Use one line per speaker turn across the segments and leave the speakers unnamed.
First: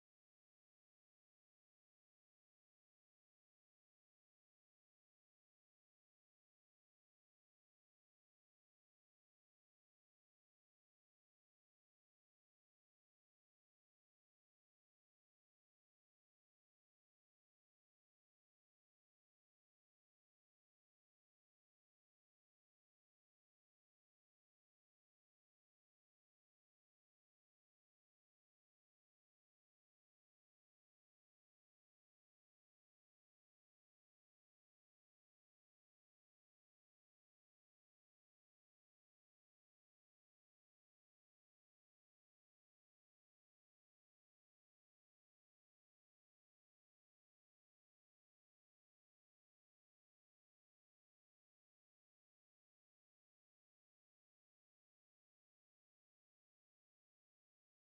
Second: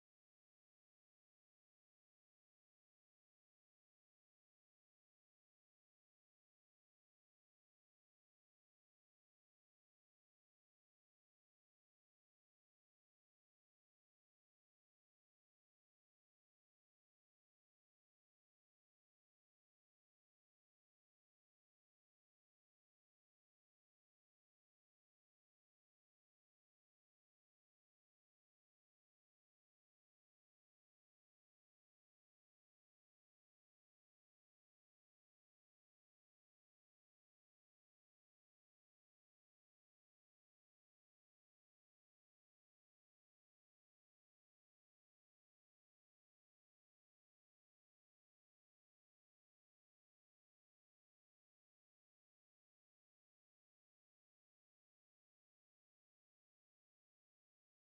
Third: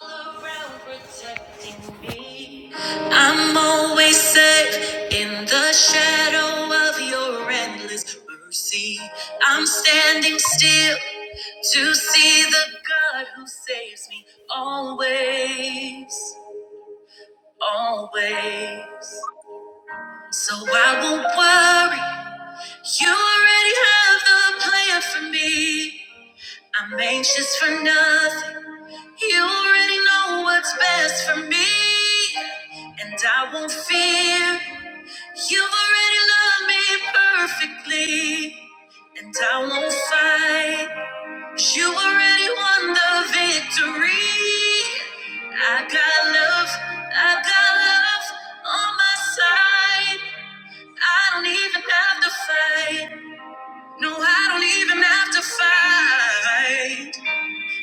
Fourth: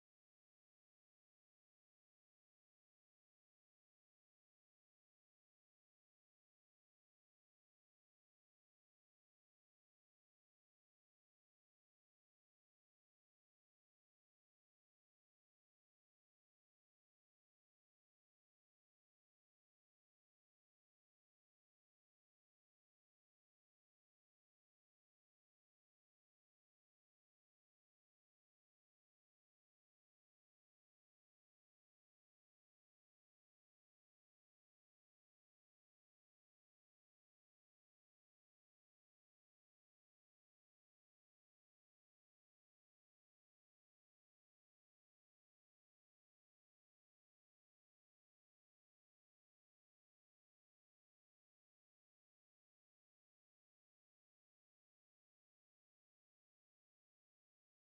All around protecting me. I'm always safe in the shadow of your endless mercy. I'm standing still to see the God who saves me always, always. So I won't worry. You already have the plan for me. I'm anxious for nothing. You already know what's best for me, and I won't fear. You've already loved me perfectly, and I won't fight. You already won the victory. I got love, I got love on my side. I don't even have to fight. No, I don't even have to fight.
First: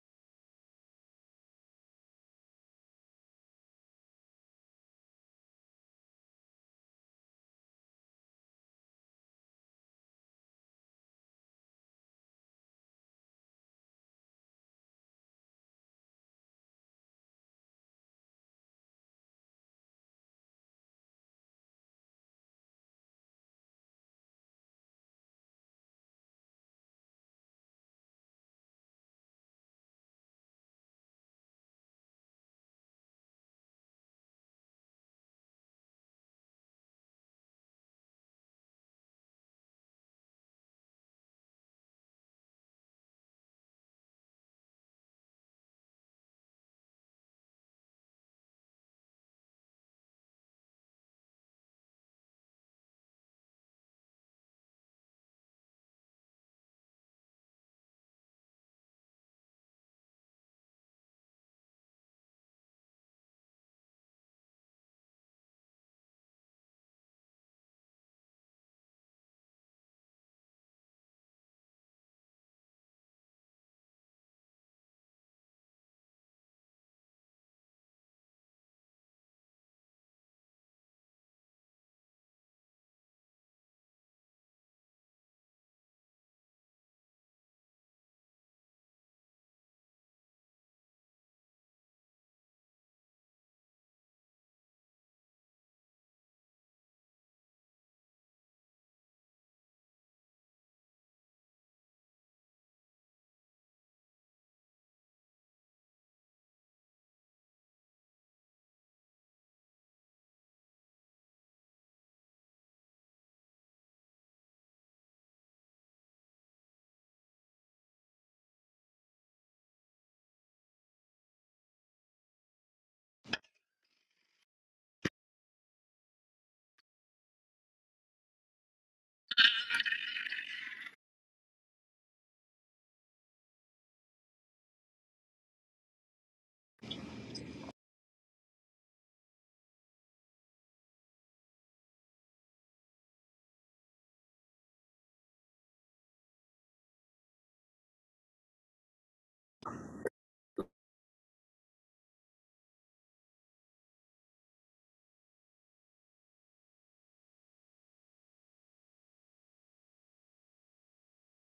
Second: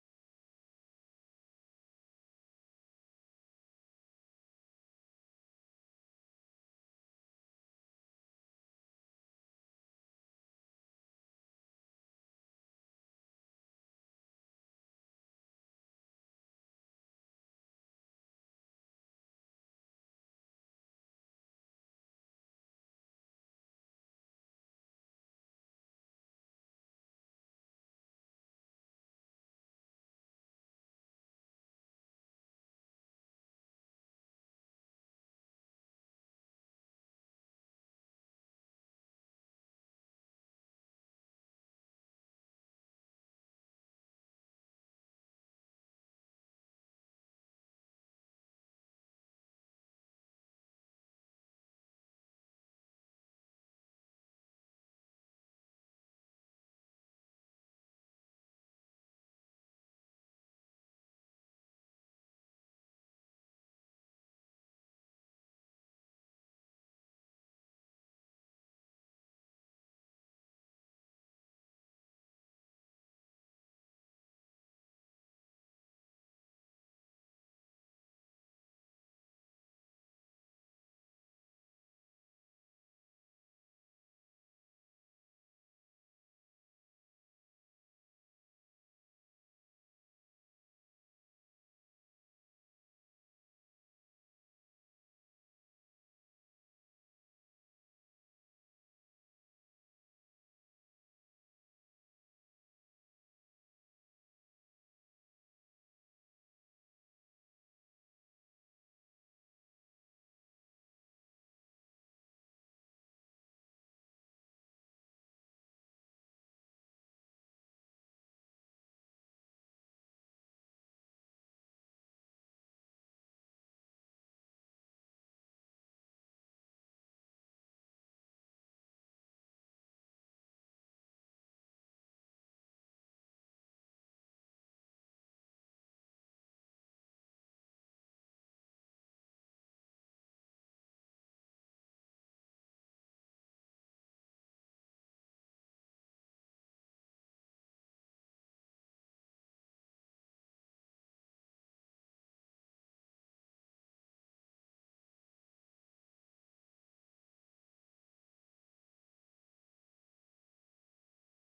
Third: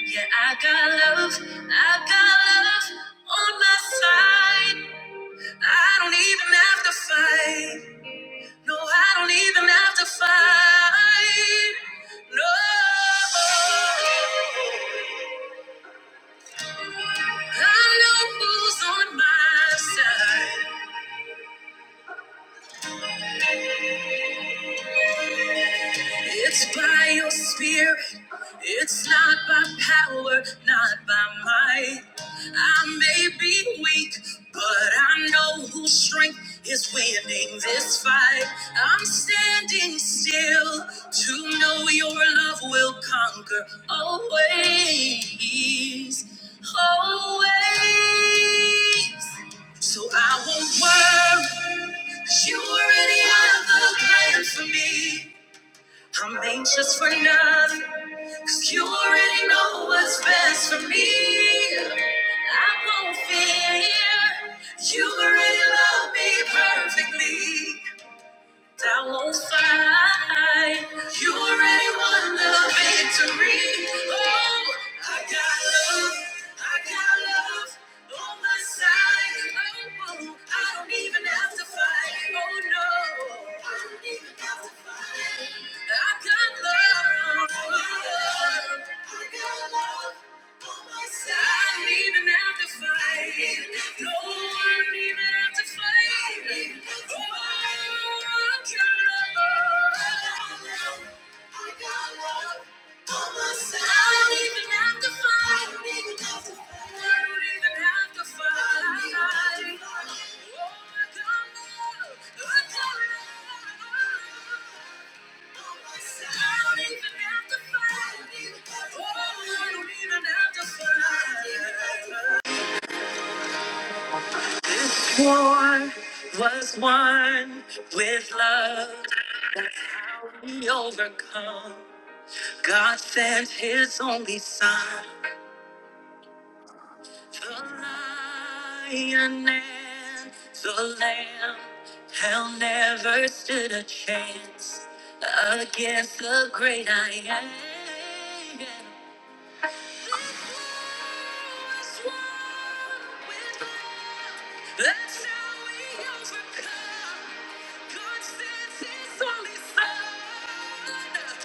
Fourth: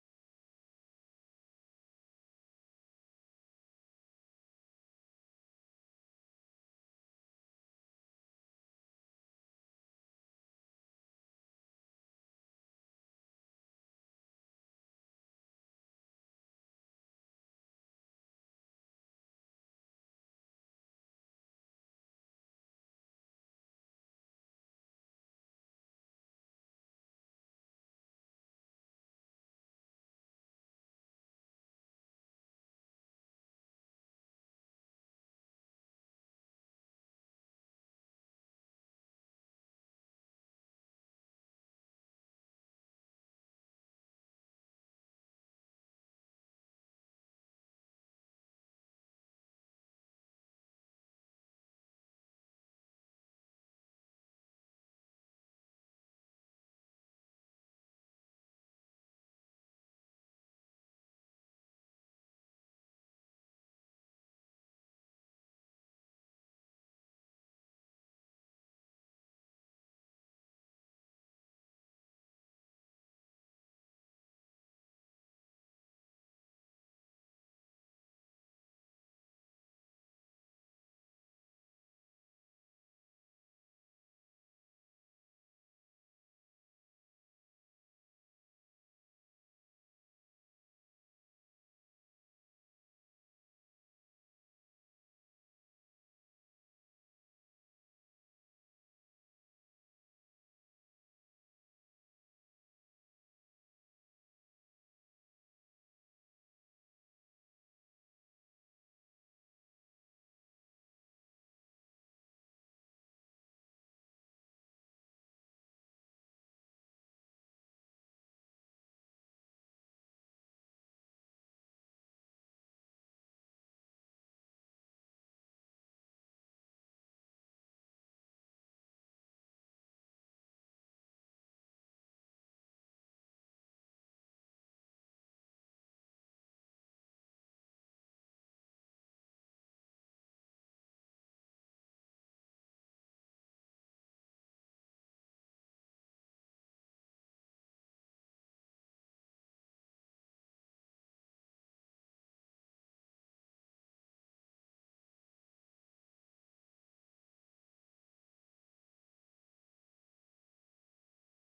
Yeah, I got love, I got love on my side. I don't even have to fight. No, I don't even have to fight. No, I know who's on my side. It's by your spirit. It's not by power, not by might. I may be weak, but I know whose strength is winning this fight. I'm standing still to know your love will conquer always. Always. So I won't worry, 'cause you already have a plan for me. I'm anxious for nothing, 'cause you already know what's best for me. I won't fear, you already love me perfectly. I won't fight, you already won the victory. Oh, I got love, I got love on my side. Oh, I don't even have to fight. Oh, no, I don't even I got love. I'm leaving after five. No, I'm Oh, i don't even have to fight. Oh, I don't know. I don't know. I don't even have to fight. I don't even have to fight. War was won with love. Now We overcome. God sent His only Son. The lion and the lamb hell never stood a chance against the great I am. This was won with love. That's how we overcome. God sends His only Son.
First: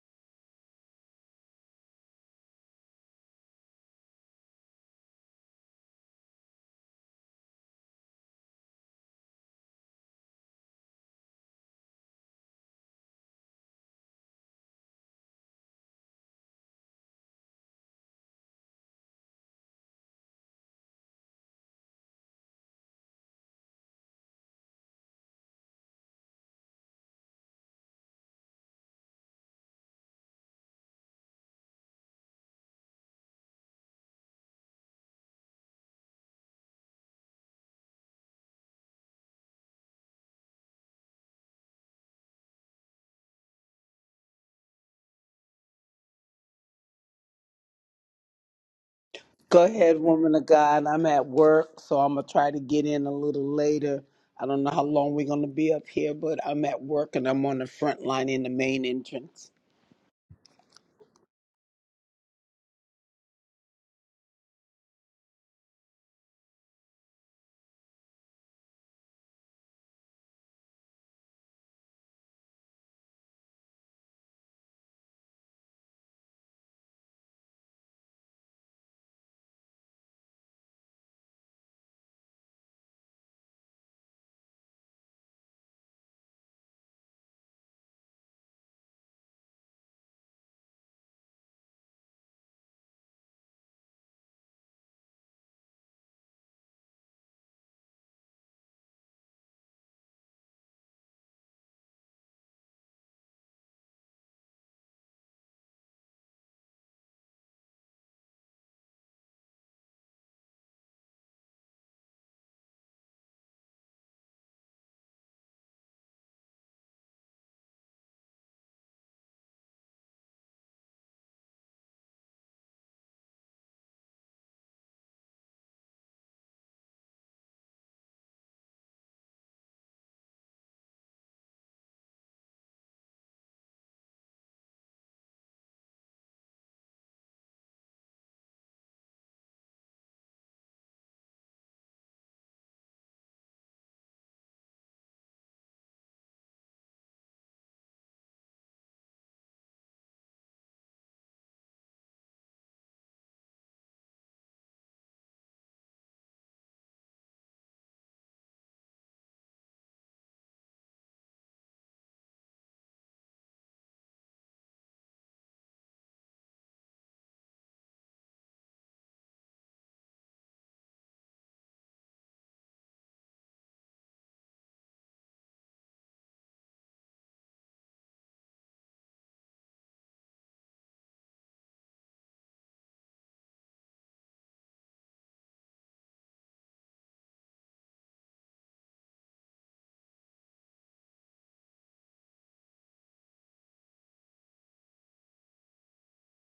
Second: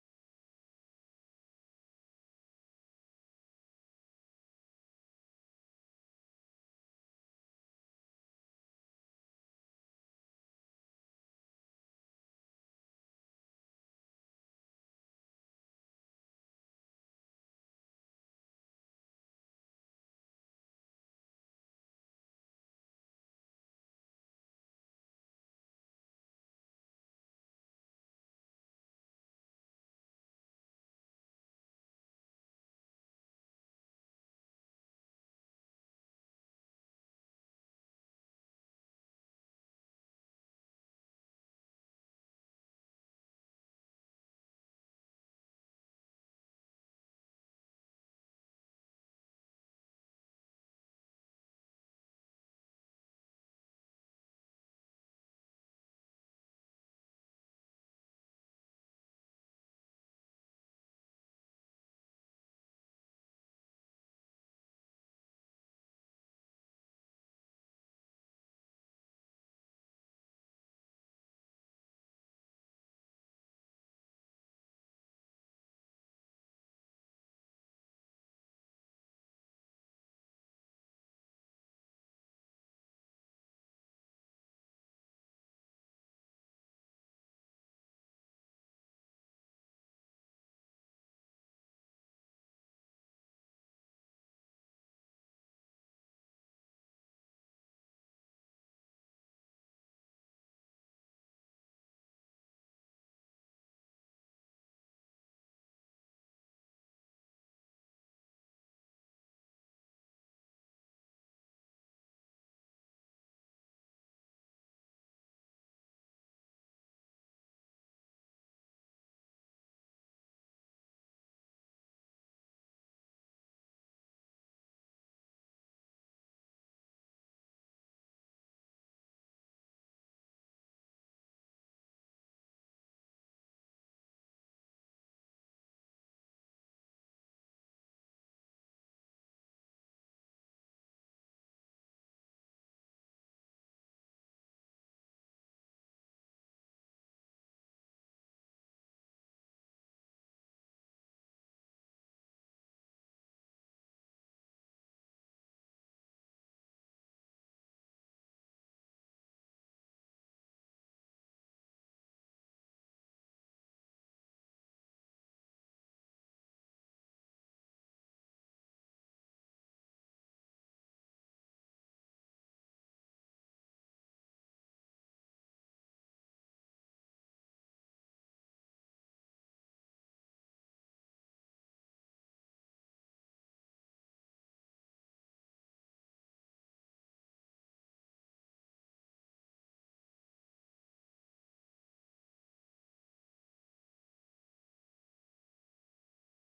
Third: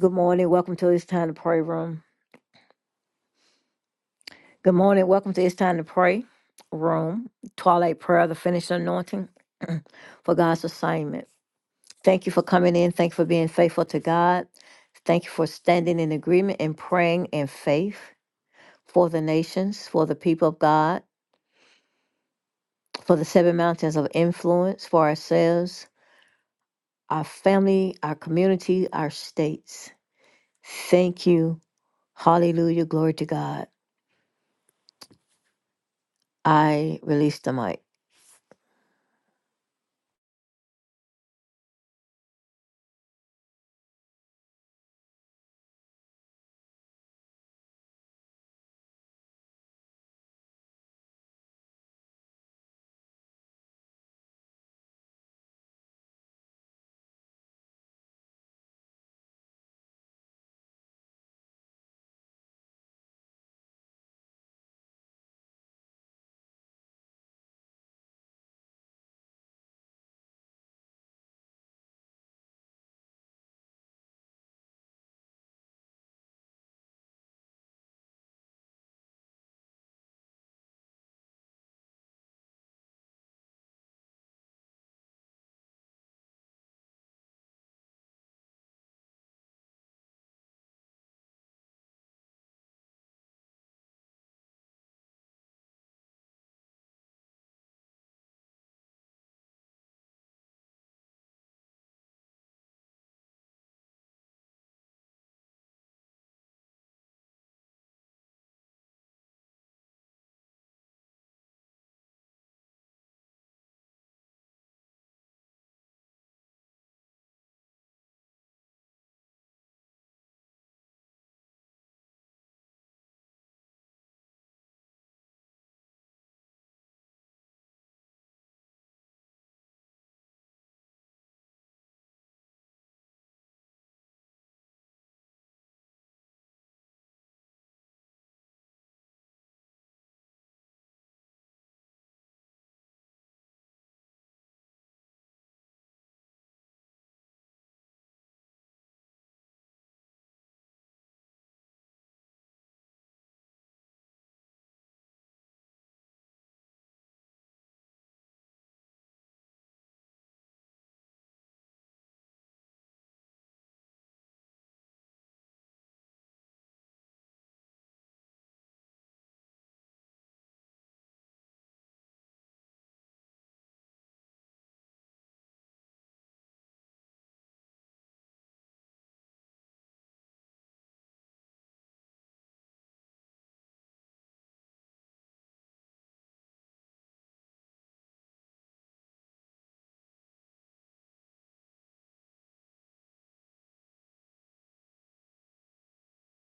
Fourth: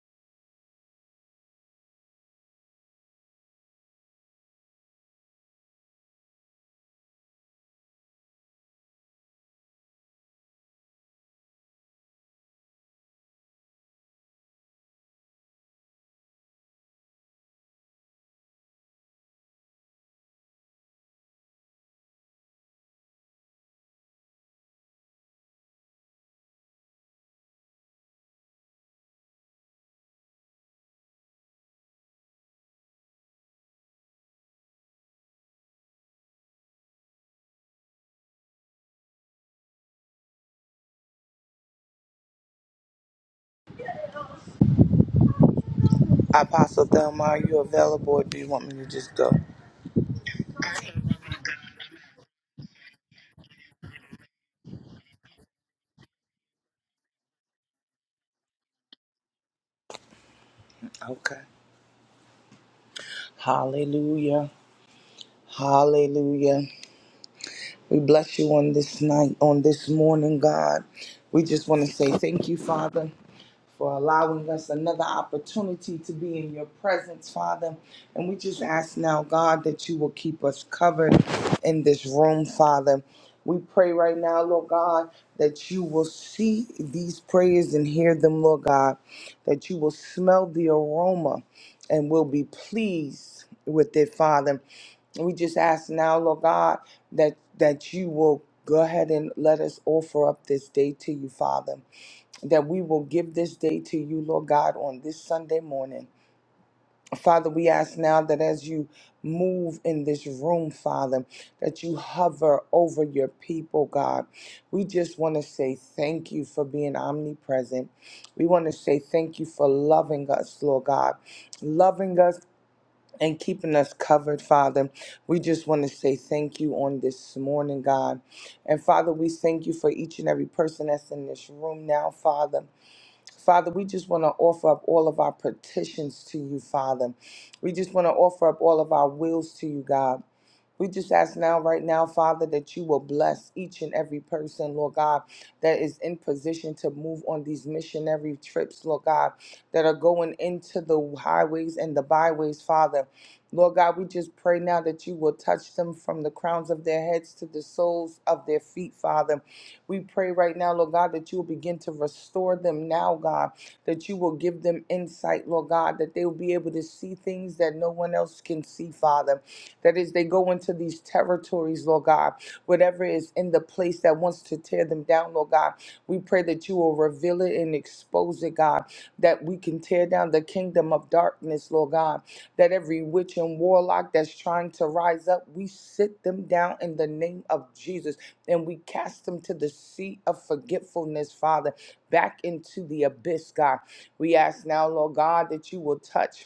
Good morning. Welcome to It's Time to Pray Room. Good morning. Welcome to It's Time to Pray Room. Twilight Prayer, the finished anointing for God's assignment. Thank you for coming in. Thank you for being faithful to God. Thank you for standing in agreement and praying in faith for the nations, for the people of God, for the seven mountains of influence, for ourselves, our family, our community, our states. Thank you. Hallelujah. Glory to God. I release the mic.
Apostle Thelma, are you available or do you want me to just go?
Go ahead, woman of God. I'm at work, so I'm gonna try to get in a little later. I don't know how long we're gonna be up here, but I'm at work and I'm on the front line in the main entrance.
Okay. Hallelujah. Hallelujah. We bless you on this night, on this morning, God. We just want to say thank you, Father for allowing us another opportunity to be in your presence, Father. And we just ask now, God, that you will keep us covered in this room, Father. We pray right now, Lord God, that you will see these prayers and hear them, Lord God, that you will smell the aroma and will be pleased with it, Father. We just ask now, Lord God, that that you will go ahead and let us offer up this day to you, Father. That we will give this day to you, Lord God, on this Sunday morning. Father, we ask now that as you move in this room, Father, that you hover over your people, God. We just want to say thank you for being omnipresent. We want to say thank you for loving us, Lord God. Loving us and keeping us covered, Father. We just want to say thank you on this morning, God. And Father, we thank you for each and every person that's in this room now, Father. Father, we just want to offer up all of our petitions to you, Father. We just want to offer up all of our wills to you, God. We just ask now, right now, Father, that you will bless each and every person, Lord God, that is in position to move on these missionary trips, Lord God, that are going into the highways and the byways, Father. Lord God, we just pray now that you will touch them from the crowns of their heads to the soles of their feet, Father. We pray right now, Lord God, that you will begin to restore them now, God, that you will give them insight, Lord God, that they will be able to see things that no one else can see, Father. That is, they go into these territories, Lord God, whatever is in the place that wants to tear them down, Lord God. We pray that you will reveal it and expose it, God, that we can tear down the kingdom of darkness, Lord God, that every witch and warlock that's trying to rise up, we sit them down in the name of Jesus and we cast them to the sea of forgetfulness, Father, back into the abyss, God. We ask now, Lord God, that you will touch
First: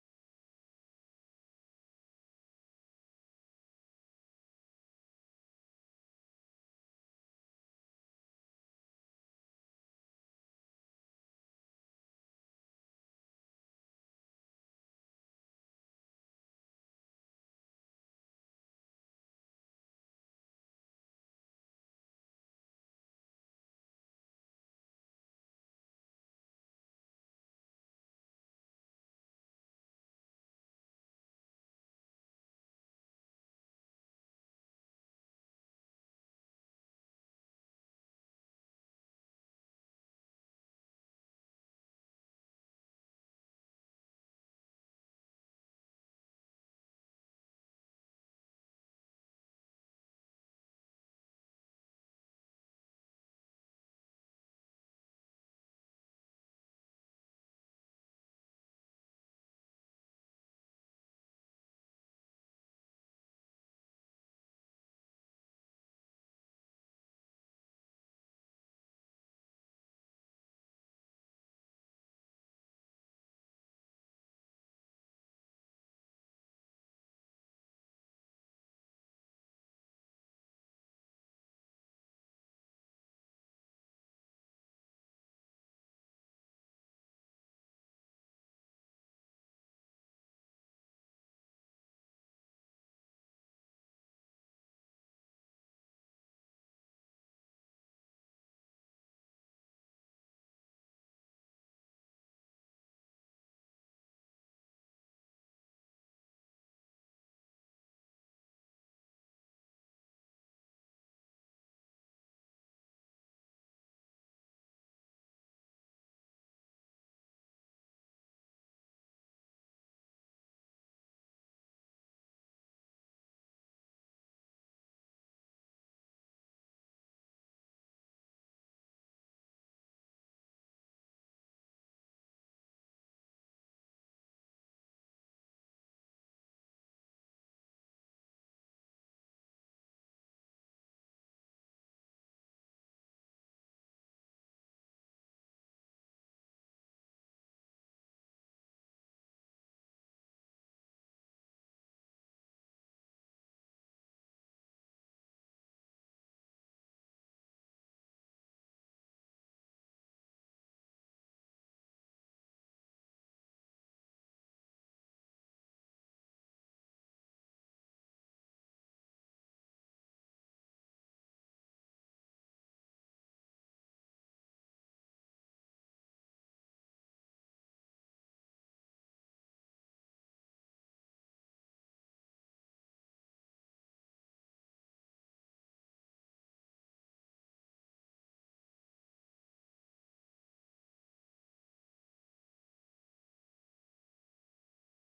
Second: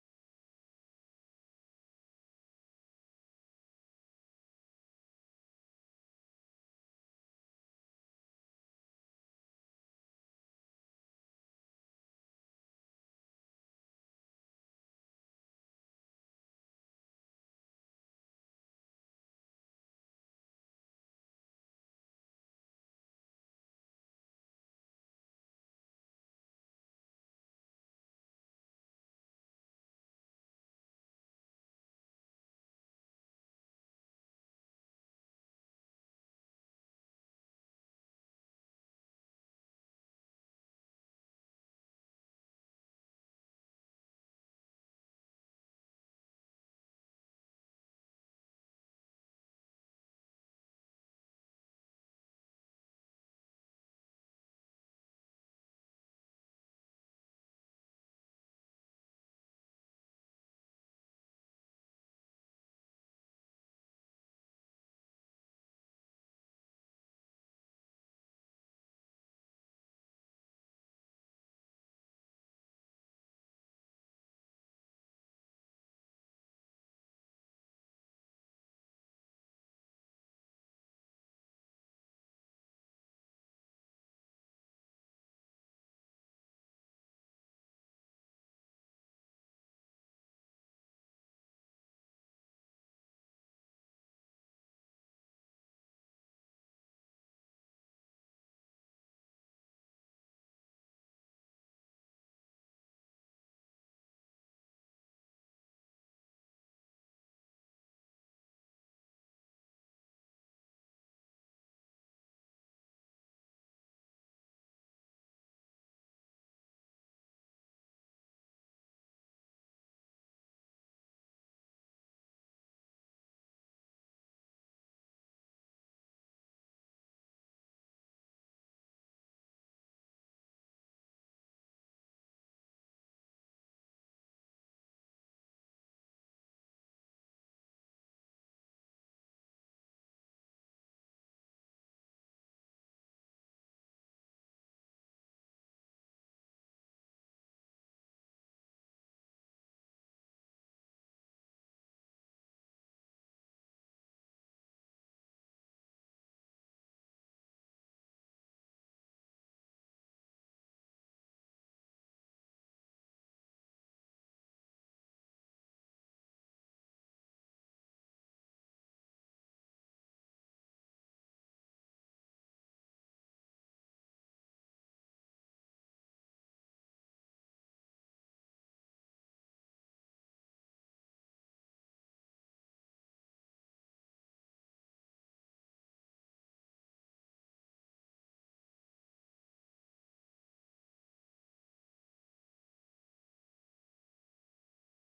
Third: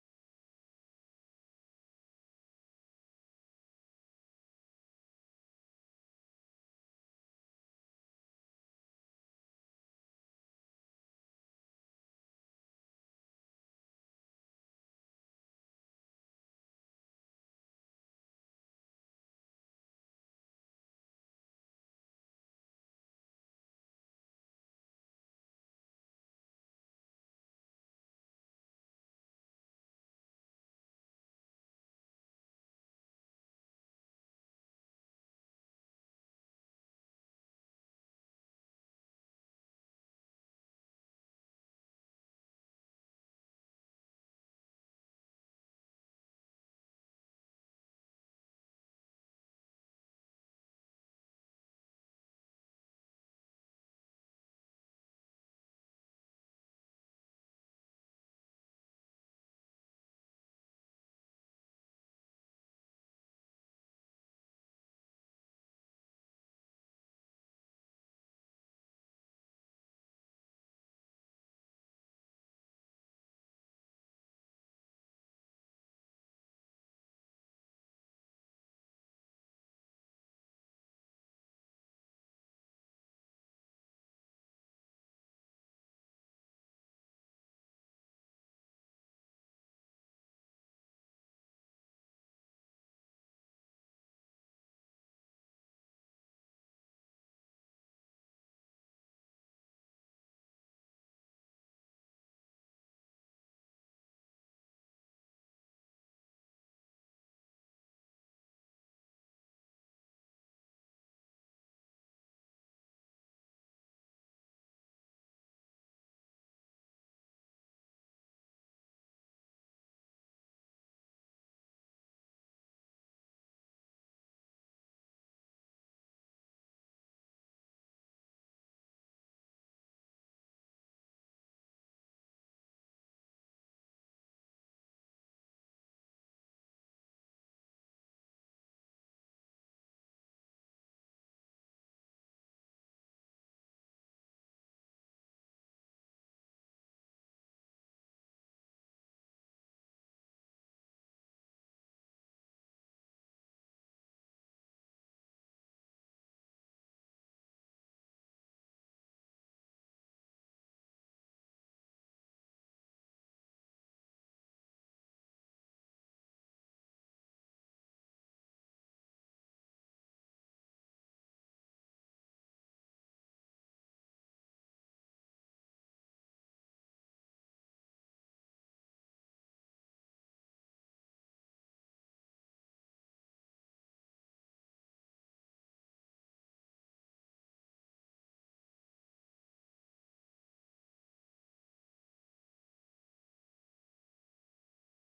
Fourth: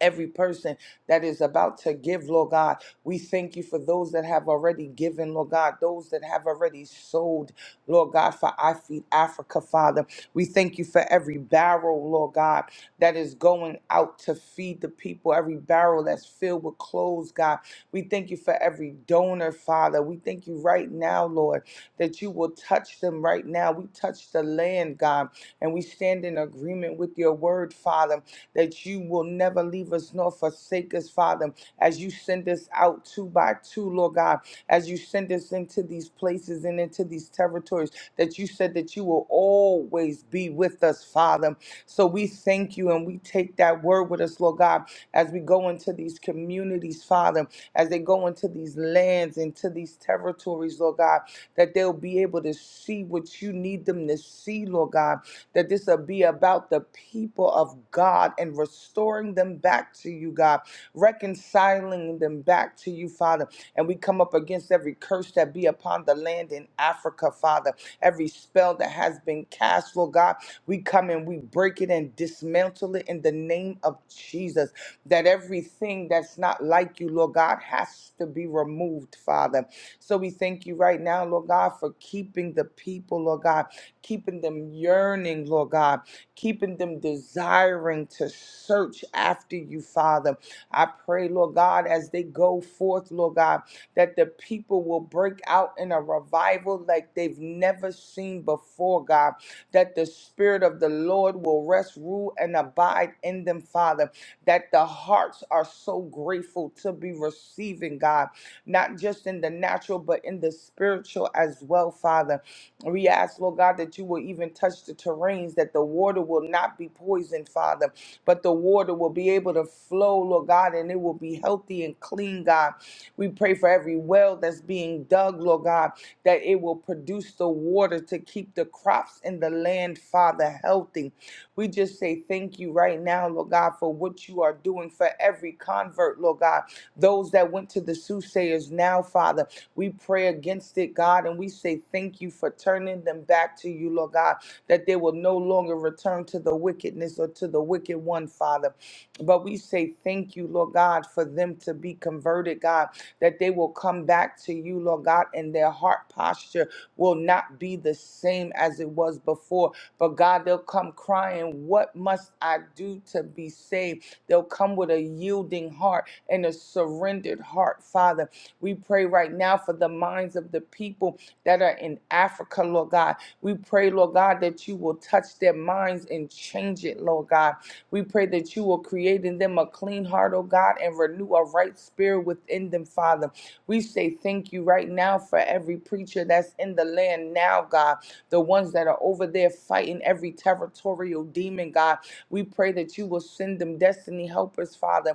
every person that is about to give, Lord God. We thank you for those that have already given, Lord God, those that have already sold, Lord God, for I Feed Africa, Father. We thank you for every barrel, Lord God, that is going out to feed the people, every barrel that's filled with clothes, God. We thank you for every donor, Father. We thank you right now, Lord that you will touch them right now. We touch the land, God, and we stand in agreement with your word, Father, that you will never leave us nor forsake us, Father, as you send us out two by two, Lord God, as you send us into these places and into these territories, that you said that you will always be with us, Father. So we thank you and we take that word with us, Lord God, as we go into these communities, Father, as they go into these lands, into these territories, Lord God, that they'll be able to see what you need them to see, Lord God, that this will be about the people of God and restoring them back to you, God, reconciling them back to you, Father. And we come up against every curse that be upon the land in Africa, Father, every spell that has been cast, Lord God. We come and we break it and dismantle it in the name of Jesus. That everything that's not like you, Lord God, has to be removed, Father. So we thank you right now, Lord God, for keeping the people, Lord God, keeping them yearning, Lord God, keeping them desiring to search after you, Father. I pray, Lord God, as they go forth, Lord God, that the people will break out in a revival like they've never seen before, God, that the Spirit of the Lord will rest, rule, and abide in them, Father, that the hearts are so grateful to be receiving, God not just in the natural, but in the spiritual as well, Father. We ask, Lord God, that you will even touch the terrains, that the water will not be poisoned, Father, but the water will be able to flow, Lord God, and it will be healthy and clean, God. We pray for every well that's being dug, Lord God, that it will produce the water to keep the crops in the land, Father, healthy. We just say thank you right now, Lord God, for what you are doing for every convert, Lord God. Those that went to the soothsayers now, Father, we pray against it, God, and we say thank you for turning them back to you, Lord God, that they will no longer return to the wickedness or to the wicked one, Father. But we say thank you, Lord God, for them to be converted, God, that they will come back to you, Lord God, and their heart posture will not be the same as it was before. But God, they'll come crying, What must I do to be saved? They'll come with a yielding heart and a surrendered heart, Father. We pray right now for the minds of the people that are in Africa, Lord God. We pray, Lord God, that you will touch their minds and change it, Lord God. We pray that you will create in them a clean heart, oh God, and renew a right spirit within them, Father. We say thank you right now for every preacher that's in the land now, God. The ones that are over there fighting every territorial demon, God. We pray that you will send them destiny helpers, Father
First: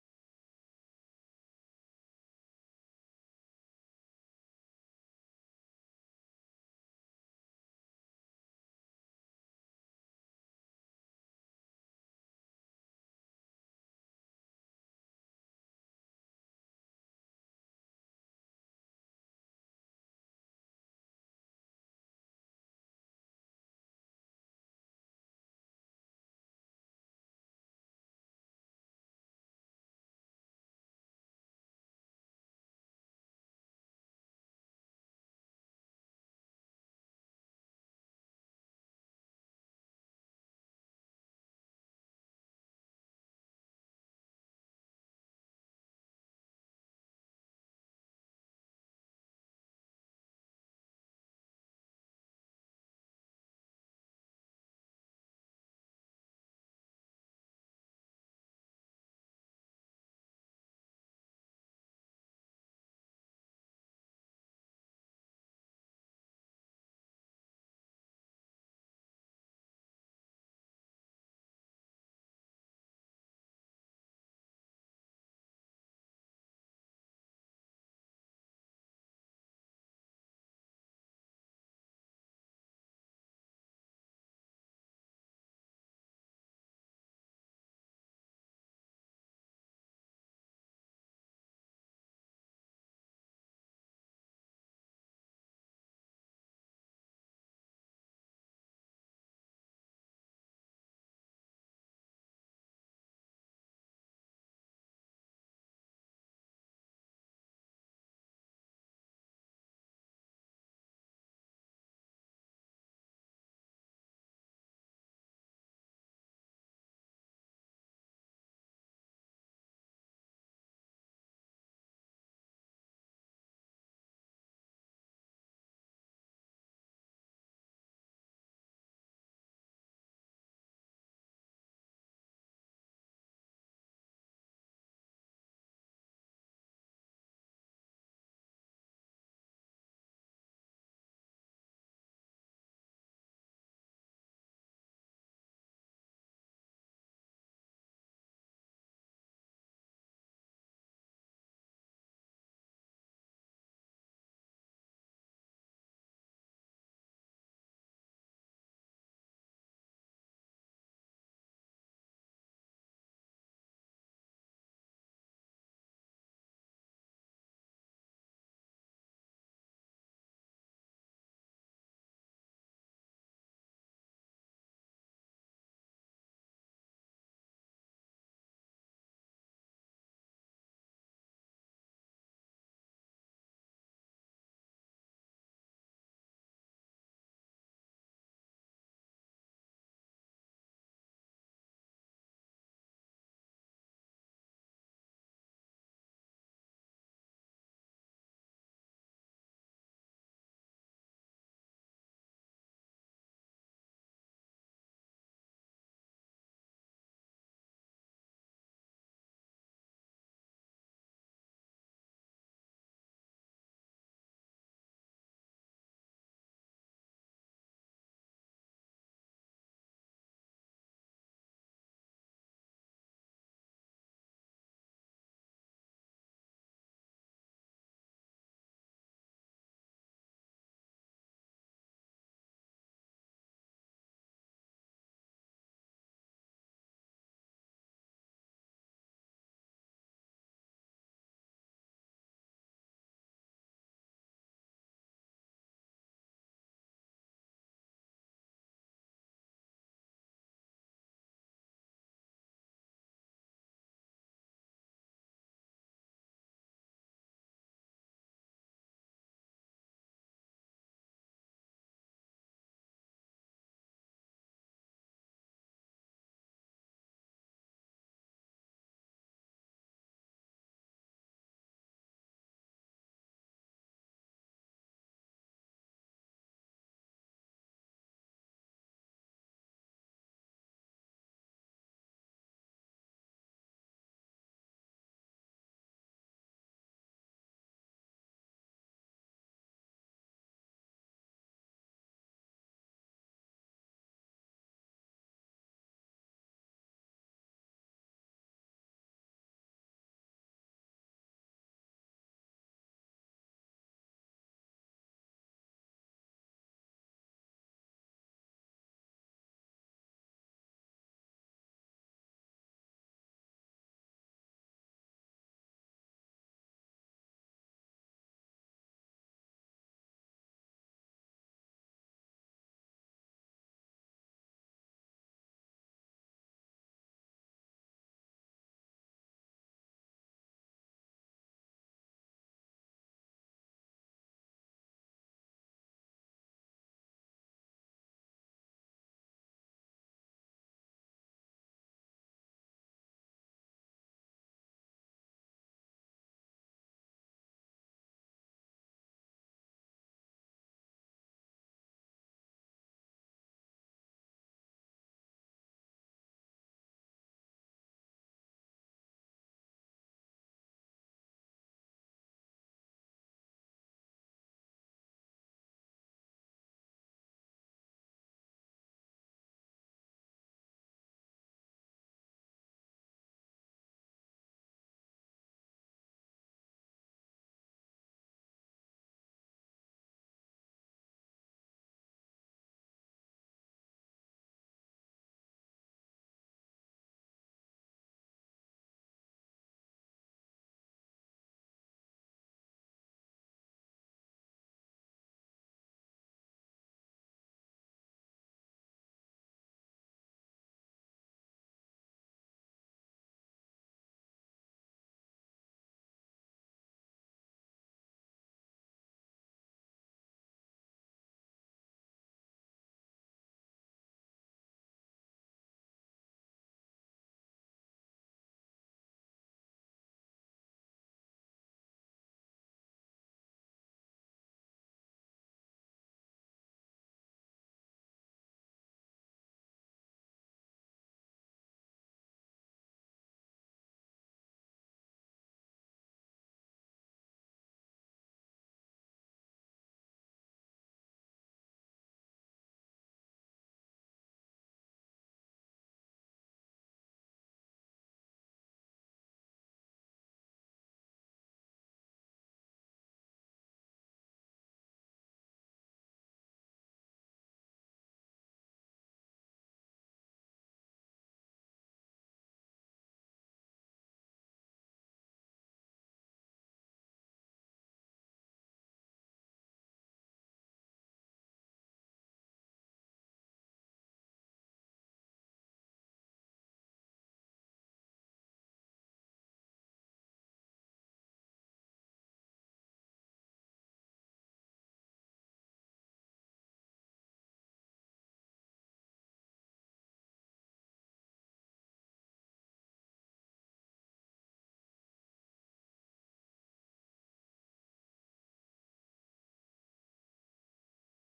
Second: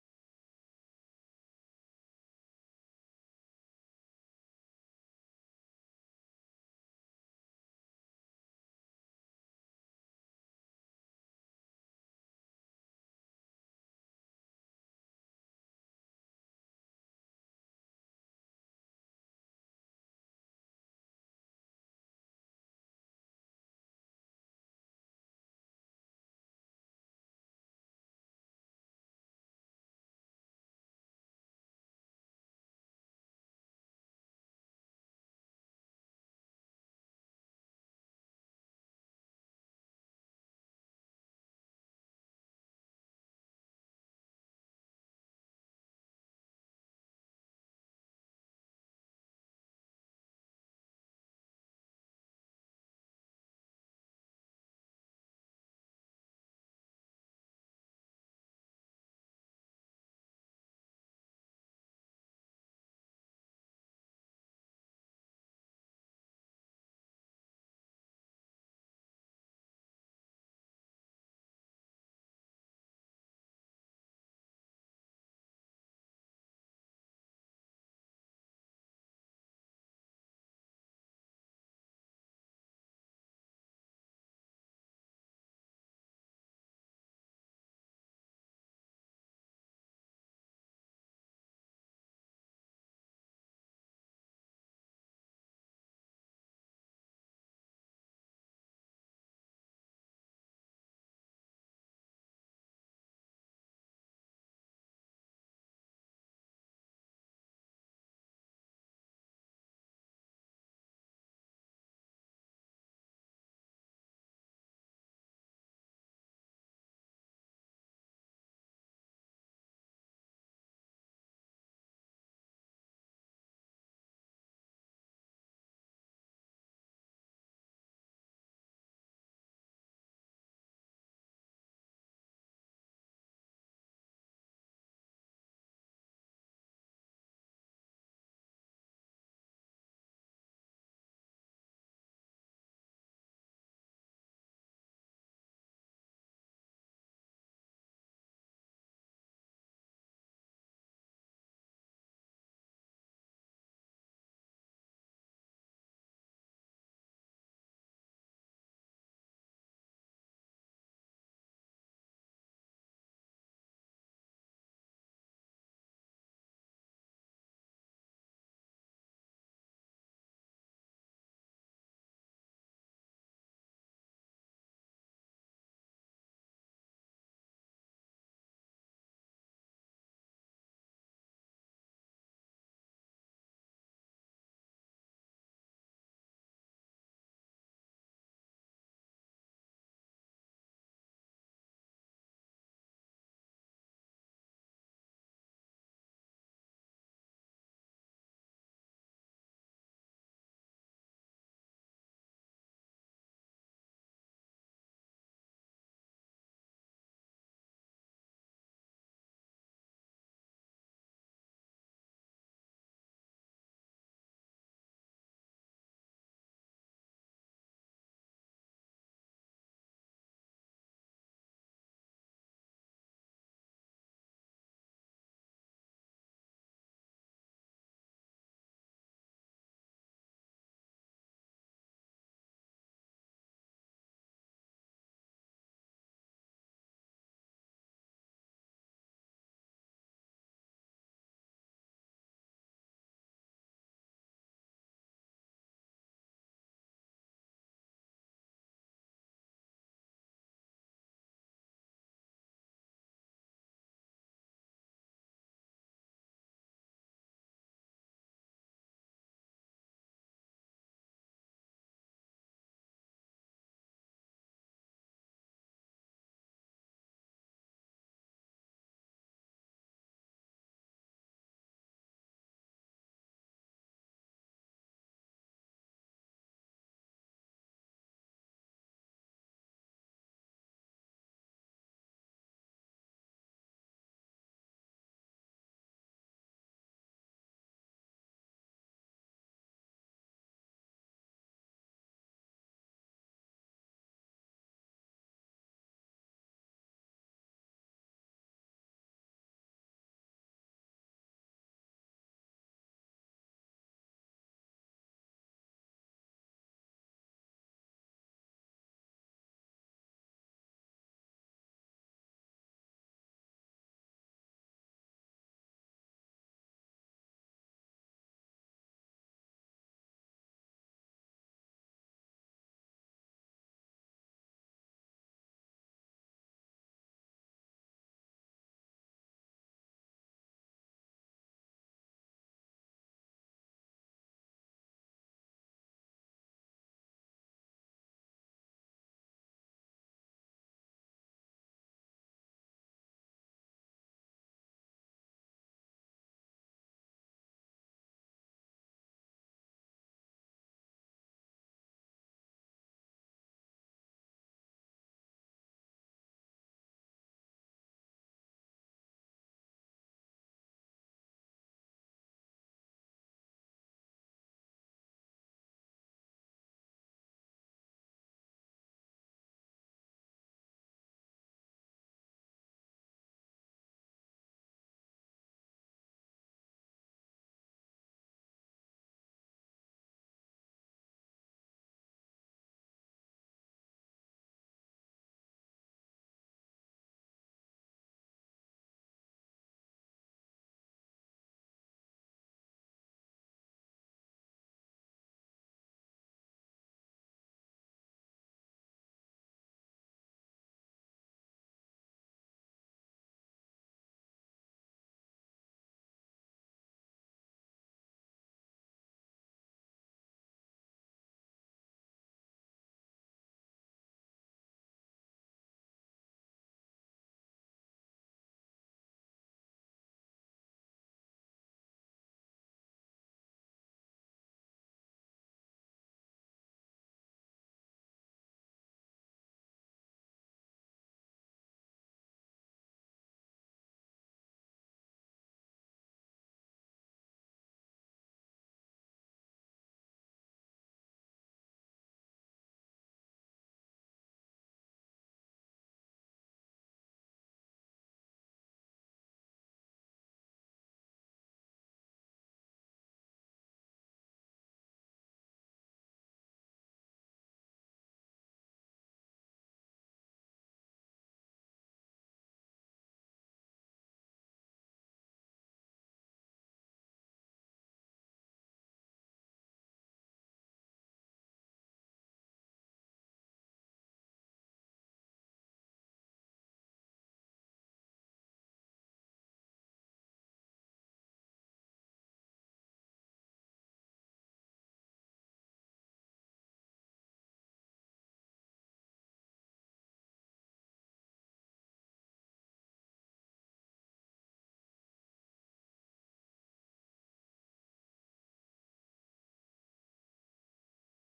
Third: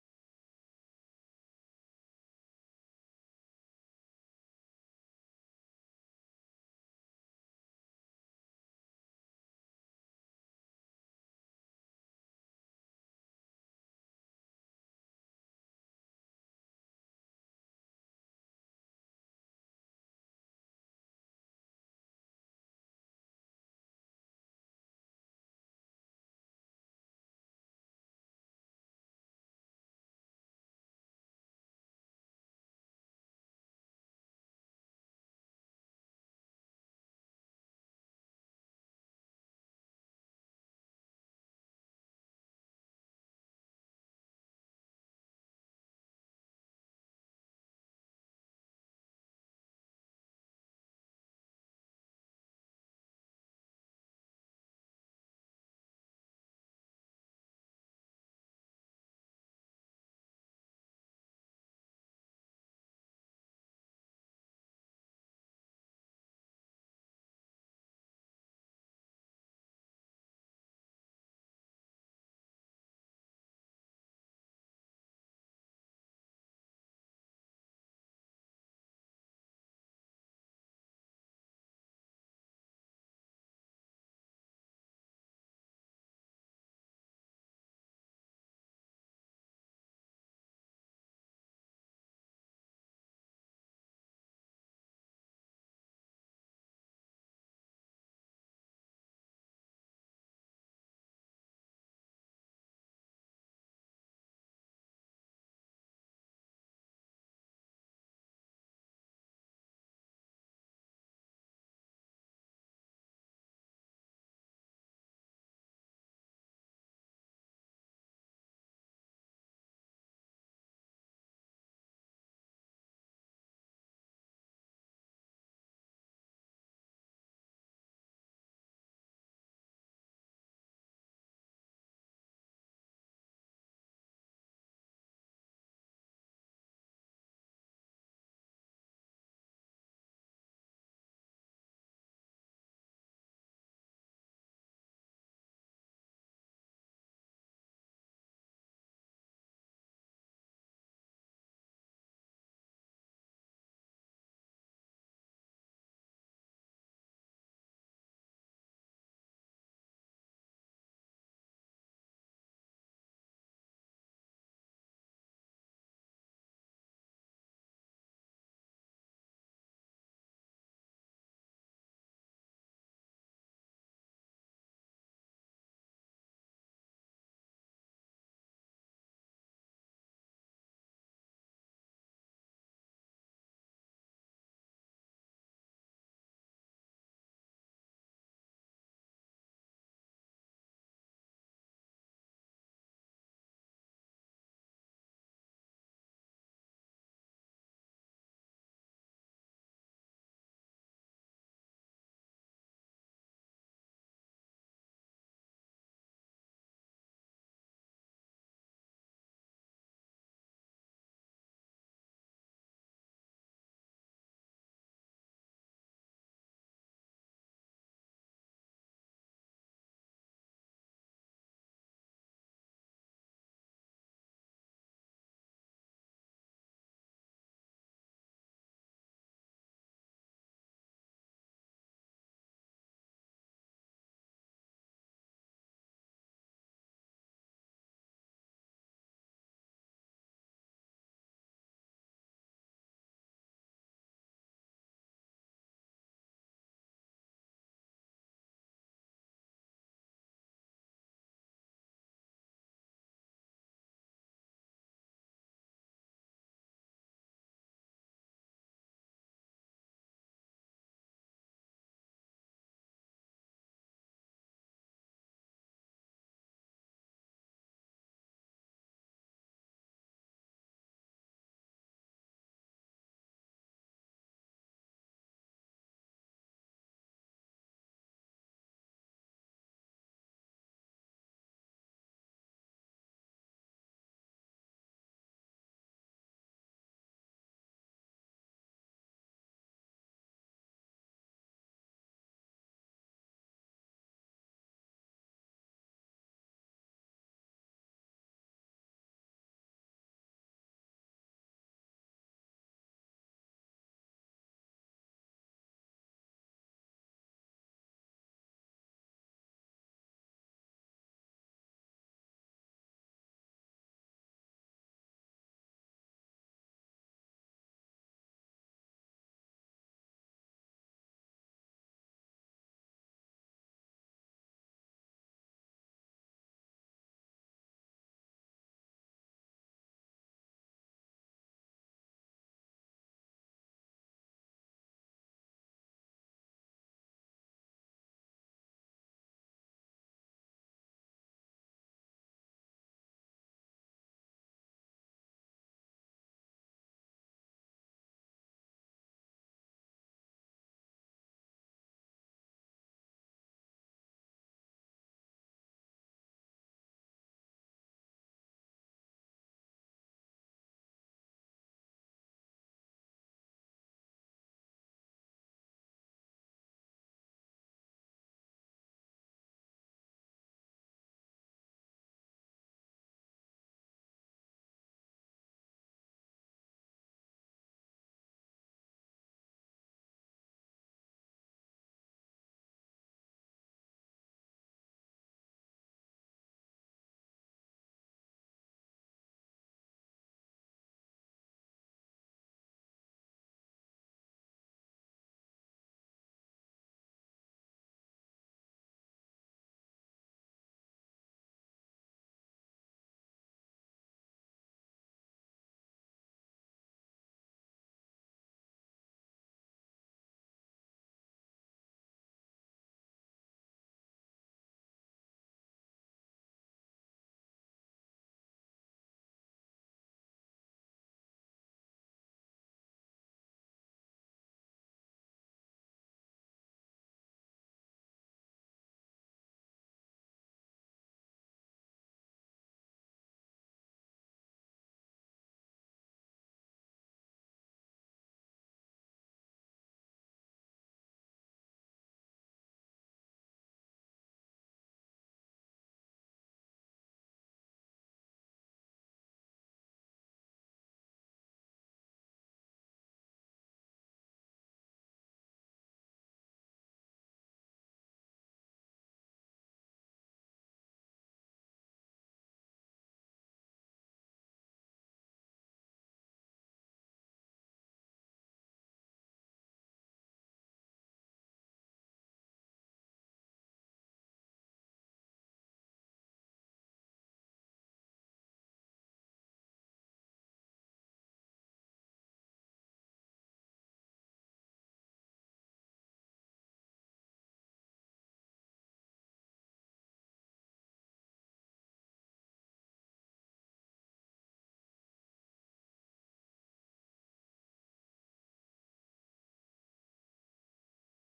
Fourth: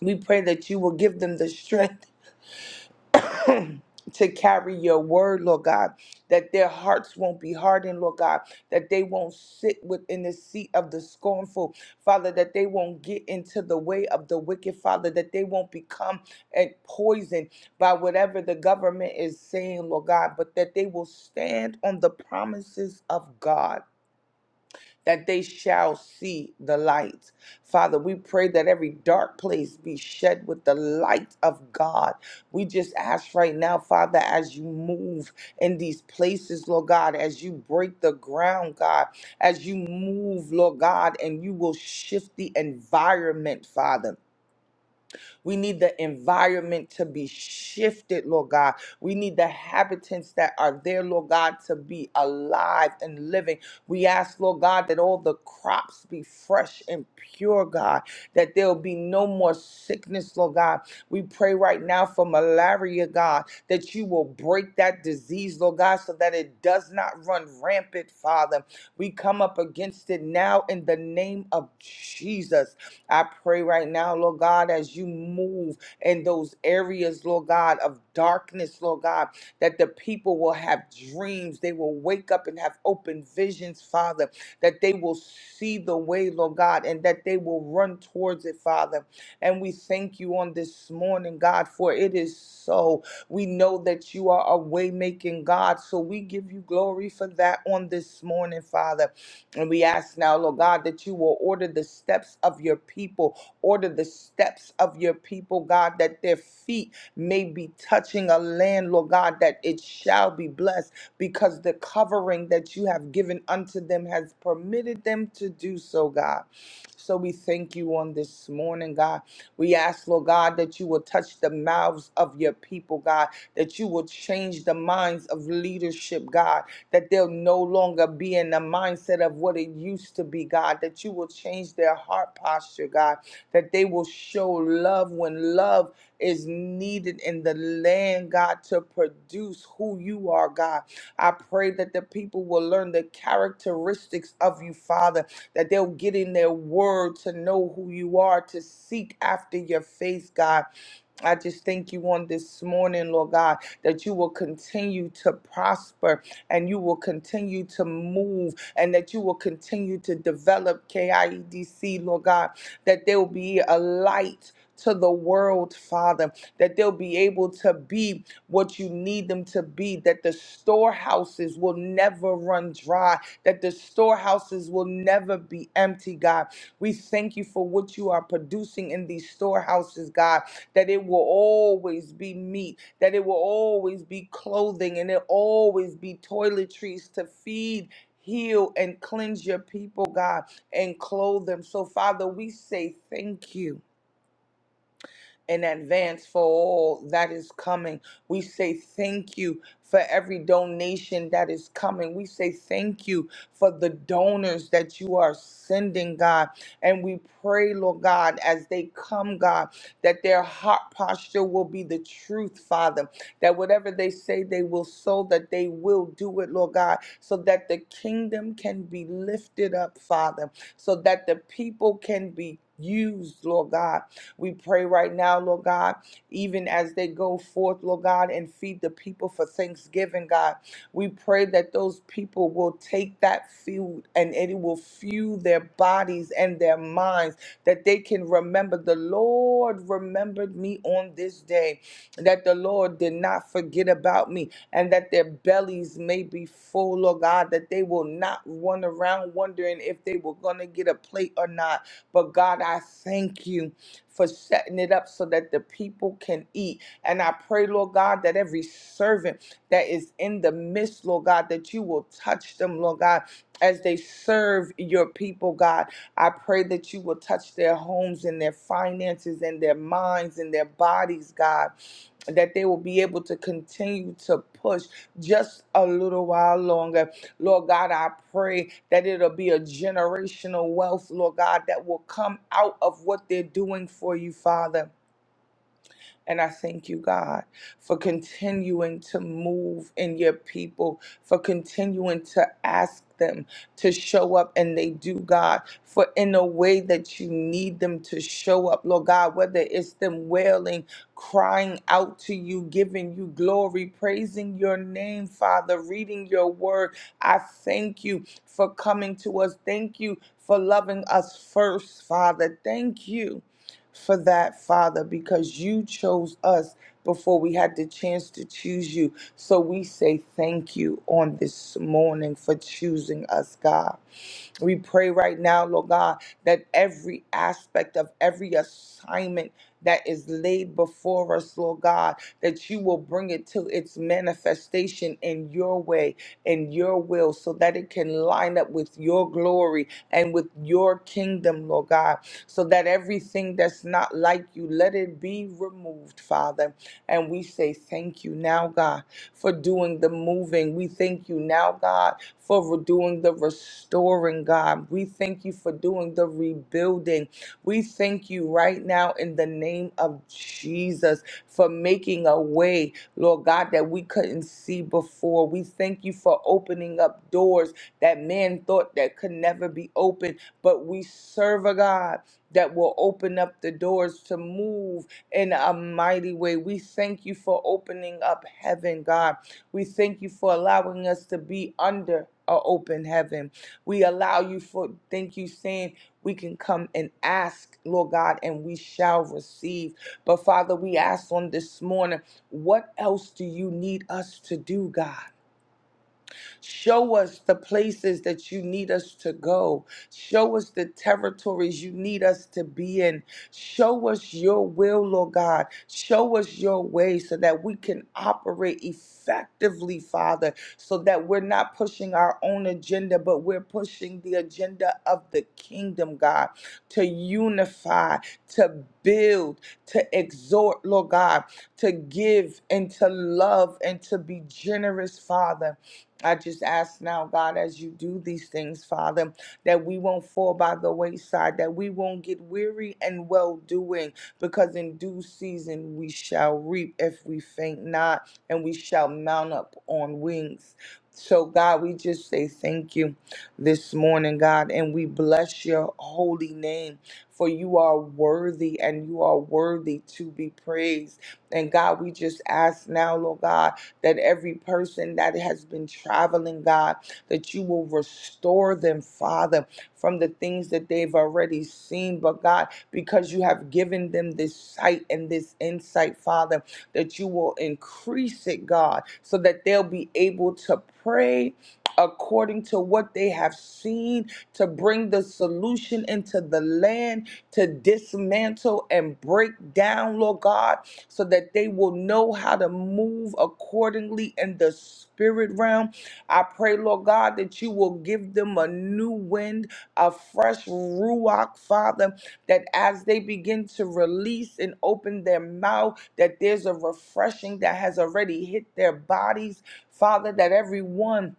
we pray that you will give them the strength to carry your word, Lord God, that their hearts won't be hardened, Lord God, that they won't sit within the seat of the scornful, Father, that they won't get into the way of the wicked, Father, that they won't become eh, poisoned by whatever the government is saying, Lord God, but that they will stand on the promises of God that they shall see the light. Father, we pray that every dark place be shed with the light of God. We just ask right now, Father, as you move in these places, Lord God, as you break the ground, God, as you move, Lord God, and you will shift the environment, Father. We need the environment to be shifted, Lord God. We need the habitants that are there, Lord God, to be alive and living. We ask, Lord God, that all the crops be fresh and pure, God, that there'll be no more sickness, Lord God. We pray right now for malaria, God, that you will break that disease, Lord God, so that it does not run rampant, Father. We come up against it now in the name of Jesus. I pray right now, Lord God, as you move in those areas, Lord God, of darkness, Lord God, that the people will have dreams. They will wake up and have open visions, Father, that they will see the way, Lord God, and that they will run towards it, Father. And we thank you on this morning, God, for it is so. We know that you are a way making God, so we give you glory for that on this morning, Father. And we ask now, Lord God, that you will order the steps of your people, order the steps of your people, God, that their feet may be touching a land, Lord God, that it shall be blessed because the covering that you have given unto them has permitted them to do so, God. So we thank you on this morning, God. We ask, Lord God, that you will touch the mouths of your people, God, that you will change the minds of leadership, God, that they'll no longer be in the mindset of what it used to be, God, that you will change their heart posture, God, that they will show love when love is needed in the land, God, to produce who you are, God. I pray that the people will learn the characteristics of you, Father, that they'll get in their word to know who you are, to seek after your face, God. I just thank you on this morning, Lord God, that you will continue to prosper and you will continue to move and that you will continue to develop KIEDC, Lord God, that there will be a light to the world, Father, that they'll be able to be what you need them to be, that the storehouses will never run dry, that the storehouses will never be empty, God. We thank you for what you are producing in these storehouses, God, that it will always be meat, that it will always be clothing, and it always be toiletries to feed. Heal and cleanse your people, God, and clothe them. So, Father, we say thank you in advance for all that is coming. We say thank you for every donation that is coming. We say thank you for the donors that you are sending, God. And we pray, Lord God, as they come, God, that their heart posture will be the truth, Father. That whatever they say they will sow, that they will do it, Lord God, so that the kingdom can be lifted up, Father, so that the people can be used, Lord God we pray right now, Lord God, even as they go forth, Lord God, and feed the people for Thanksgiving, God. We pray that those people will take that food and it will fuel their bodies and their minds, that they can remember the Lord remembered me on this day, that the Lord did not forget about me, and that their bellies may be full, Lord God, that they will not run around wondering if they were going to get a plate or not. But God, I thank you for setting it up so that the people can eat. And I pray, Lord God, that every servant that is in the midst, Lord God, that you will touch them, Lord God, as they serve your people, God. I pray that you will touch their homes and their finances and their minds and their bodies, God that they will be able to continue to push just a little while longer. Lord God, I pray that it'll be a generational wealth, Lord God, that will come out of what they're doing for you, Father. And I thank you, God, for continuing to move in your people, for continuing to ask them to show up and they do, God, for in a way that you need them to show up, Lord God, whether it's them wailing, crying out to you, giving you glory, praising your name, Father, reading your word. I thank you for coming to us. Thank you for loving us first, Father. Thank you for that, Father, because you chose us before we had the chance to choose you. So we say thank you on this morning for choosing us, God. We pray right now, Lord God, that every aspect of every assignment that is laid before us, Lord God, that you will bring it to its manifestation in your way and your will so that it can line up with your glory and with your kingdom, Lord God, so that everything that's not like you, let it be removed, Father. And we say thank you now, God for doing the moving. We thank you now, God, for doing the restoring, God. We thank you for doing the rebuilding. We thank you right now in the name of Jesus for making a way, Lord God, that we couldn't see before. We thank you for opening up doors that man thought that could never be opened, but we serve a God that will open up the doors to move in a mighty way. We thank you for opening up heaven, God. We thank you for allowing us to be under a open heaven. We allow you for thank you saying we can come and ask, Lord God, and we shall receive. But Father, we ask on this morning, what else do you need us to do, God? Show us the places that you need us to go. Show us the territories you need us to be in. Show us your will, Lord God. Show us your way so that we can operate effectively, Father, so that we're not pushing our own agenda, but we're pushing the agenda of the kingdom, God, to unify, to build, to exhort, Lord God, to give and to love and to be generous, Father. I just ask now, God, as you do these things, Father, that we won't fall by the wayside, that we won't get weary and well doing, because in due season we shall reap if we faint not, and we shall mount up on wings. So, God, we just say thank you this morning, God, and we bless your holy name, for you are worthy and you are worthy to be praised. And, God, we just ask now, Lord God that every person that has been traveling, God, that you will restore them, Father, from the things that they've already seen. But God, because you have given them this sight and this insight, Father, that you will increase it, God, so that they'll be able to pray according to what they have seen to bring the solution into the land to dismantle and break down, Lord God so that they will know how to move accordingly in the spirit realm. I pray, Lord God, that you will give them a new wind, a fresh ruach, Father, that as they begin to release and open their mouth, that there's a refreshing that has already hit their bodies, Father, that everyone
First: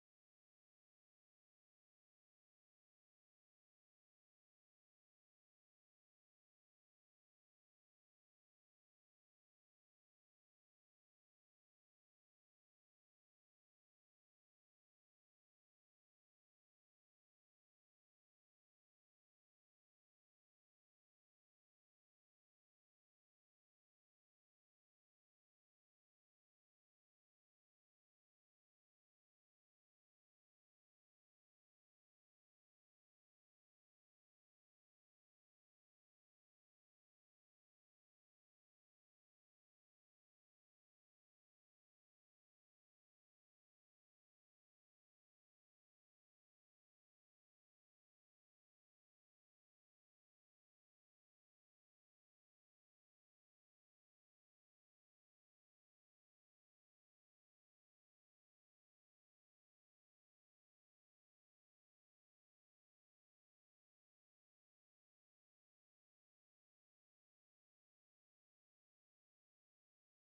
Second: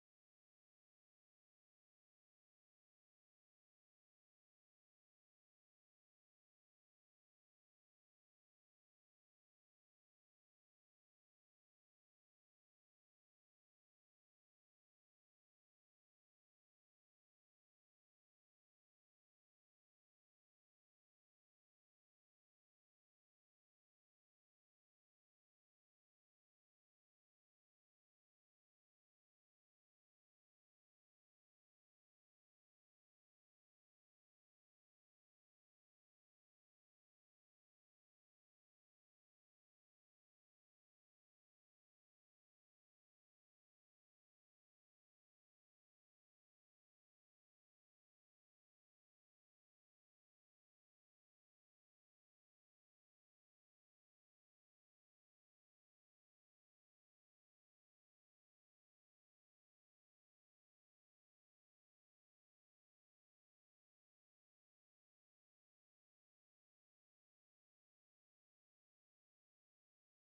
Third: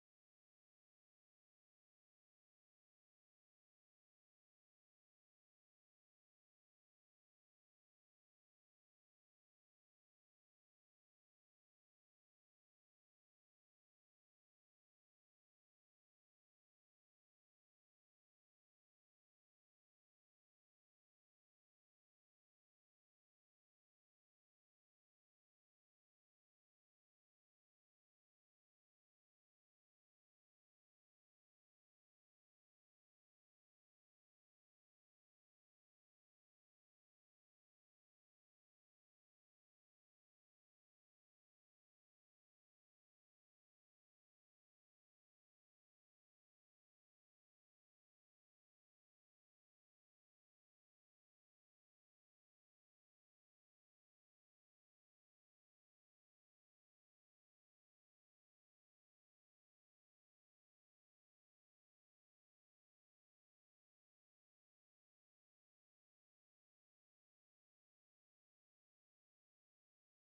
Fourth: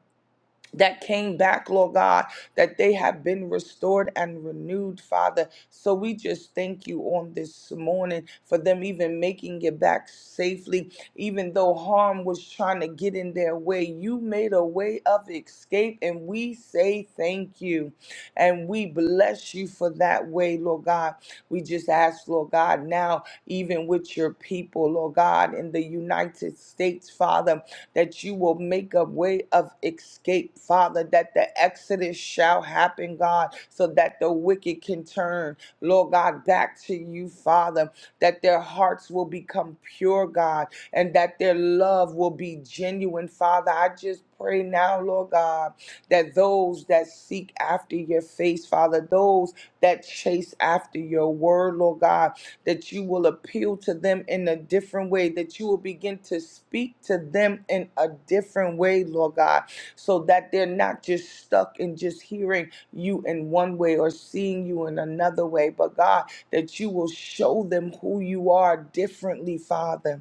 that came back, Lord God, that they have been restored and renewed, Father. So we just thank you on this morning for them even making it back safely, even though harm was trying to get in their way. You made a way of escape, and we say thank you. And we bless you for that way, Lord God. We just ask, Lord God, now, even with your people, Lord God, in the United States, Father that you will make a way of escape, Father, that the exodus shall happen, God, so that the wicked can turn, Lord God, back to you, Father, that their hearts will become pure, God, and that their love will be genuine, Father. I just pray now, Lord God, that those that seek after your face, Father, those that chase after your word, Lord God, that you will appeal to them in a different way, that you will begin to speak to them in a different way, Lord God, so that they're not just stuck in just hearing you in one way or seeing you in another way, but God, that you will show them who you are differently, Father.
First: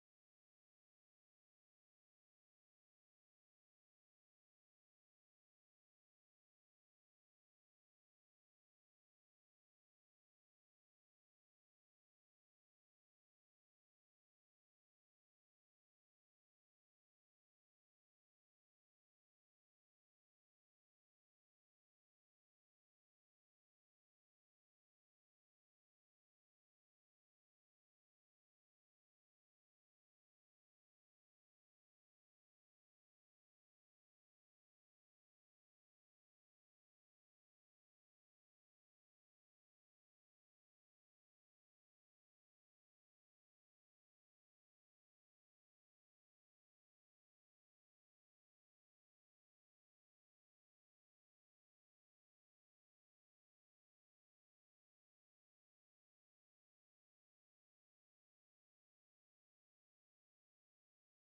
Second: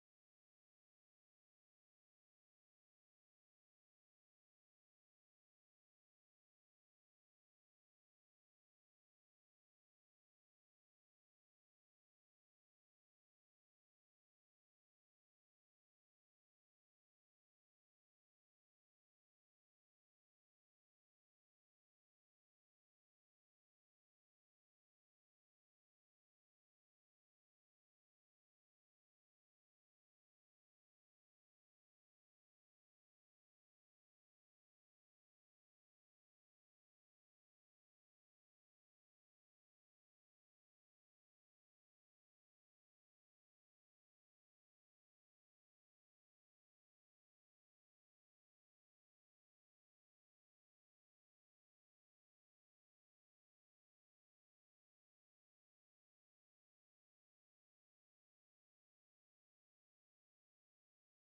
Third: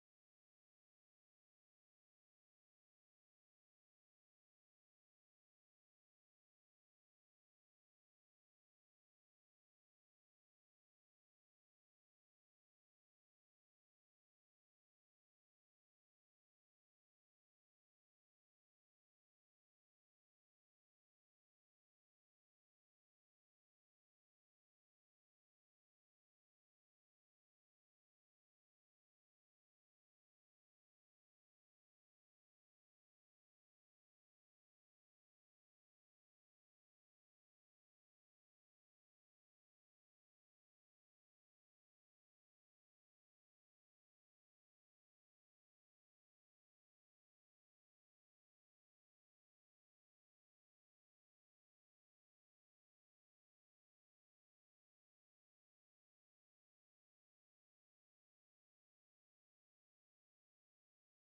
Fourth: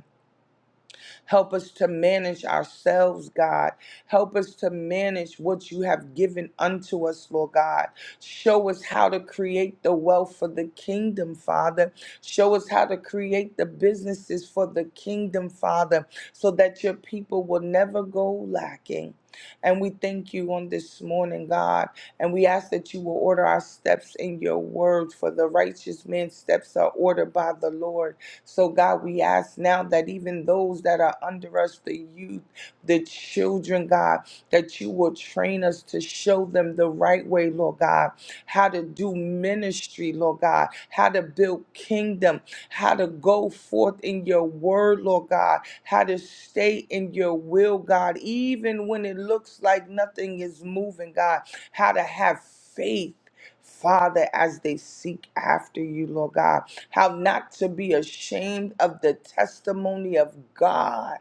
Help us to manage ourselves, God. Help us to manage what you have given unto us, Lord God. Show us how to create the wealth for the kingdom, Father. Show us how to create the businesses for the kingdom, Father, so that your people will never go lacking. And we thank you on this morning, God. And we ask that you will order our steps in your word, for the righteous man's steps are ordered by the Lord. So, God, we ask now that even those that are under us, the youth, the children, God, that you will train us to show them the right way, Lord God, how to do ministry, Lord God, how to build kingdom, how to go forth in your word, Lord God, how to stay in your will, God, even when it looks like nothing is moving, God, how to have faith. Father, as they seek after you, Lord God how not to be ashamed of the testimony of God.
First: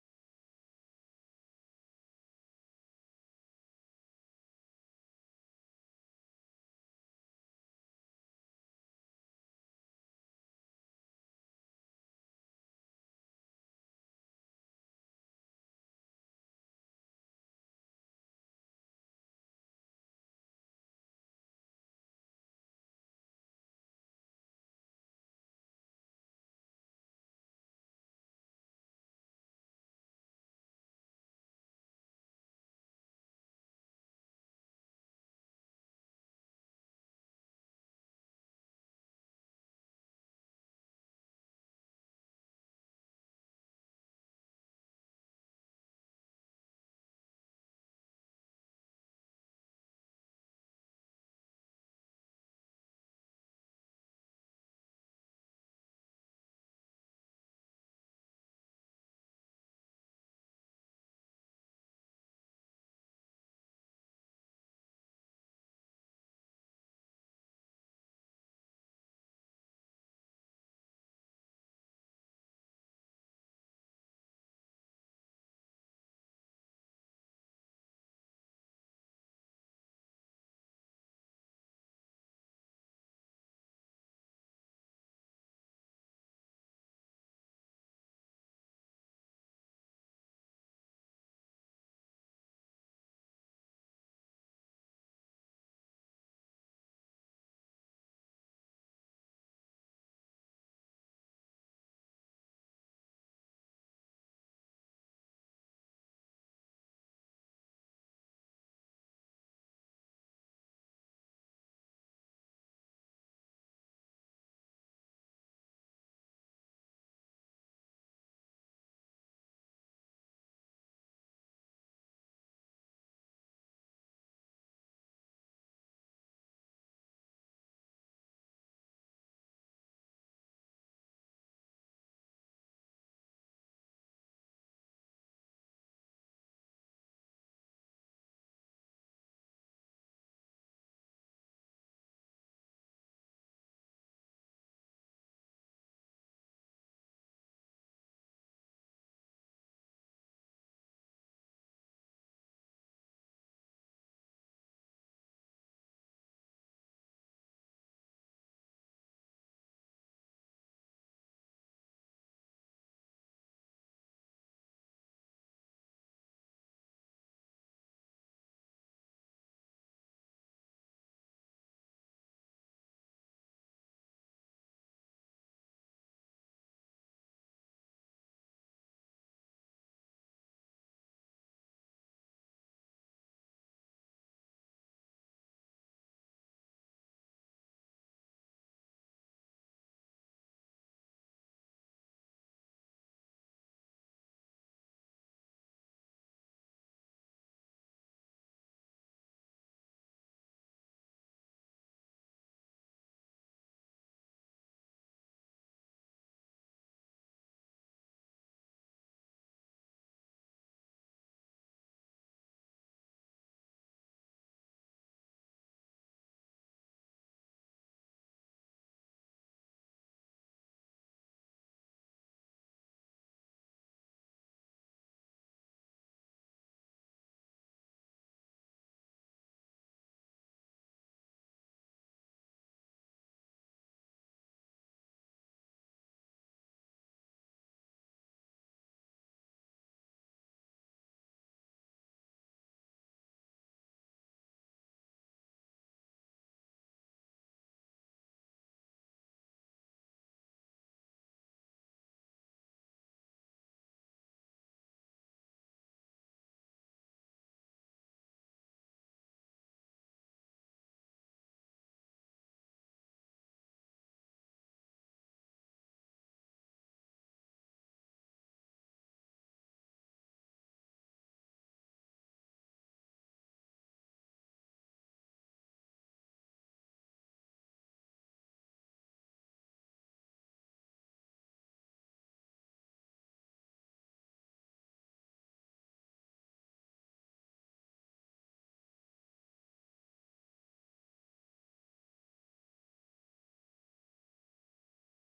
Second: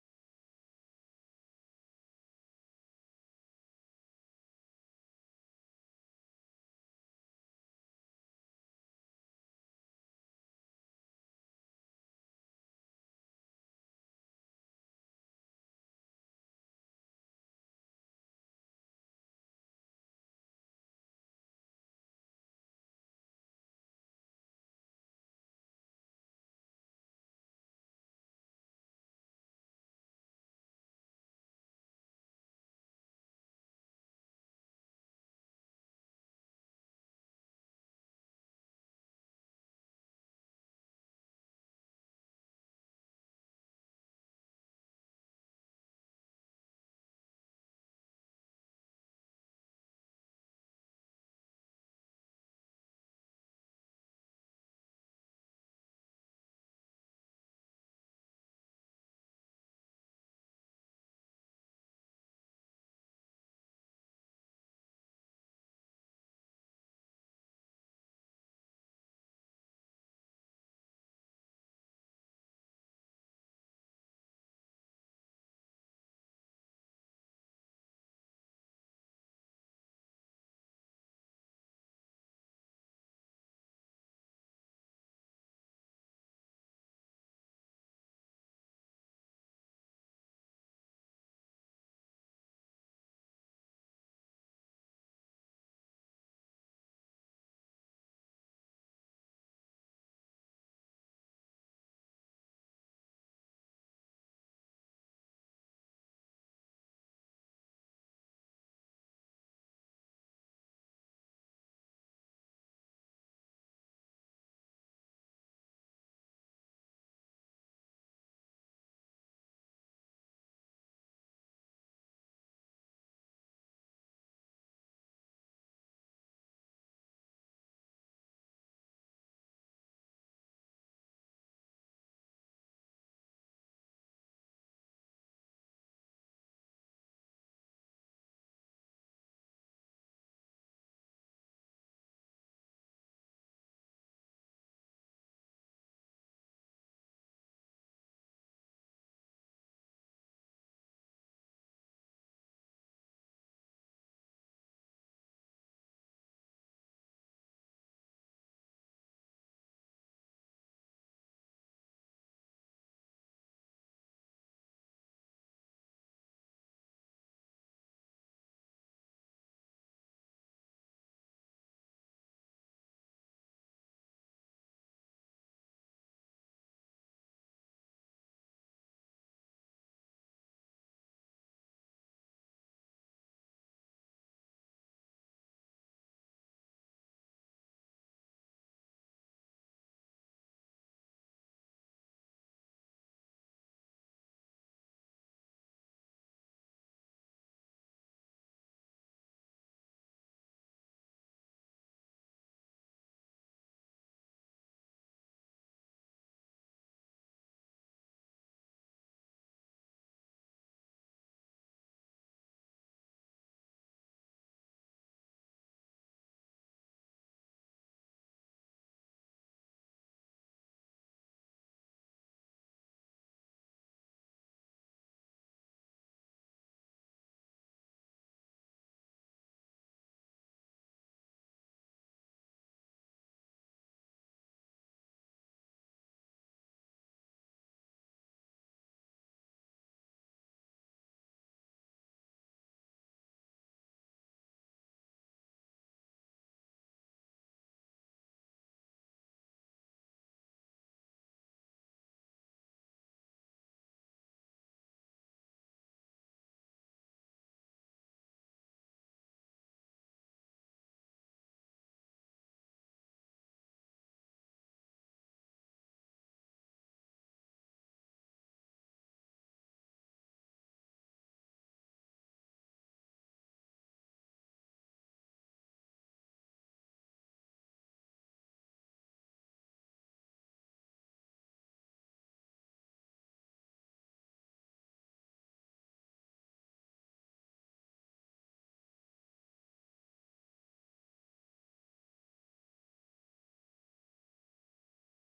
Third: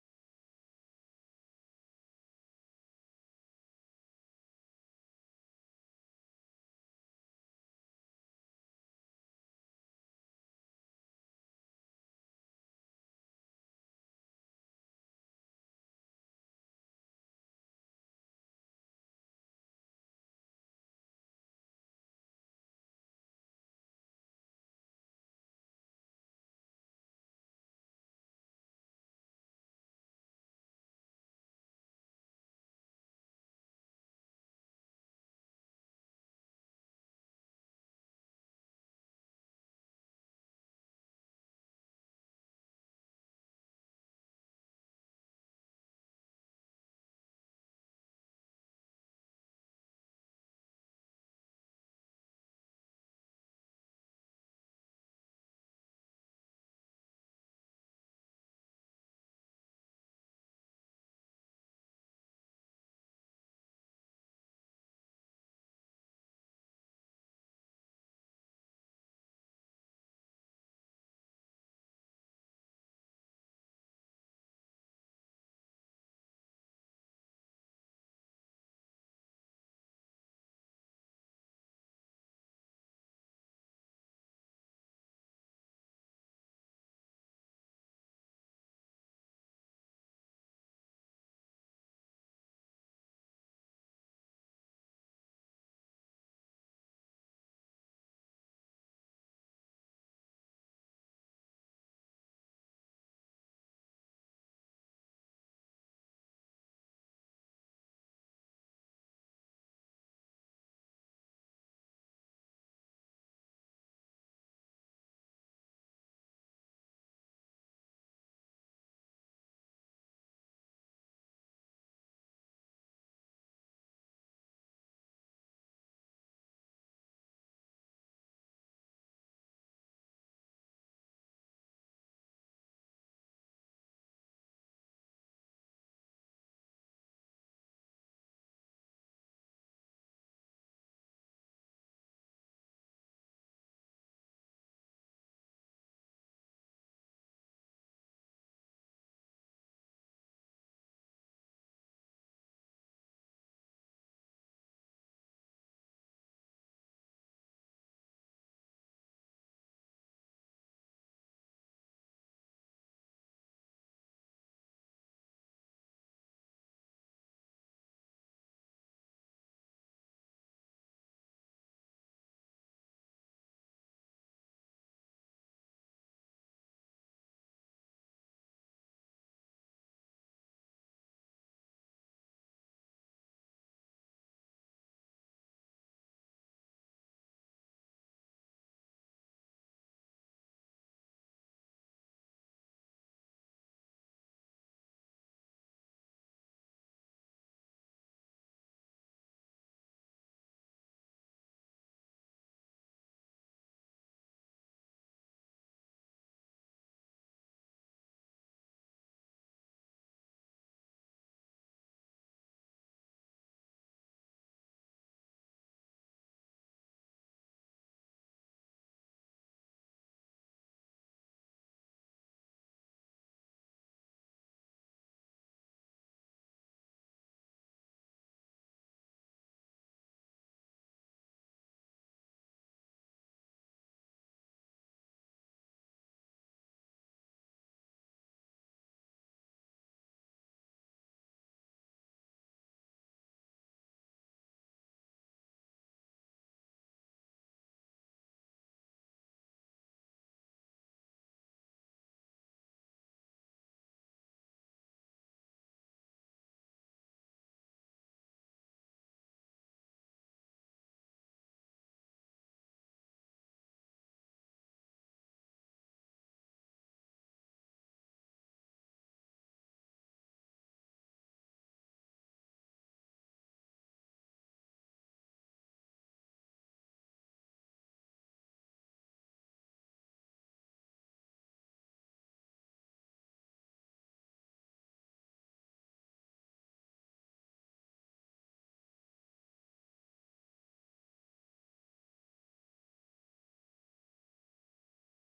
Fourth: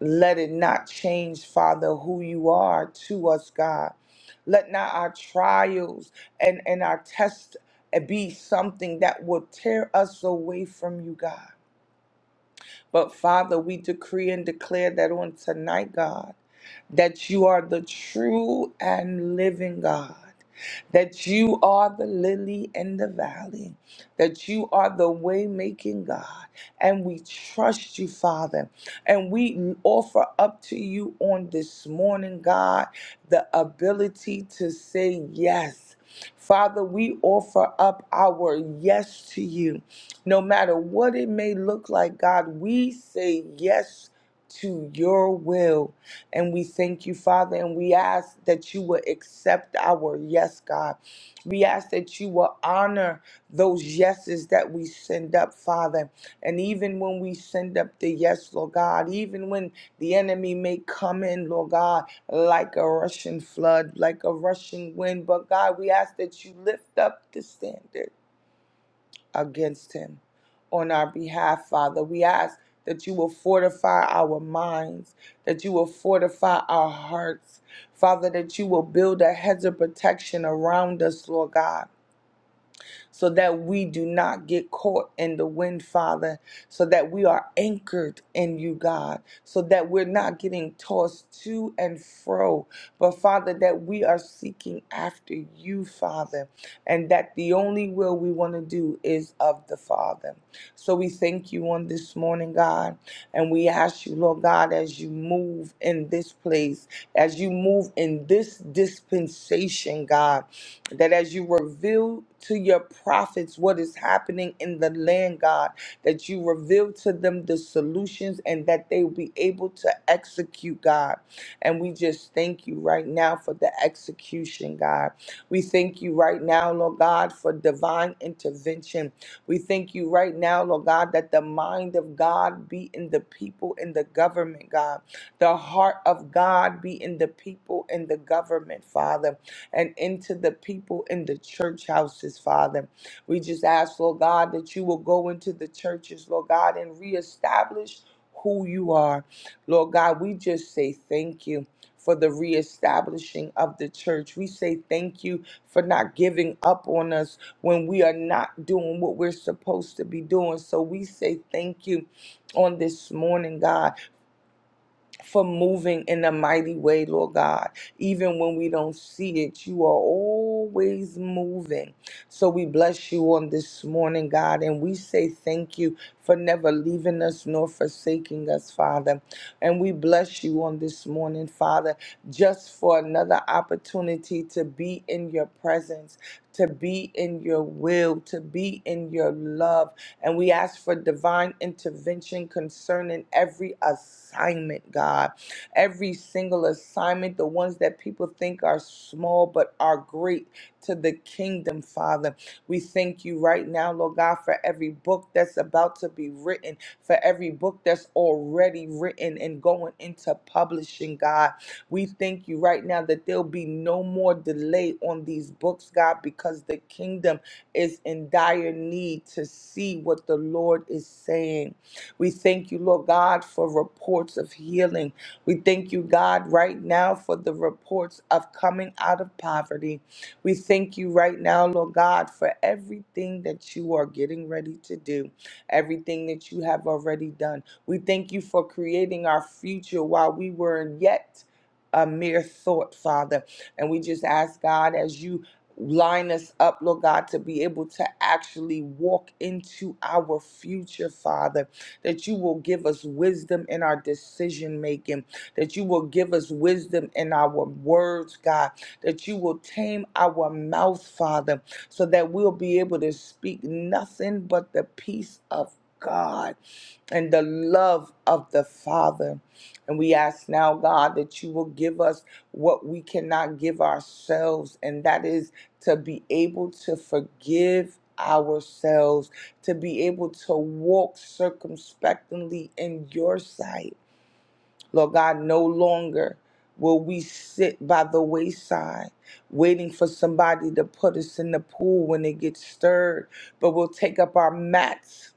Let it not change, Father, who you are to us, God. Let not our trials and, and our tests be something that will tear us away from you, God. But Father, we decree and declare that on tonight, God, that you are the true and living God, that you are the lily in the valley, that you are the way making God. And we trust you, Father. And we offer up to you on this morning, God, the ability to say yes. Father, we offer up our yes to you. No matter what it may look like, God, we say yes to your will. And we thank you, Father, and we ask that you will accept our yes, God. We ask that you will honor those yeses that we send up, Father. And even when we send up the yes, Lord God, even when the enemy may come in, Lord God, like a Russian flood, like a rushing wind, but God, we ask that you lift up the standard against him. On our behalf, Father, we ask that you will fortify our minds, that you will fortify our hearts, Father, that you will build a hedge of protection around us, Lord God so that we do not get caught in the wind, Father, so that we are anchored in you, God, so that we're not getting tossed to and fro, but Father, that we are seeking after you, Father, and that the only will we want to do is of the Father. So we thank you on this morning, God. And we ask you, Lord God, as you move in this place, as you move in this dispensation, God, that as you reveal to your prophets what is happening in the land, God, that you reveal to them the solutions and that they will be able to execute, God. And we just thank you right now for the execution, God. We thank you right now, Lord God, for divine intervention we thank you right now, Lord God, that the mind of God be in the people in the government, God. The heart of God be in the people in the government, Father, and into the people in the church houses, Father. We just ask, Lord God, that you will go into the churches, Lord God, and reestablish who you are. Lord God, we just say thank you for the reestablishing of the church. We say thank you for not giving up on us when we are not doing what we're supposed to be doing. So we say thank you on this morning, God, for moving in a mighty way, Lord God. Even when we don't see it, you are always moving. So we bless you on this morning, God, and we say thank you for never leaving us nor forsaking us, Father. And we bless you on this morning, Father, just for another opportunity to be in your presence, to be in your will, to be in your love. And we ask for divine intervention concerning every assignment, God. Every single assignment, the ones that people think are small but are great to the kingdom, Father. We thank you right now, Lord God, for every book that's about to be written, for every book that's already written and going into publishing, God. We thank you right now that there'll be no more delay on these books, God, because the kingdom is in dire need to see what the Lord is saying. We thank you, Lord God, for reports of healing. We thank you, God, right now for the reports of coming out of poverty. We thank you right now, Lord God, for everything that you are getting ready to do, everything that you have already done. We thank you for creating our future while we were yet a mere thought, Father. And we just ask God as you line us up, Lord God, to be able to actually walk into our future, Father, that you will give us wisdom in our decision making, that you will give us wisdom in our words, God that you will tame our mouth, Father, so that we'll be able to speak nothing but the peace of God and the love of the Father. And we ask now, God, that you will give us what we cannot give ourselves, and that is to be able to forgive ourselves, to be able to walk circumspectly in your sight Lord God, no longer will we sit by the wayside waiting for somebody to put us in the pool when it gets stirred, but we'll take up our mats.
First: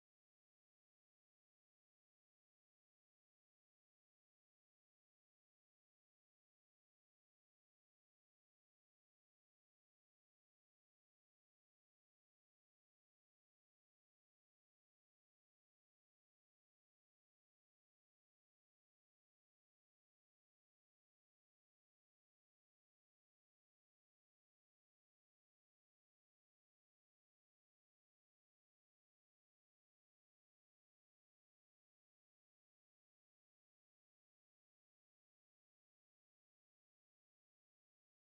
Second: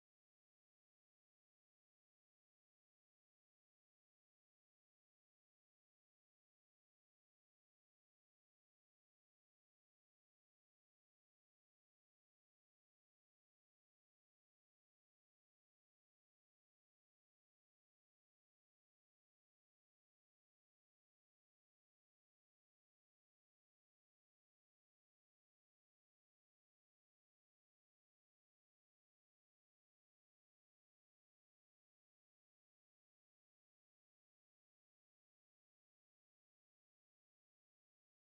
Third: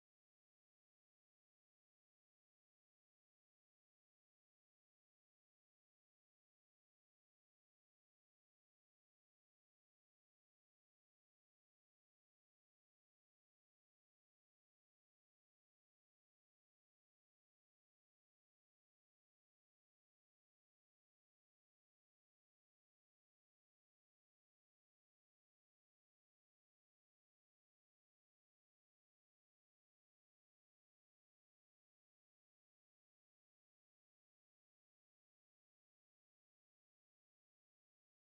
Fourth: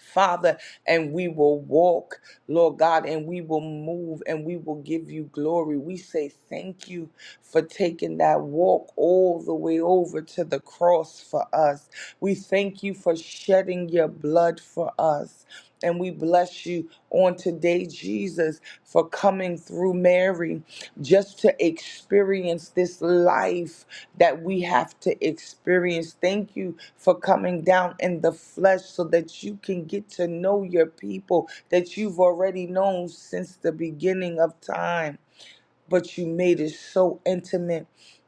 Father, and we will walk, Lord God, and we will move and we will give you glory. We say thank you for taking that walk all the way over to the cross for us. We thank you for shedding your blood for us. And we bless you on today, Jesus, for coming through Mary just to experience this life that we have to experience. Thank you for coming down in the flesh so that you can get to know your people that you've already known since the beginning of time but you made it so intimate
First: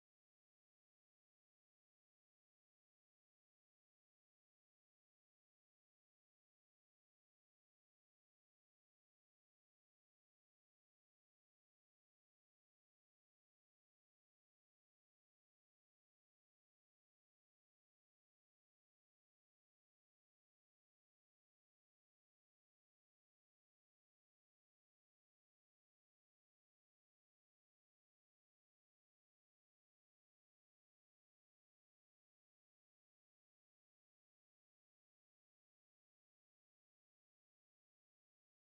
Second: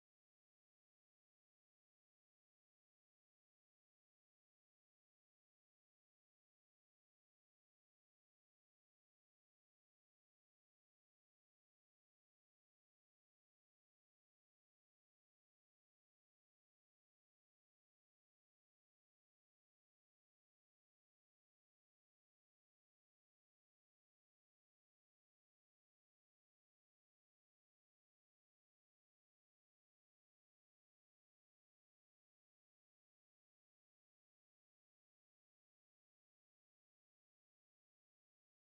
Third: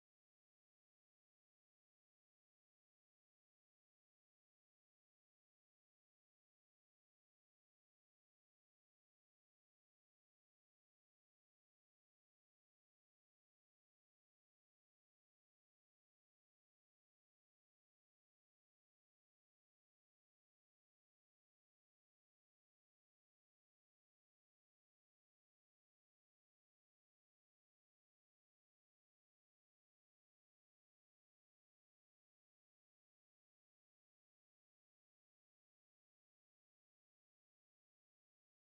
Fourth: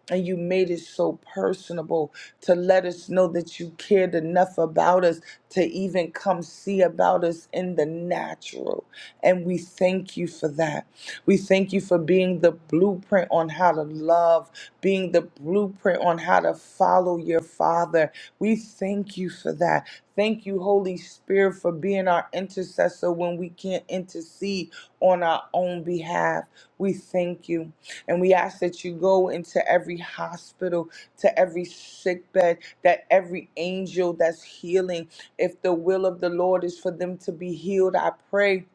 and you made it so personable to let us know that you cared enough about us to even come see about us in the natural. And we thank you for that. We thank you for being the blueprint on how to love, being the blueprint on how to follow your Father. We thank you for that. Thank you, Holy Spirit, for being our intercessor when we can't intercede on our own behalf. We thank you. And we ask that you go into every hospital, to every sick bed, that every angel that's healing, if the will of the Lord is for them to be healed, I pray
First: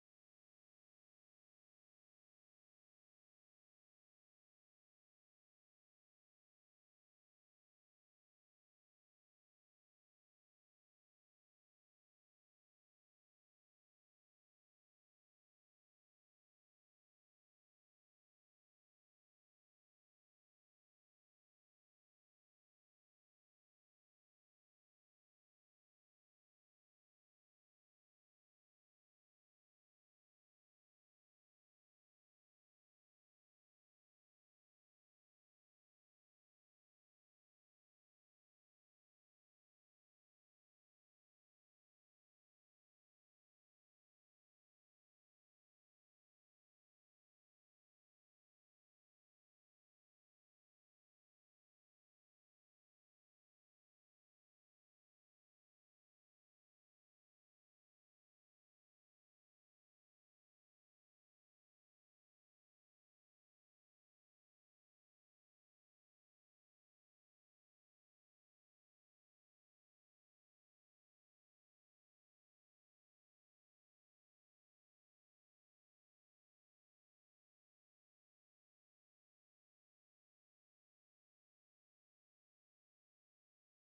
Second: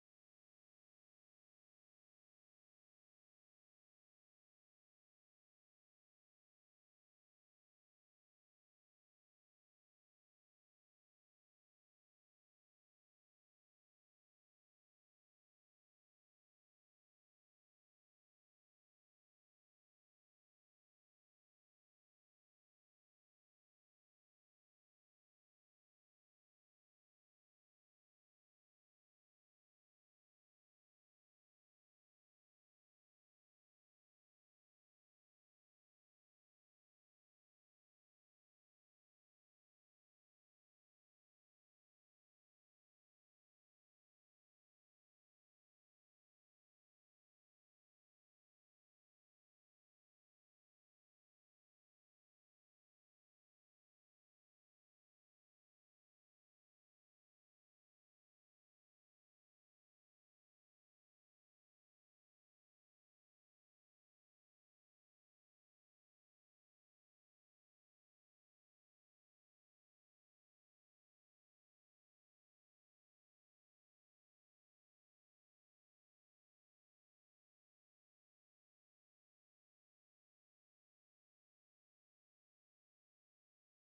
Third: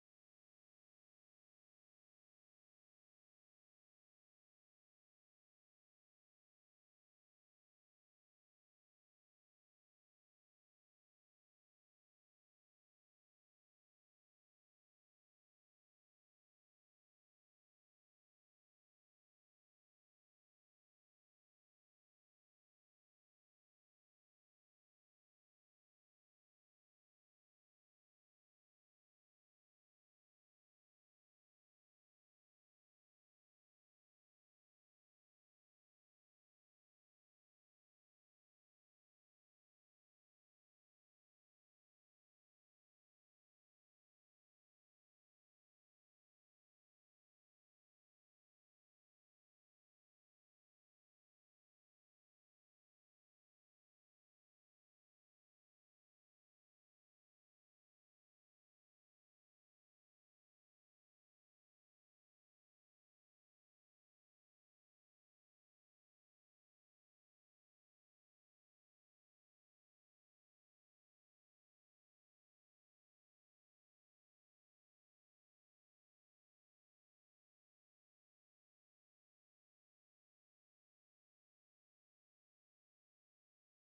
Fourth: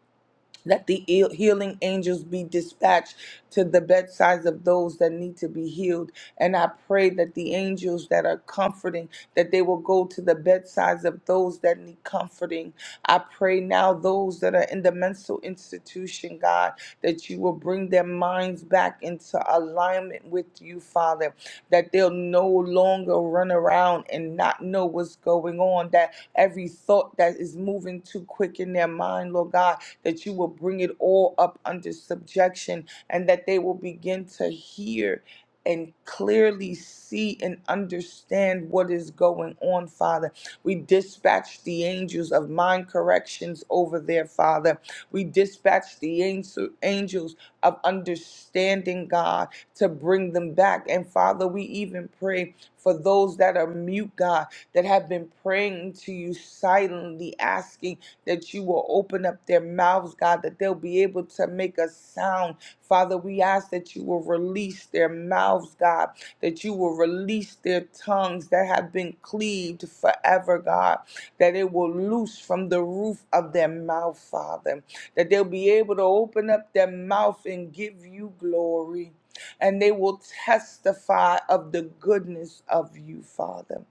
let the heal- healing angels be dispatched to the bedsides of those that need to be healed. And I pray that the angels that are comforting, that they will go to the bedsides of those that need comforting. I pray now those that are in the mental institution, God, that you will bring their minds back into alignment with you, Father that they'll no longer run around and not know what's going on, that every thought that is moving too quick in their mind, Lord God, that you will bring it all up under subjection and that they will begin to hear and clearly see and understand what is going on, Father. We dispatch the angels of mind corrections over there, Father. We dispatch the angel- angels of understanding, God, to bring them back. And Father, we even pray for those that are mute, God, that have been praying to you silently, asking that you will open up their mouths, God, that they'll be able to make a sound. Father, we ask that you will release their mouths, God, that you will release their tongues that have been cleaved forever, God that it will loose from the roof of their mouth, Father, that they'll be able to open up their mouth and give you glory. And they will testify of the goodness of you, Father.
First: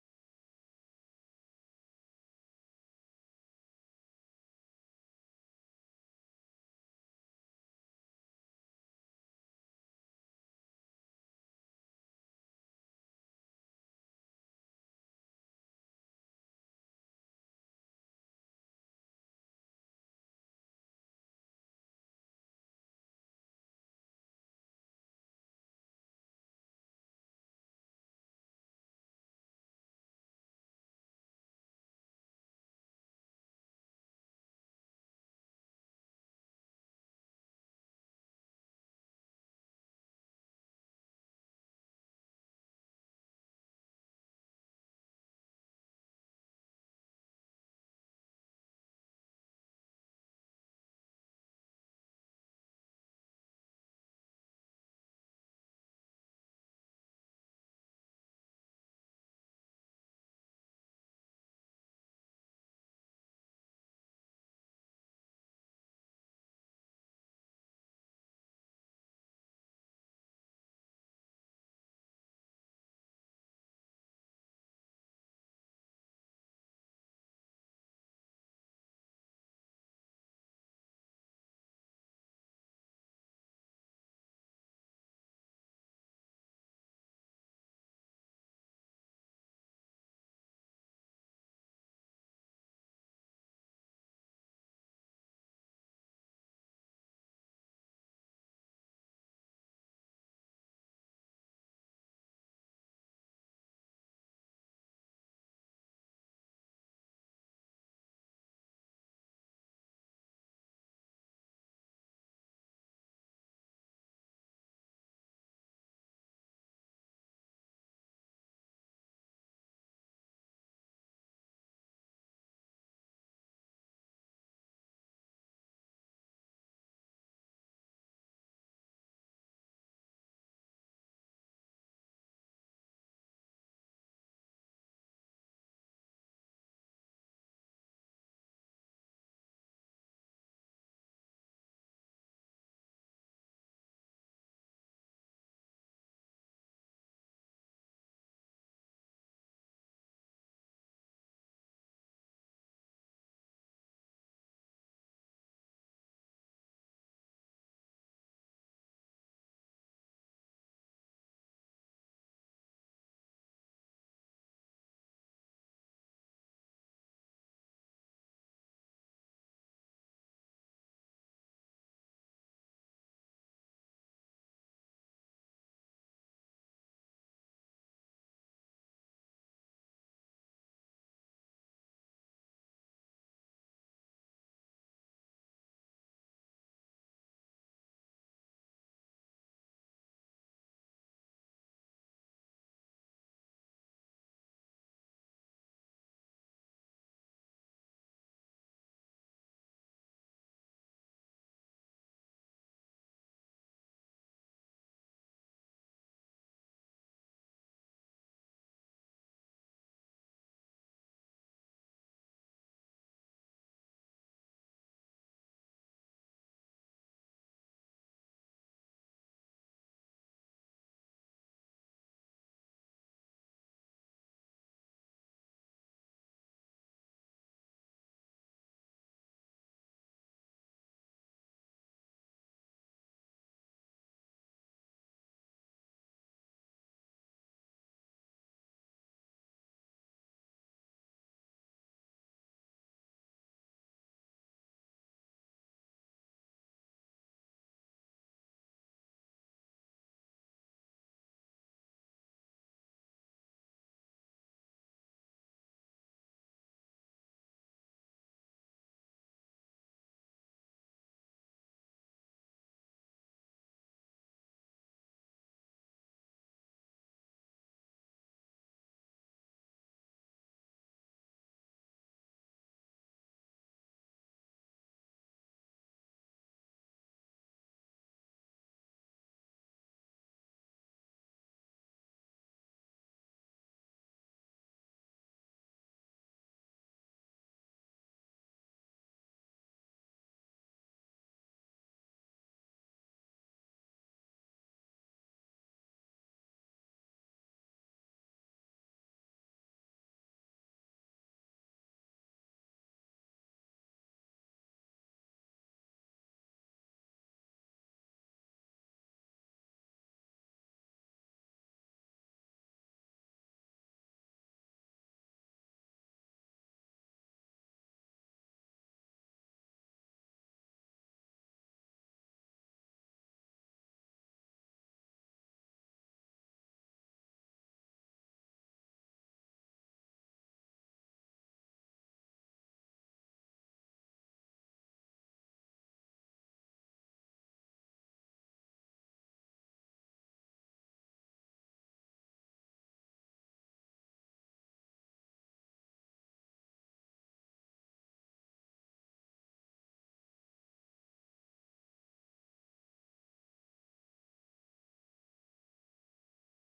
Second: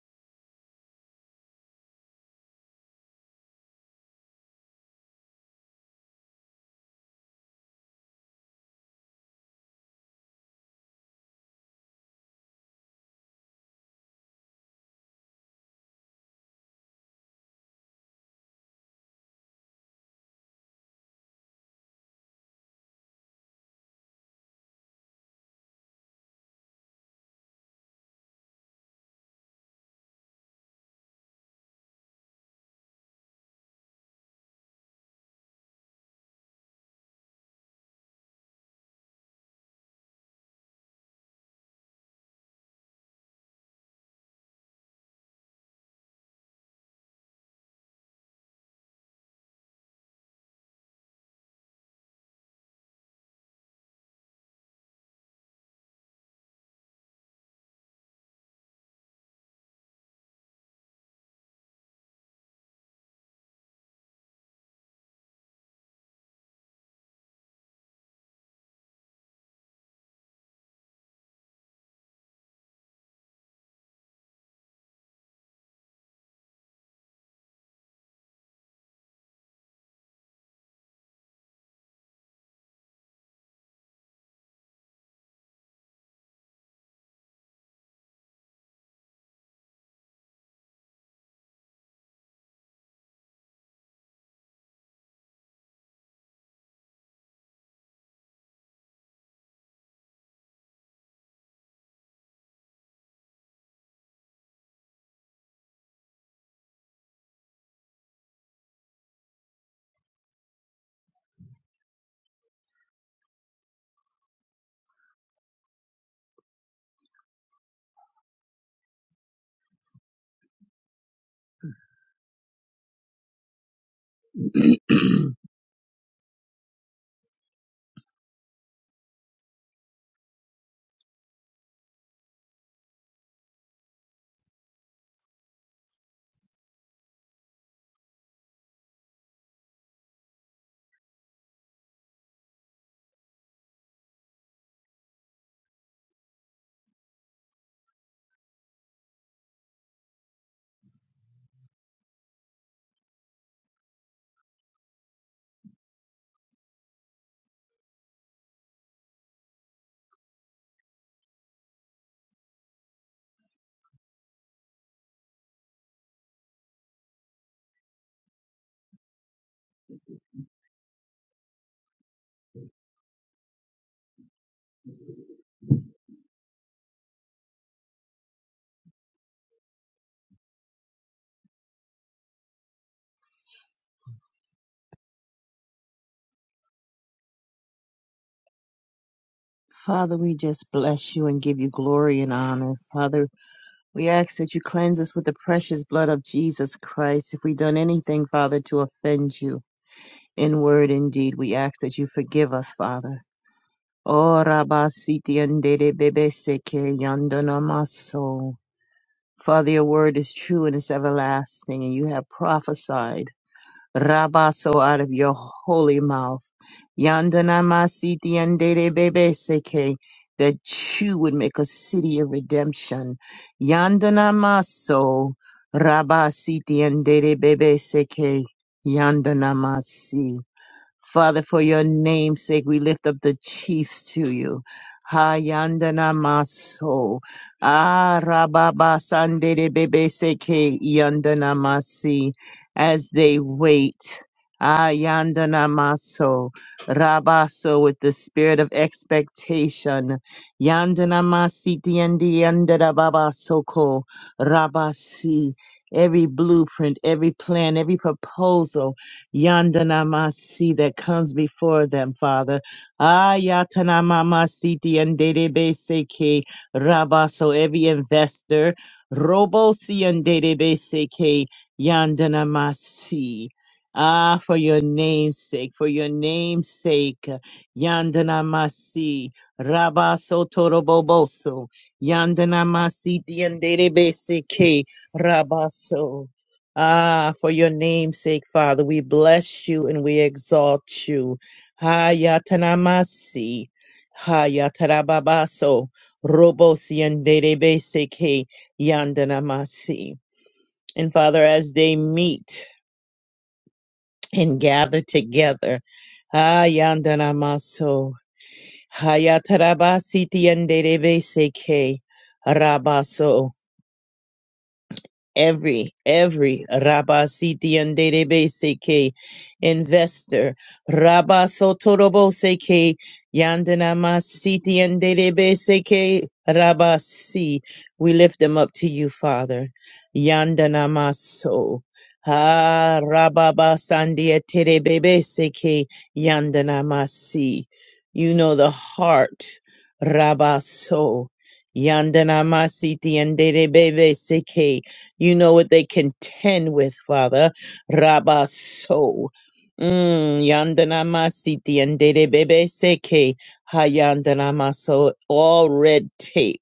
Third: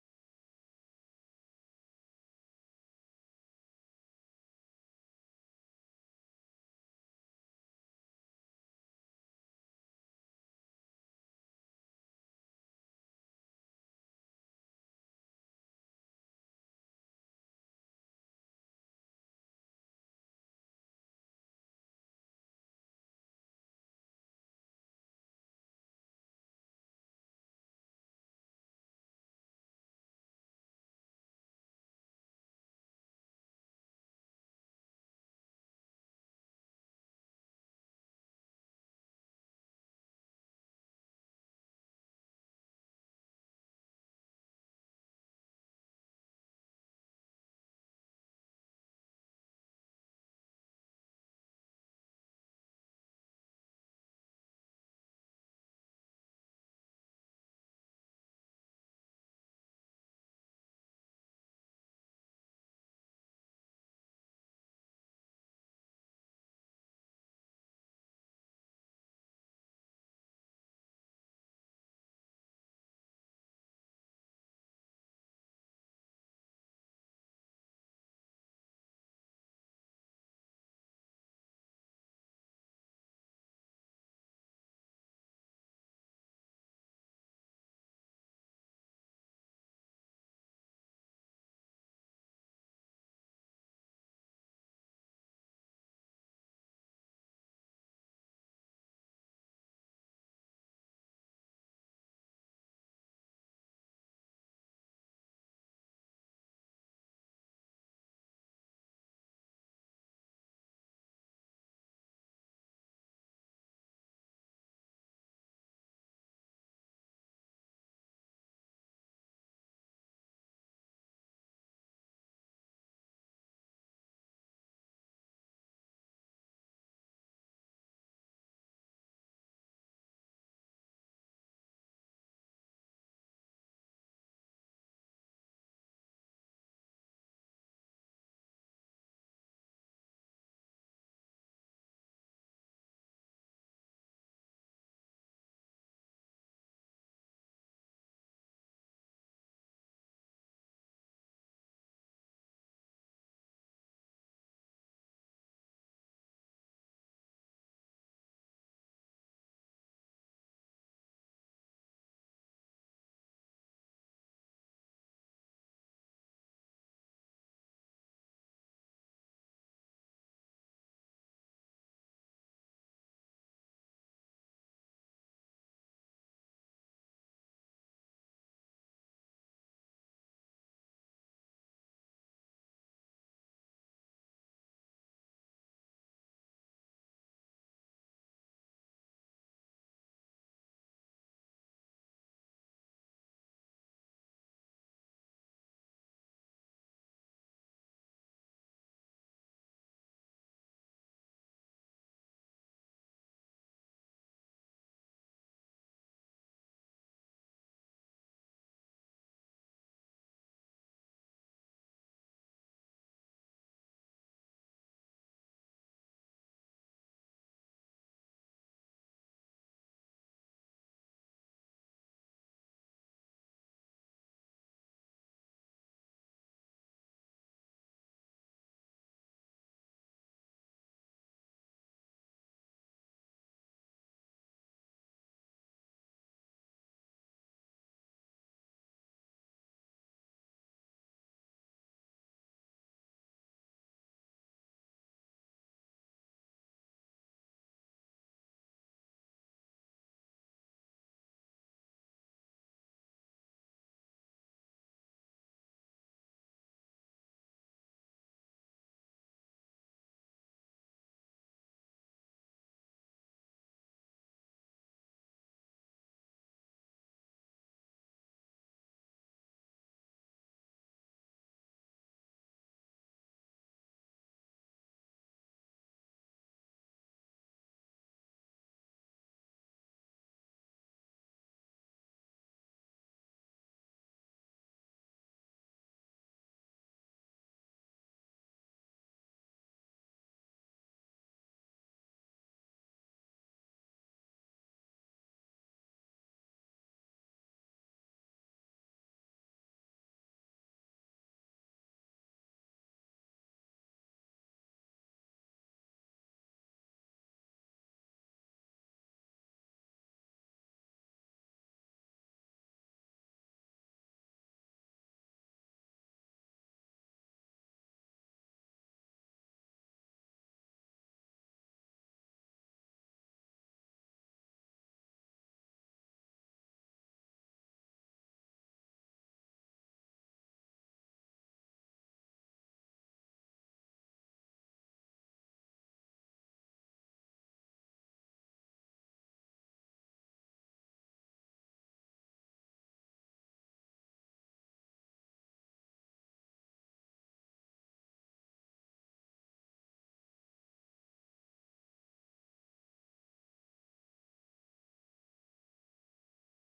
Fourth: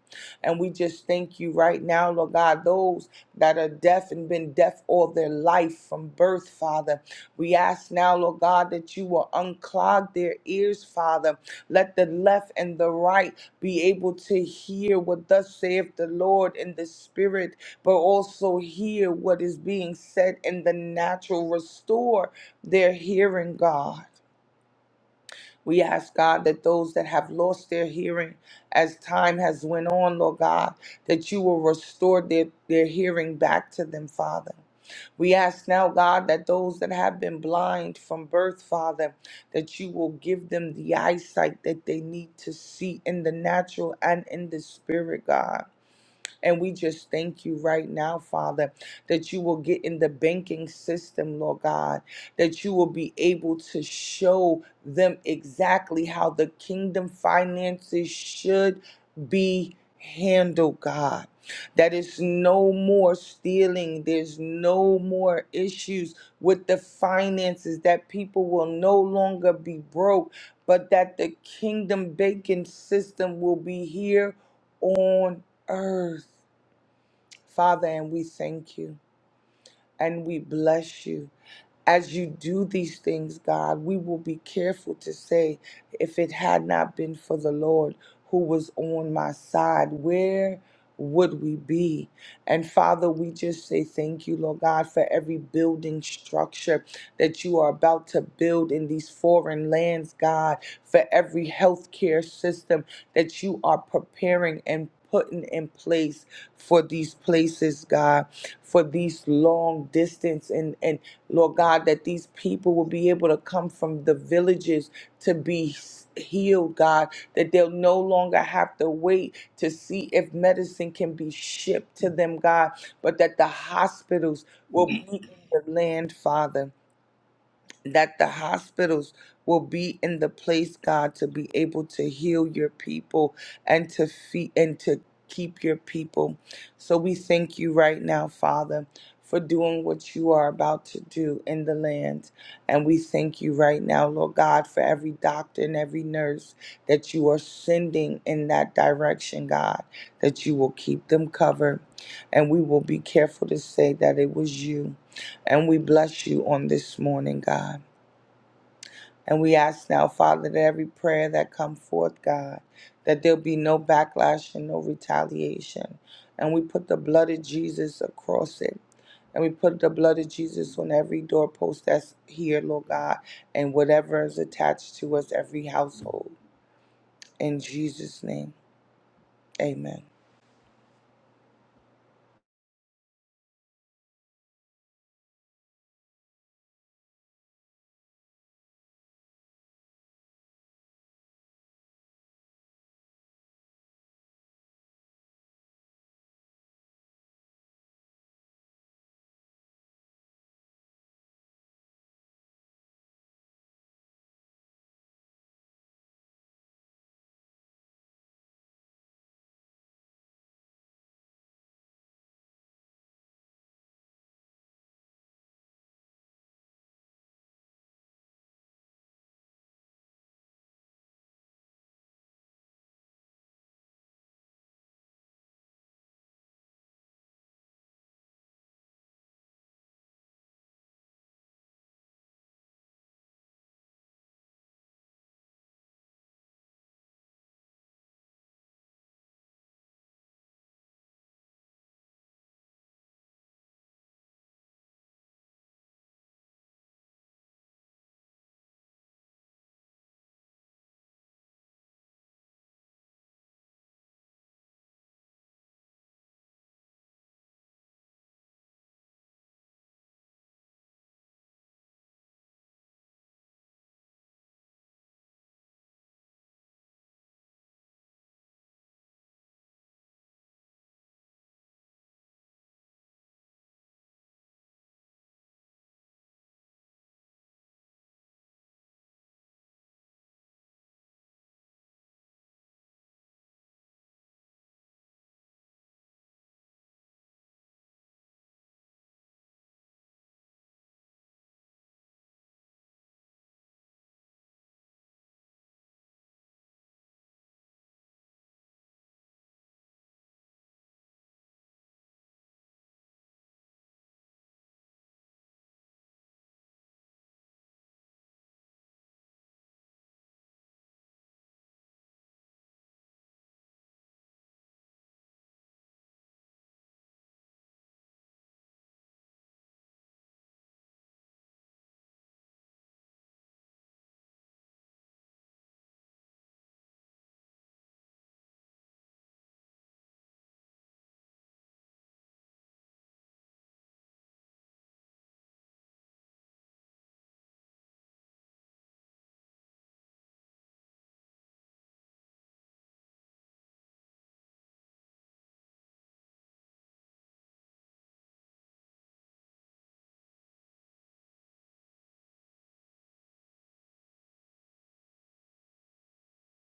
And we just thank you right now, Lord God, those that are deaf and been deaf all their life from birth, Father. We ask now, Lord God, that you will unclog their ears, Father. Let the left and the right be able to hear what thus saith the Lord in the spirit, but also hear what is being said in the natural. Restore their hearing, God. We ask God that those that have lost their hearing as time has went on, Lord God, that you will restore their, their hearing back to them, Father. We ask now, God, that those that have been blind from birth, Father, that you will give them the eyesight that they need to see in the natural and in the spirit, God. And we just thank you right now, Father, that you will get in the banking system, Lord God, that you will be able to show them exactly how the kingdom finances should be handled, God. That is no more stealing, there's no more issues with the finances, that people will no longer be broke, but that the kingdom banking system will be here on earth. Father, and we thank you and we bless you. As you do these things, God, we will be careful to say, if it had not been for the Lord who was on my side, where would we be? And Father, we just say thank you, Lord God, for every building structure that you are about to build in these foreign lands, God, for every healthcare system that you are preparing and putting in place for these places, God, for these long distance and and Lord God, that these people will be able to come from the villages to be healed, God, that they'll no longer have to wait to see if medicine can be shipped to them, God, but that the hospitals will be in the land, Father that the hospitals will be in the place, God, to be able to heal your people and to feed and to keep your people. So we thank you right now, Father, for doing what you are about to do in the land. And we thank you right now, Lord God, for every doctor and every nurse that you are sending in that direction, God, that you will keep them covered. And we will be careful to say that it was you. And we bless you on this morning, God. And we ask now, Father, that every prayer that come forth, God, that there'll be no backlash and no retaliation. And we put the blood of Jesus across it. And we put the blood of Jesus on every doorpost that's here, Lord God, and whatever is attached to us, every household. In Jesus' name, amen.
Father, we just bless you and give you glory and honor. Father, we ask that you cleanse us with the precious blood of Jesus Christ. If we've done anything, Father, to offend you in word and deed, we ask that you forgive us, Father. Ora basiti andere bebe seke yandana maso. Father, your word is true and it's everlasting, and you have prophesied rabaso out of your holy mouth. Yandana masiti andere bebe seke, that you would make a city of redemption. Yandana maso rabasiti andere bebe seke yandana masi. Father, for your name's sake, we lift up the chiefs to you. Hayandana maso, arababa sandere bebe seke yandana masi, as they wait. Ayandana maso, rabaso with the spirit of expectation. Yandana masi tiendi yandana baba soko, rabasi. Every blueprint, every plan, every proposal Yandanamasi that comes before them, Father. Ayatanamamasi and Dedebeseke Rabba. So every investor, Robosi and Dedebeseke Yandanamasi. Ah, for your name's sake, for your name's sake, Yandanamasi. Rabba Sotoroboboso. Yandanamasi and Dedebeseke Rabba. So Ah, for your name's sake, Father, we bless you and we exalt you. Hayatanamasi, hayatarababaso, robosiandedebeseke, yandanamasi. And Father, as they meet and gather together, hayandanamaso, hayatarabasitiandedebeseke, rabaso. every every Rabba Siti and Derebe seke investor Rabba Sotoroboseke Yandanama Siti and Derebe seke Rabba Si. We lift them up to you, Father. Yandanama so. Ha Rababa Sandia Terebebeseke Yandanama Si. You know the heart. Rabba so. Yandanama Siti and Derebe seke you know what they contend with, Father. Rabba so. Mm, yandana masiti and bebe seke hayandana maso all red tape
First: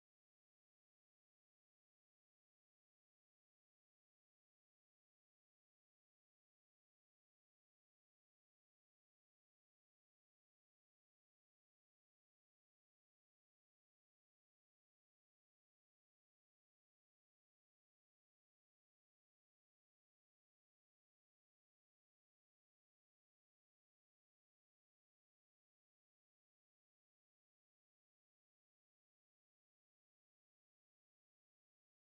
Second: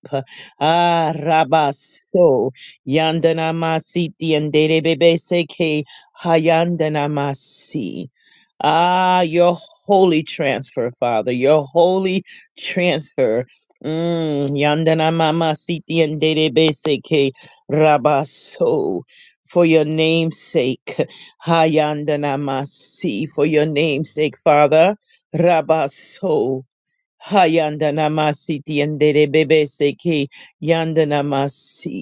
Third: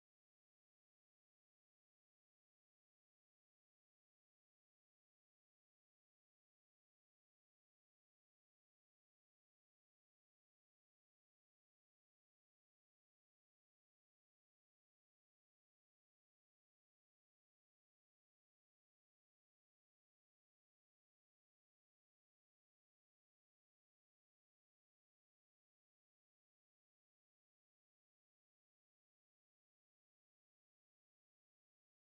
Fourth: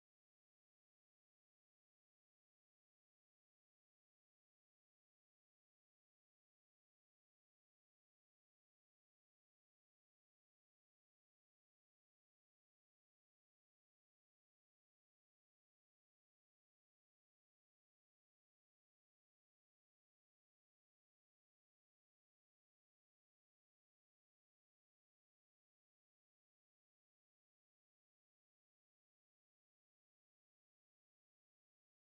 ah rabaso yandana masiti and bebe seke hayandana masi ah your holy transfer father your holy transfer Mm, yandana mama siti and Rabaso, for your name's sake, Hayandanamasi, for your name's sake, Father, Rabaso, Hayandanamasi, Tiendere Bebe Seki, Yandanamasi.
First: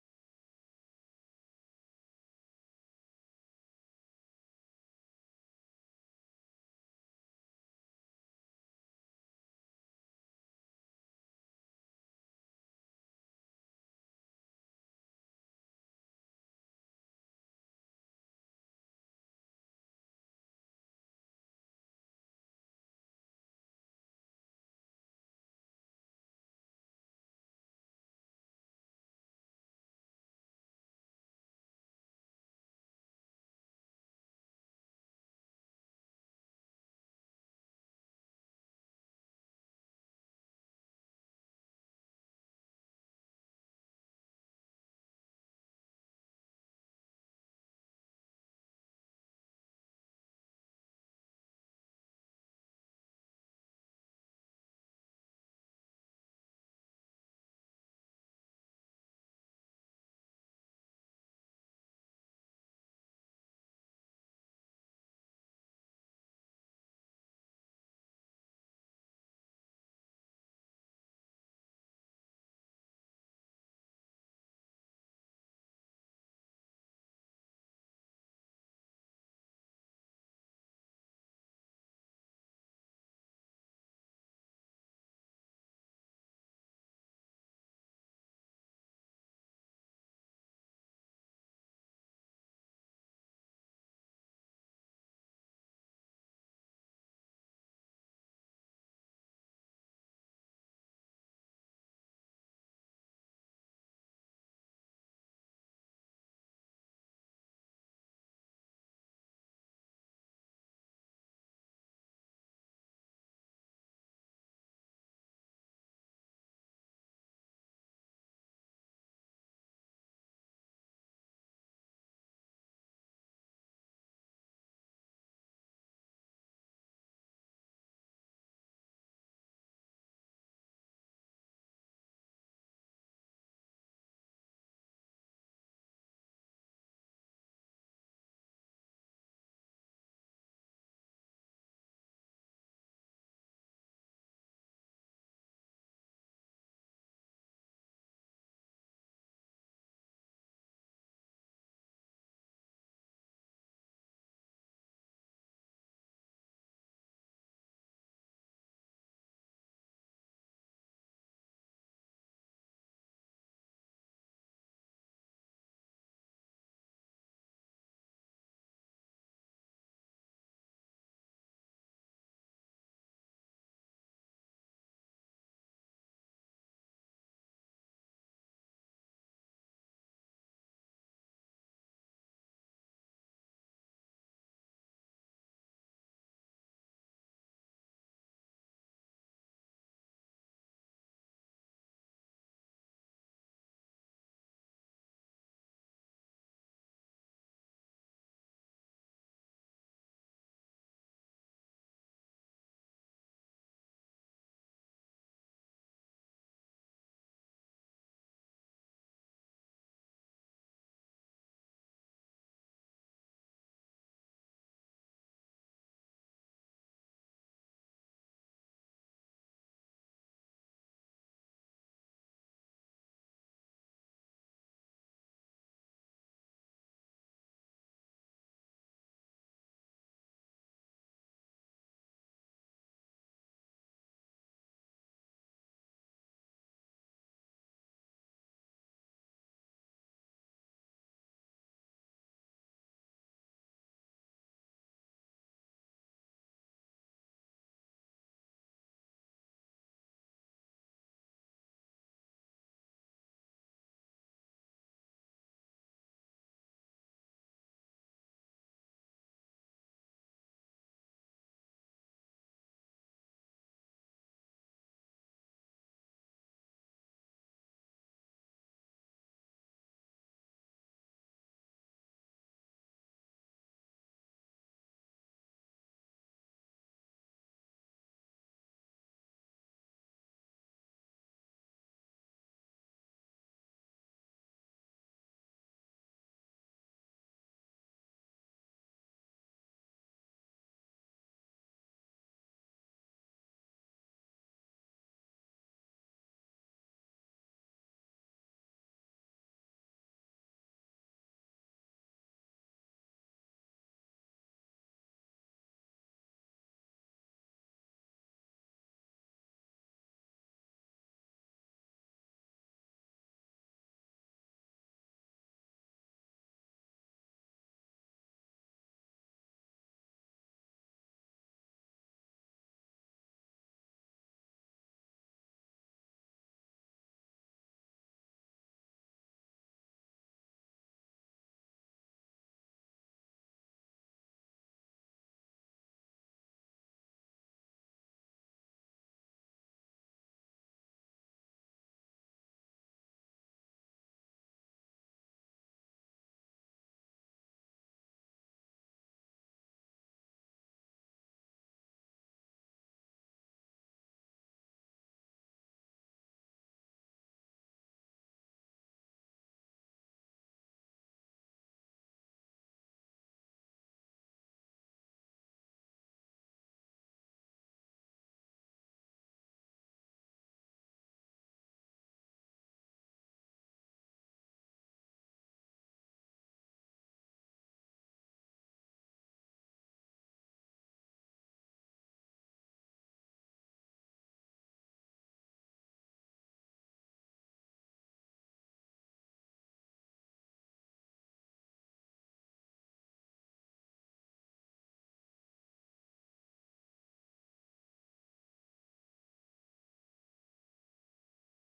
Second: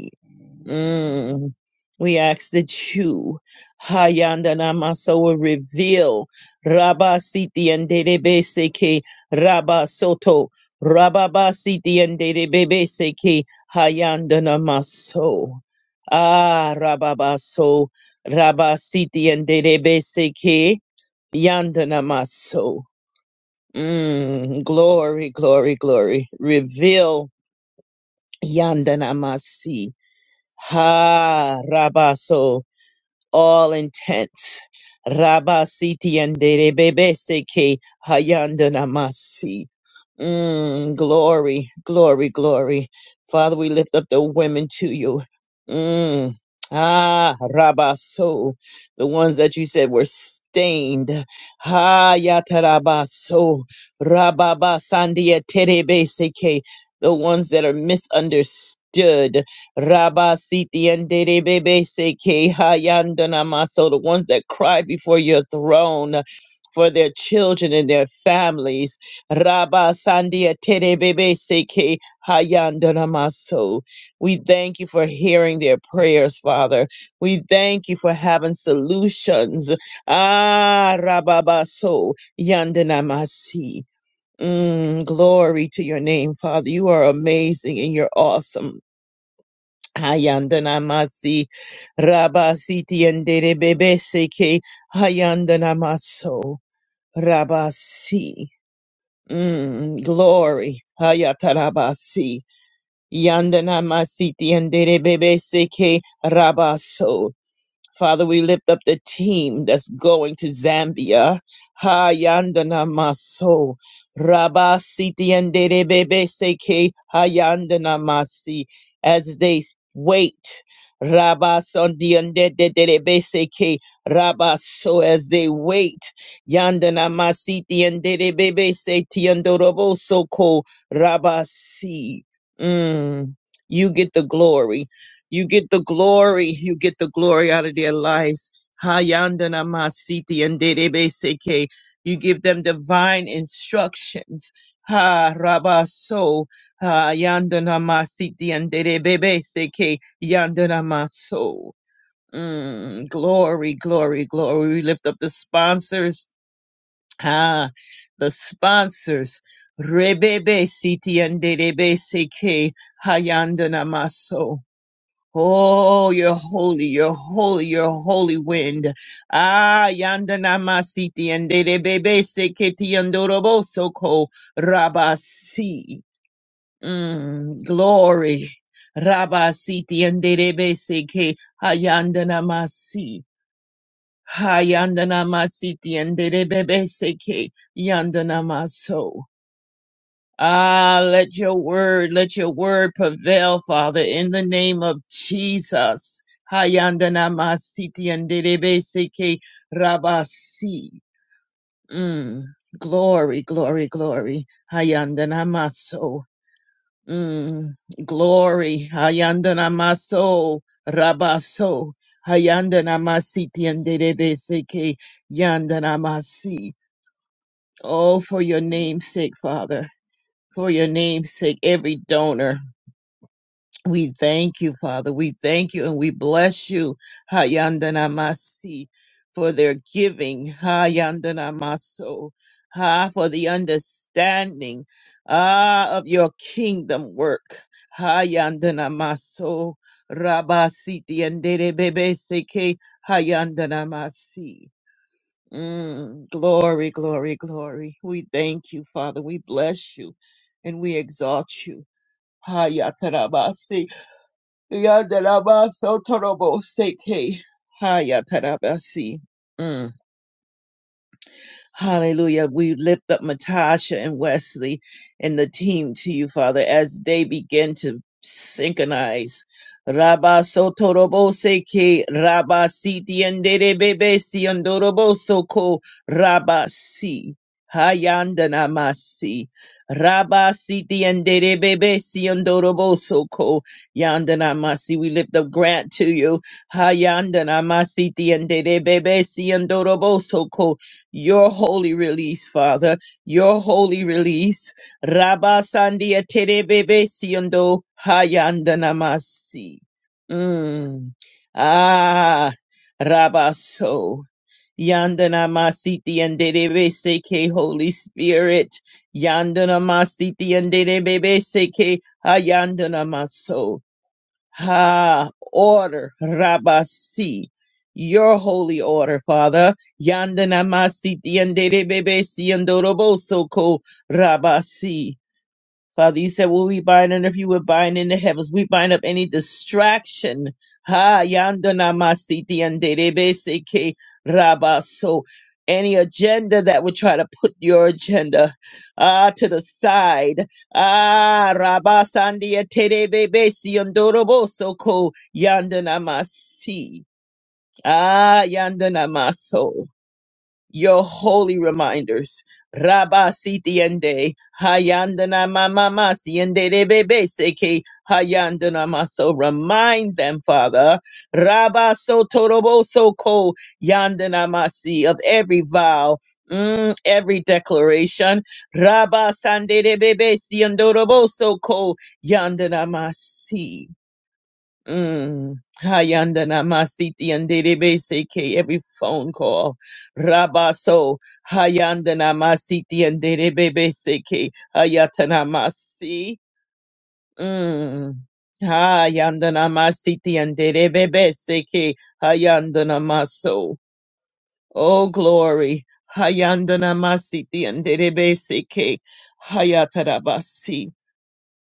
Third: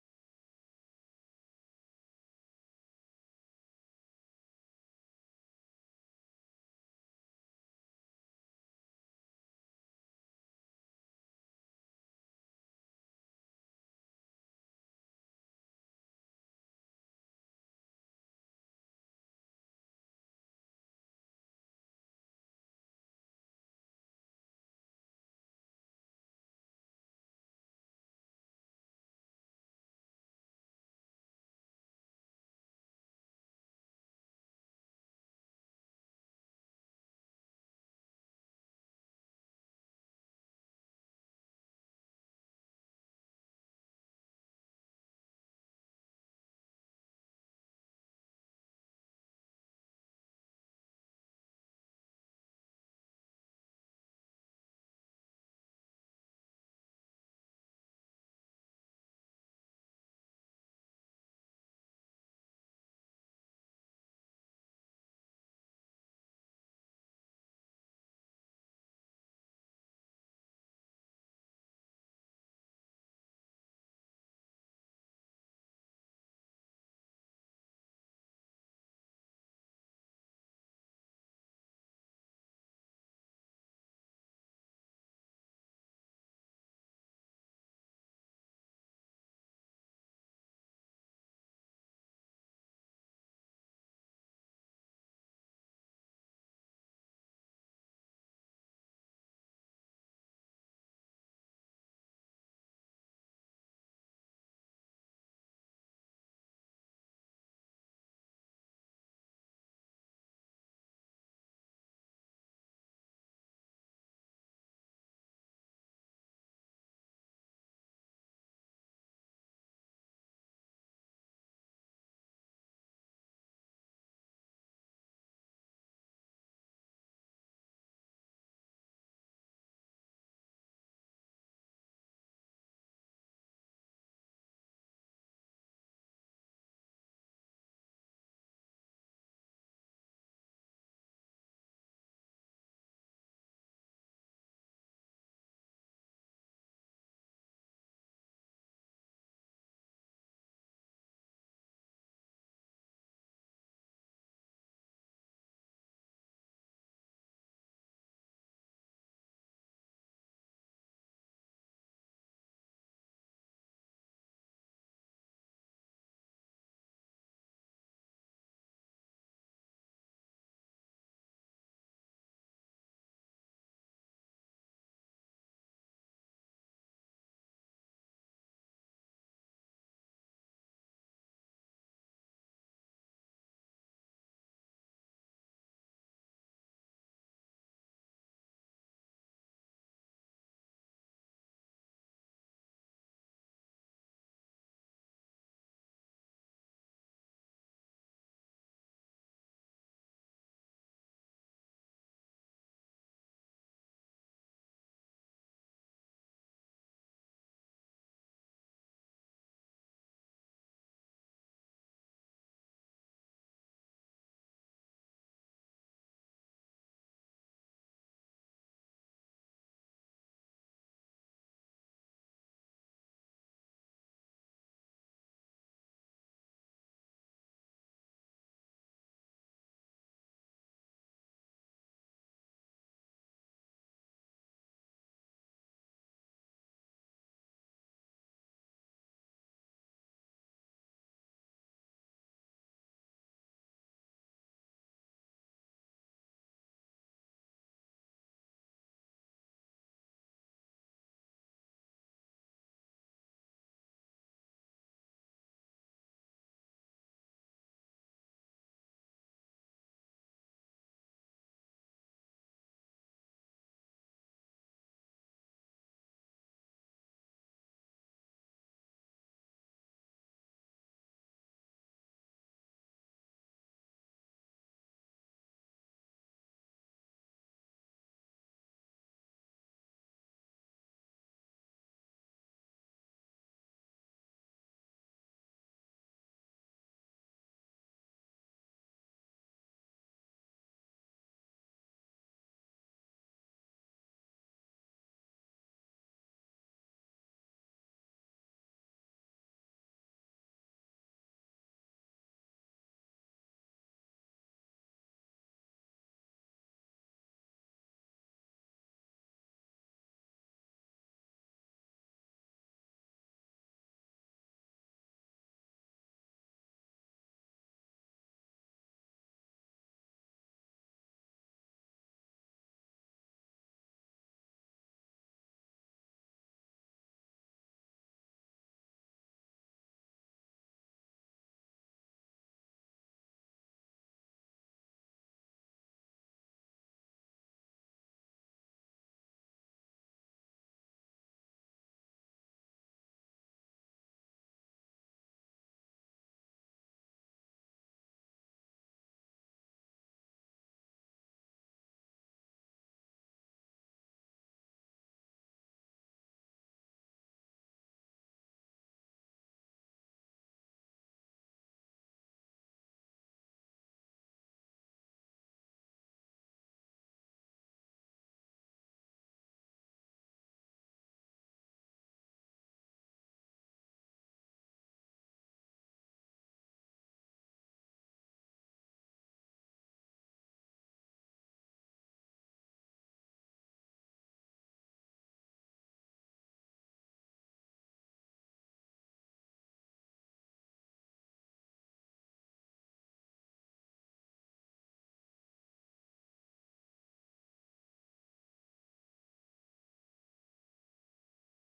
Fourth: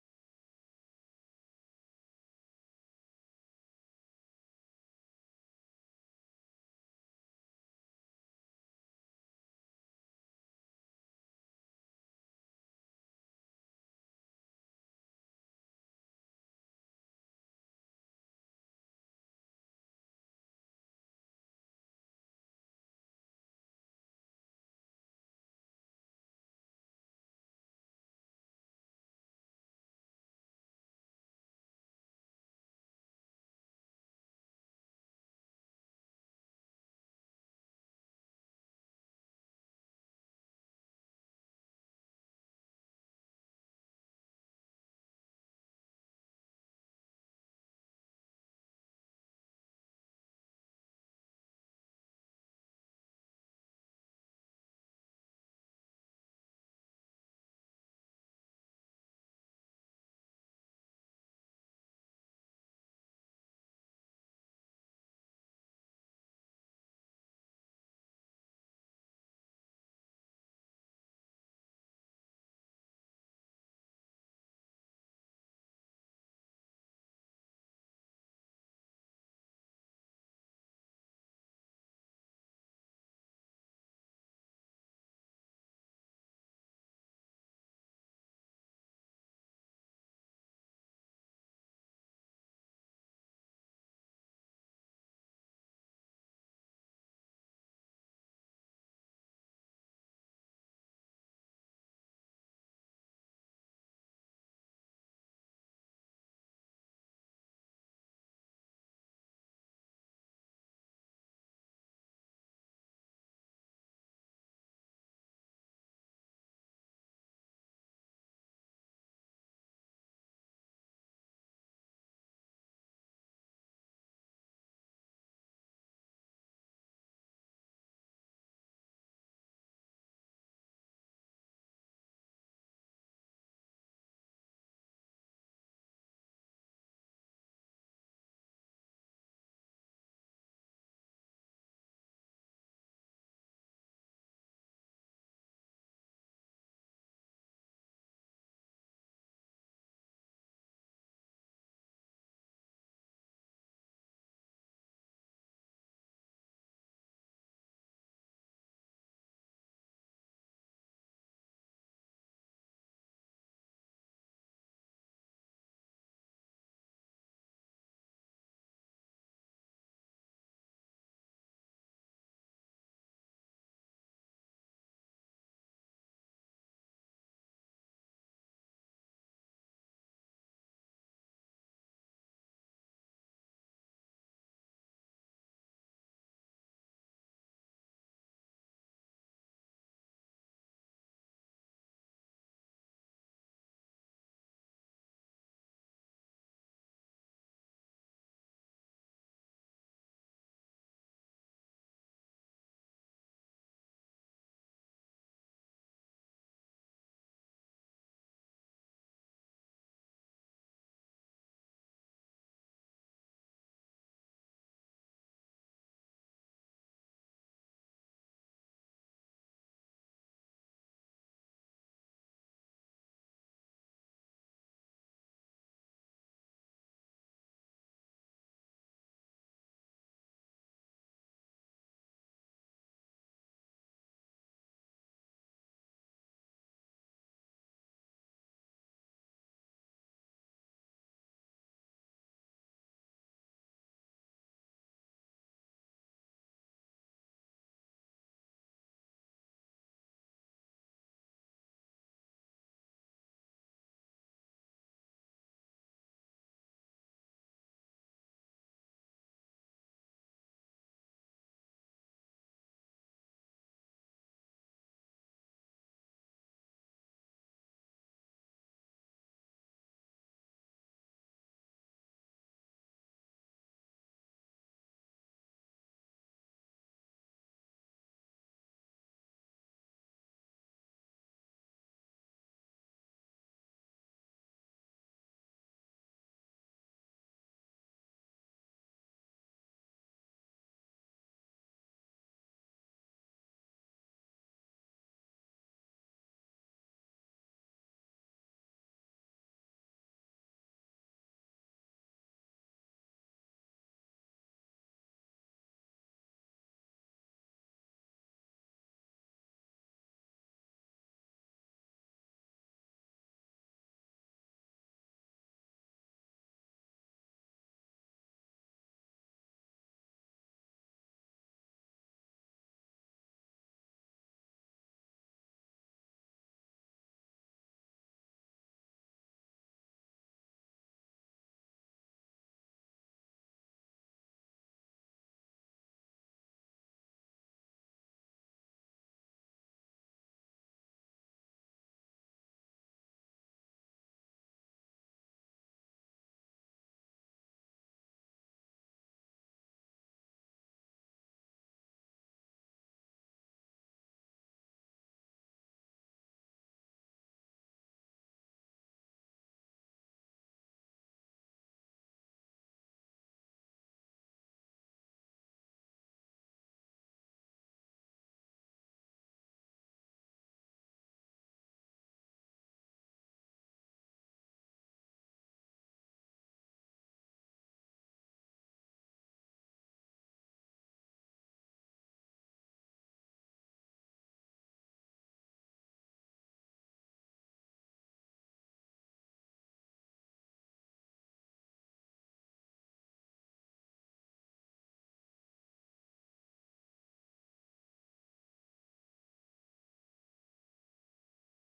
Mm. We ask that you, "Hayandana Namasa, will reveal Rabba Siti and Derebe Seke Rabba Soto, Rabba Ba Siti and Derebe Seke Hayandana maso. Ah, Rabba Baso, Rabba Siti and Derebe Seke Yandana maso. Mm, glory, glory, glory. Reveal Yanda Namasi. Ha Rabaso all intents. Rabba siti andere bebe seke hayandanamasi. Mm, glory, glory, glory. Father, we lift up the women to you. Mm. Ah, Rabba So, the ones that you said were stained. Ha Yataraba So, Rababa Sandia Terebe Seke, the ones that are misunderstood. Rabba Rabasiti and Derebese maso, the ones that cry before your throne for their children and their families. Rabba sandia Terebebe seke Terebese maso. We thank you for hearing their prayers, Father. We thank you for having solutions. Ah rabba Rababaso Yandanamasi. Mm, glory to your name, Father. You are amazing and you're awesome. Hayandana masi rabasiti andere bebese ke hayandana maso rabasi. Mm, glory. Hayatarabasi. Yandana masiti andere bebese ke rabaso. Father, we lift up the team that's going to Zambia. Ha yandana maso. Rabba siti andere bebe seke ha yandana masi. As they wait. Rabba sondi ande de seke. Rabba so as they wait. Yandana masiti andere bebe se ti andorobo soko. Rabba si. Mm. You get the glory. You get the glory. You get the glory out of their lives. Hayandana masiti and seke. You give them divine instructions. Ha rabaso. Ha yandana masiti and seke. Yandana maso. Mm, glory, glory, glory. We lift up the sponsors. Ah, the sponsors. Rebebe siti and seke. Hayandana maso. Oh, you're holy, you're holy, you're holy wind. Ah, yanda namasiti and de bebe seketi andoroboso ko rabasi. Mm, glory. Rabasiti and de bebe seke hayanda namasi. Hayanda namasiti and de bebe seke yanda namaso. Ah, let your word, let your word prevail, Father, in the name of Jesus. Hayandana masiti anderebe seke rabasi. Mm. Glory, glory, glory. Hayandana maso. Mm. Glory. Hayandana maso. Rabaso. Hayandana masiti anderebe seke yandana masi. Oh, for your name's sake, Father. For your name's sake, every donor. We thank you, Father. We thank you and we bless you, Hayandanamasi, for their giving, Hayandanamaso, ha, for the understanding, ah, of your kingdom work, Hayandanamaso, Rabasiti and Bebe Seke, Hayandanamasi. Mm, glory, glory, glory. We thank you, Father. We bless you and we exalt you. Hayatarabasi. Yandaraba Sotorobo Seke Hayatarabasi. Mm. Hallelujah. We lift up Matasha and Wesley and the team to you, Father, as they begin to synchronize. Rabba sotorobose ke rabba si tiendere bebe si andoroboso ko rabba si hayandana masi. Rabba si tiendere bebe si andoroboso ko yandana masi. We lift up Grant to you. Hayandana masi tiendere bebe si andoroboso ko your holy release, Father, your holy release. Rabba Sandia Terebebe Siendo Hayandanamasi. Mm. Ah, Rabba So. Yandanamasiti and Derebe Seke, Holy Spirit. Yandanamasiti and Derebe Seke, Hayandanamaso. Ha, order, Rabasi, your holy order, Father. Yandanamasi, Yandere Bebe, Siandoroboso, Ko, Rabasi. Father, you said "Will we bind on earth, you would bind in the heavens. We bind up any distraction. Ha yandana masiti and raba. rabaso. any agenda that would try to put your agenda ah to the side. Ah raba sandia terebesi andorobo so ko yandana masi. Ah yandana maso your holy reminders. Rabba sitiende, hayandana mama siende de bebe seke, hayandana maso. Remind them, Father. Rabba so torobo so ko, yandana masi of every vow. Mm, every declaration, Rabba Sande de Bebe siendorobo so Siandorobo Soko masi. Mm. Hayanda namasiti anderebe seke every phone call. Rabaso hayanda namasiti anderebe seke hayata namasi. Mm. Hayanda namasiti anderebe seke hayanda namaso. Oh glory. Hayanda namasiti anderebe seke hayata rabasi.